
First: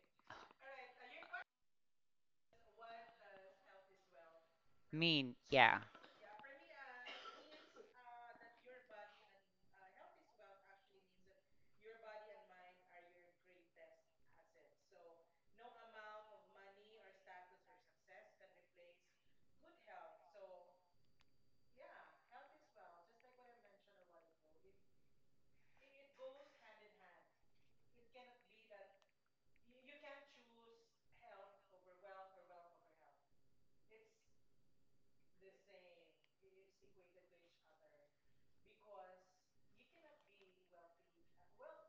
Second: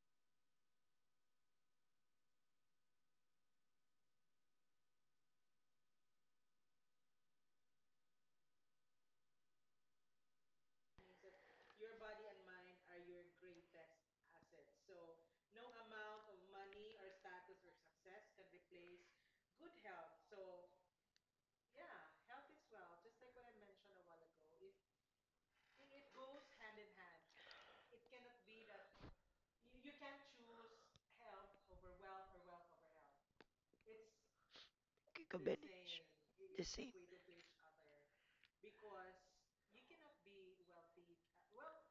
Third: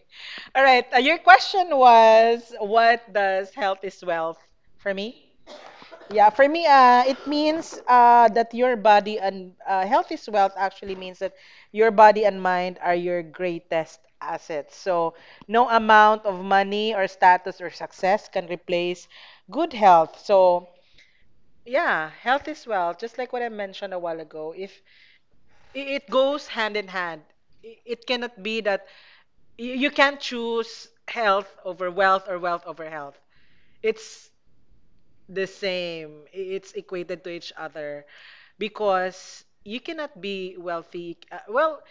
Speaker 2: All right. Your question was what does health is wealth for me?
Speaker 1: Mean, yeah.
Speaker 2: Yeah, for me, it means that your body and health is wealth actually means that your body and mind are your greatest assets. So, no amount of money or status or success can replace good health. So, yeah, health is wealth, just like what I mentioned a while ago. If I- it goes hand in hand. It cannot be that you can't choose health over wealth or wealth over health. It's the
Speaker 3: Kikabenish.
Speaker 2: same. I-
Speaker 3: The
Speaker 2: It's
Speaker 3: same.
Speaker 2: equated to each other because you cannot be wealthy.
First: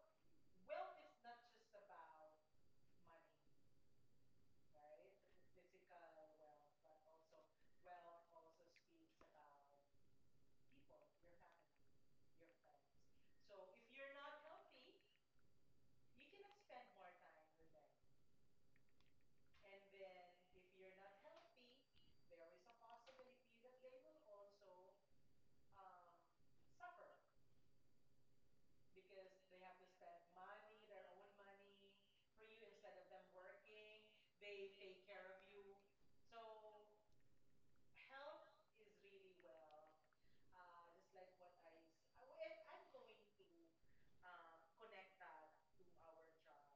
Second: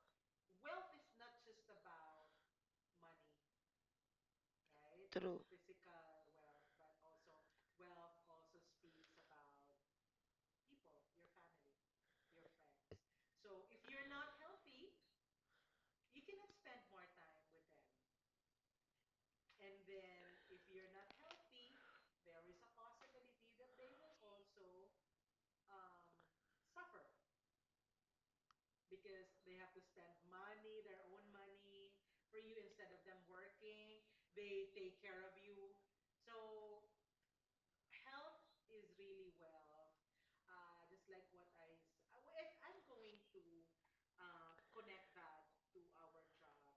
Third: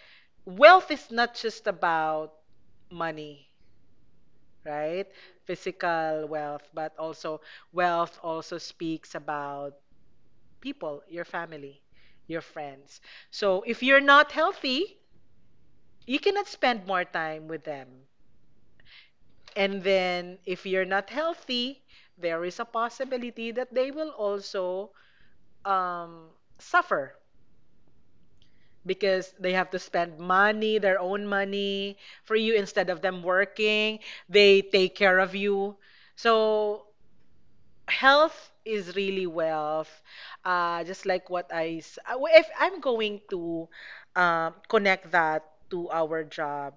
Speaker 2: Wealth is not just about money, right?
Speaker 3: True.
Speaker 2: Physical wealth, but also wealth also speaks about people, your family, your friends. So if you're not healthy, you cannot spend more time with them. And then if you're not healthy, there is a possibility that they will also um, suffer because they have to spend money, their own money for you instead of them working. They take care of you. So health is really wealth. Just like what I, s- If I'm going to connect that to our job.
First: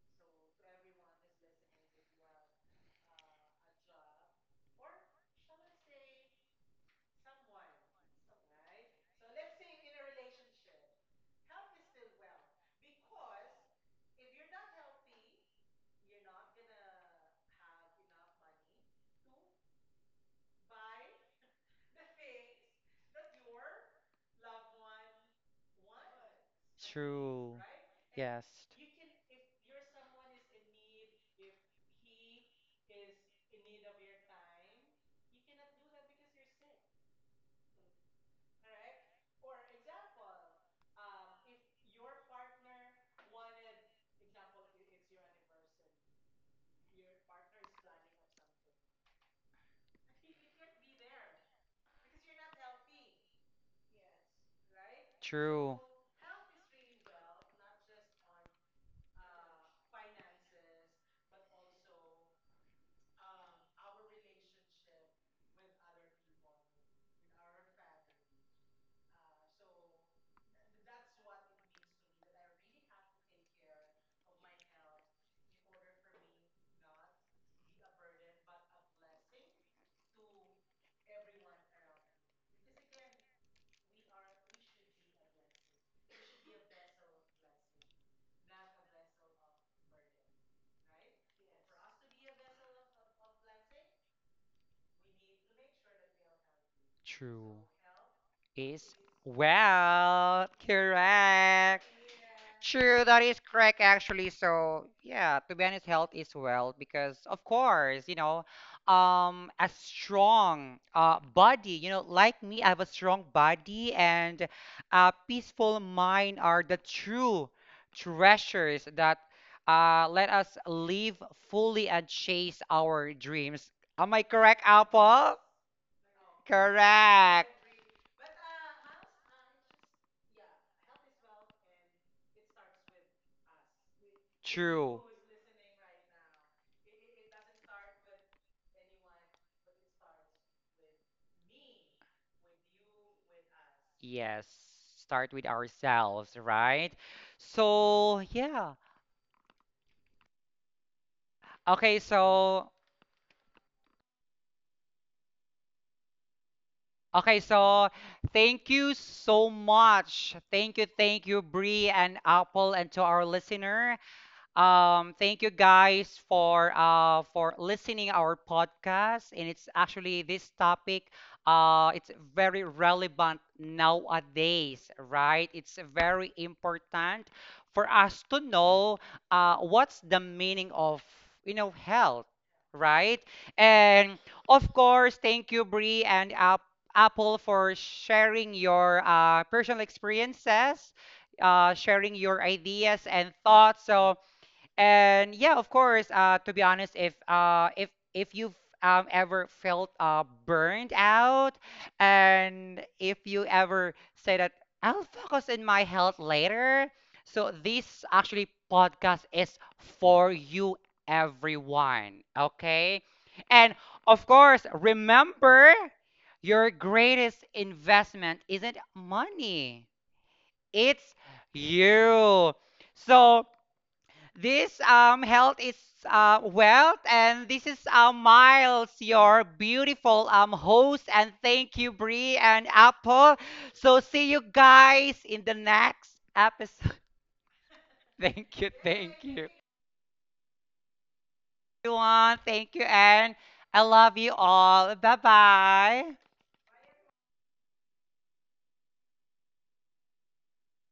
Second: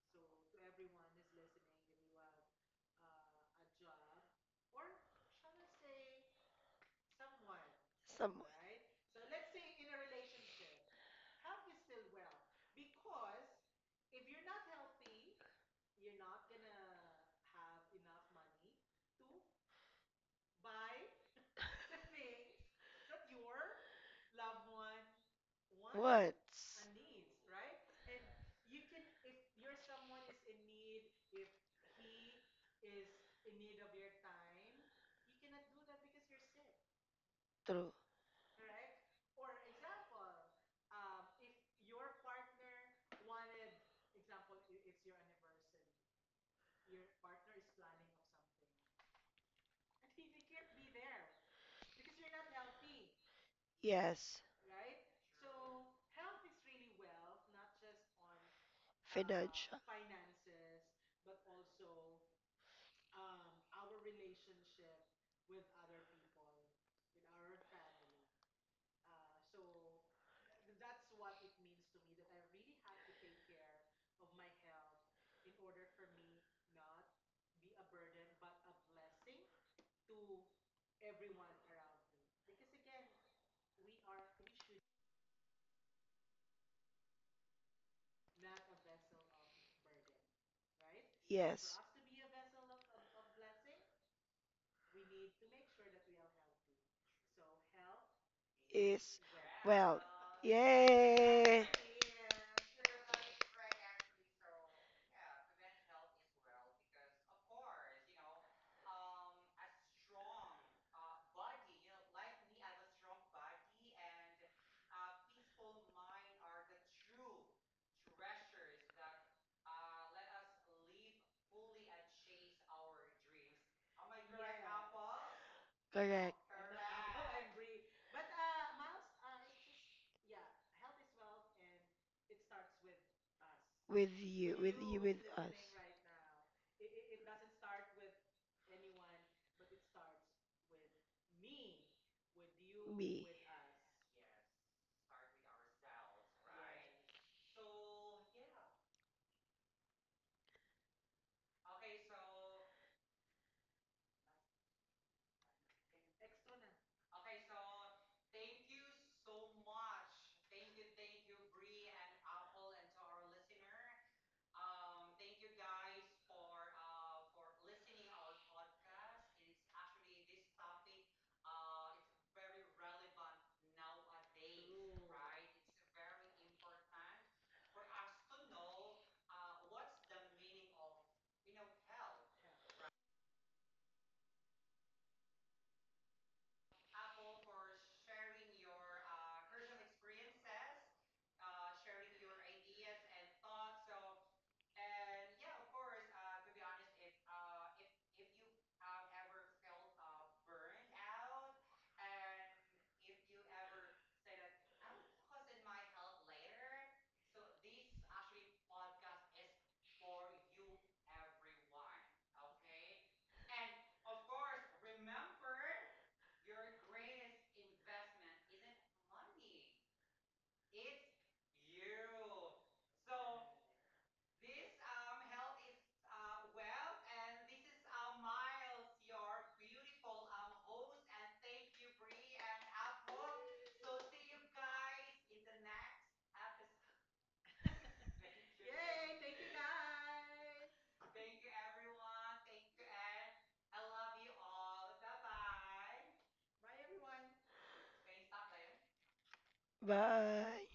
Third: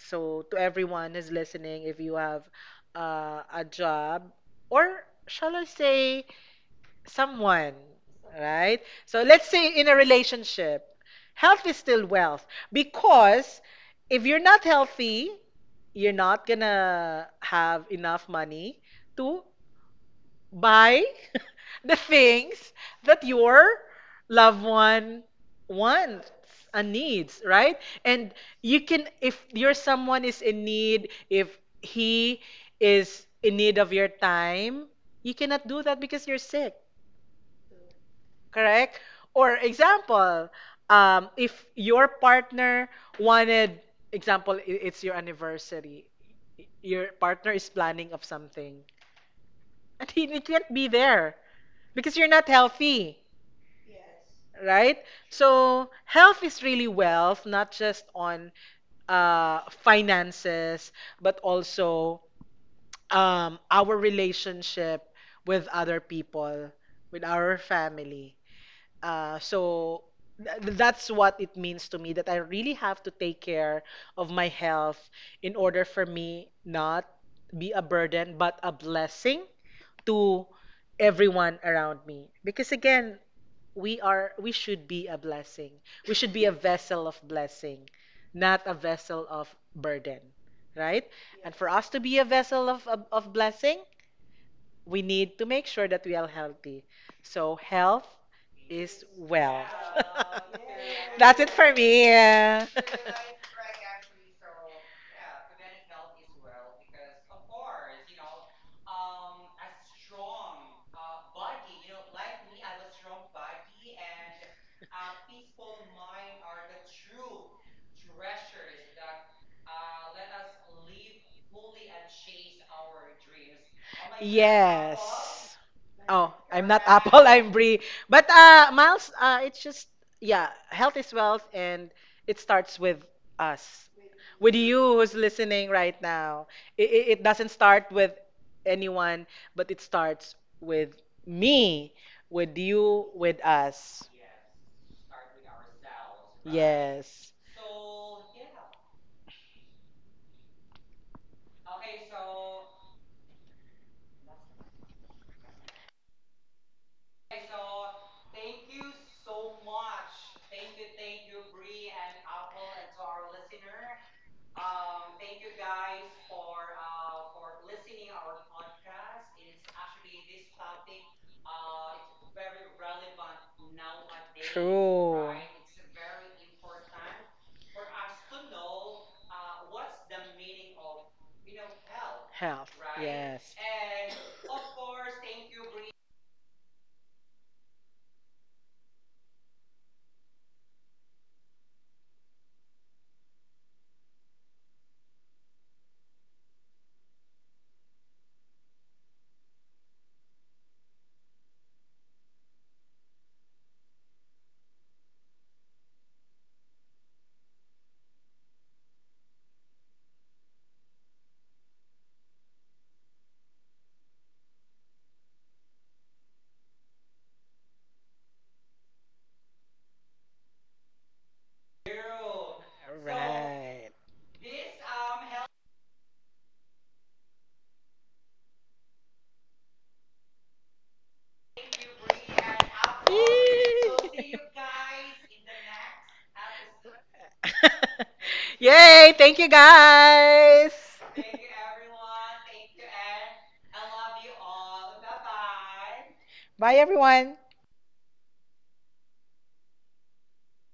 Speaker 2: So to everyone who's listening, if you have a job, or shall I say, someone,
Speaker 3: Some
Speaker 2: right? So let's say in a relationship, health is still wealth because if you're not healthy, you're not gonna have enough money to buy (laughs) the things that your loved one wants
Speaker 3: what?
Speaker 2: and needs,
Speaker 1: True.
Speaker 2: right? And
Speaker 1: Yes.
Speaker 2: you can, if your someone is in need, if he is in need of your time, you cannot do that because you're sick.
Speaker 3: True.
Speaker 2: Correct? Or example, if your partner wanted, example, it's your anniversary. Your partner is planning of something, and he can't be there because you're not healthy,
Speaker 3: Yes.
Speaker 2: right?
Speaker 1: True.
Speaker 2: So health is really wealth, not just on
Speaker 3: Financial.
Speaker 2: finances, but also our relationship with other people, with our family. Uh, so that's what it means to me, that I really have to take care of my health in order for me not be a burden but a blessing to everyone around me. Because again, we should be a blessing. We should be a vessel of blessing, not a vessel of burden, right? And for
Speaker 3: Yes.
Speaker 2: us to be a vessel of blessing, we need to make sure that we are healthy.
Speaker 1: True.
Speaker 2: So health
Speaker 1: Is
Speaker 2: is
Speaker 3: Is
Speaker 2: wealth.
Speaker 3: well.
Speaker 1: well
Speaker 2: (laughs) That's it
Speaker 3: Yay!
Speaker 2: for
Speaker 1: correct.
Speaker 2: me. (laughs)
Speaker 1: True, that is correct actually. So yeah, to be honest, health is wealth because of course, you know, a strong body, you know, like me, I have a strong body and a peaceful mind are the true treasures that let us live fully and chase our dreams. Am I correct,
Speaker 2: Yes.
Speaker 1: Apple?
Speaker 2: Oh,
Speaker 3: Correct.
Speaker 2: I'm not (laughs) Apple,
Speaker 1: Correct.
Speaker 2: I'm Brie. But Miles, it's just yeah, health is wealth and it starts with us.
Speaker 3: With you,
Speaker 2: With
Speaker 3: with you,
Speaker 2: you
Speaker 1: True.
Speaker 2: who's
Speaker 3: with
Speaker 2: listening
Speaker 3: us.
Speaker 2: right now. It doesn't start with anyone, but it starts with me, with you,
Speaker 3: Me.
Speaker 2: with us.
Speaker 1: Yes, start with ourselves, right?
Speaker 2: Yes.
Speaker 1: So, yeah. Okay, so okay, so thank you so much. Thank you, Bree and Apple, and to our listener. Thank you guys for listening our podcast. And it's actually this topic. It's very relevant nowadays,
Speaker 2: True.
Speaker 1: right? It's very important for us to know what's the meaning of you know health,
Speaker 2: Health,
Speaker 1: right?
Speaker 2: yes.
Speaker 1: And of course, thank you, Bree and Apple, for sharing your personal experiences, sharing your ideas and thoughts. So and yeah, of course, to be honest, if you've ever felt burned out, and if you ever say that I'll focus on my health later, so this actually podcast is for you, everyone. Okay, and of course, remember your greatest investment isn't money; it's you. So.
Speaker 2: Right.
Speaker 1: This health is wealth, and this is Miles, your beautiful host. And thank you, Bree and Apple. So, see you
Speaker 2: Yay!
Speaker 1: guys in the next episode. (laughs)
Speaker 2: (laughs)
Speaker 1: Thank
Speaker 2: Yay. Thank
Speaker 1: you,
Speaker 2: you guys.
Speaker 1: everyone. Thank you, and I love you all. Bye bye.
Speaker 2: Bye, everyone.
Speaker 3: Bye.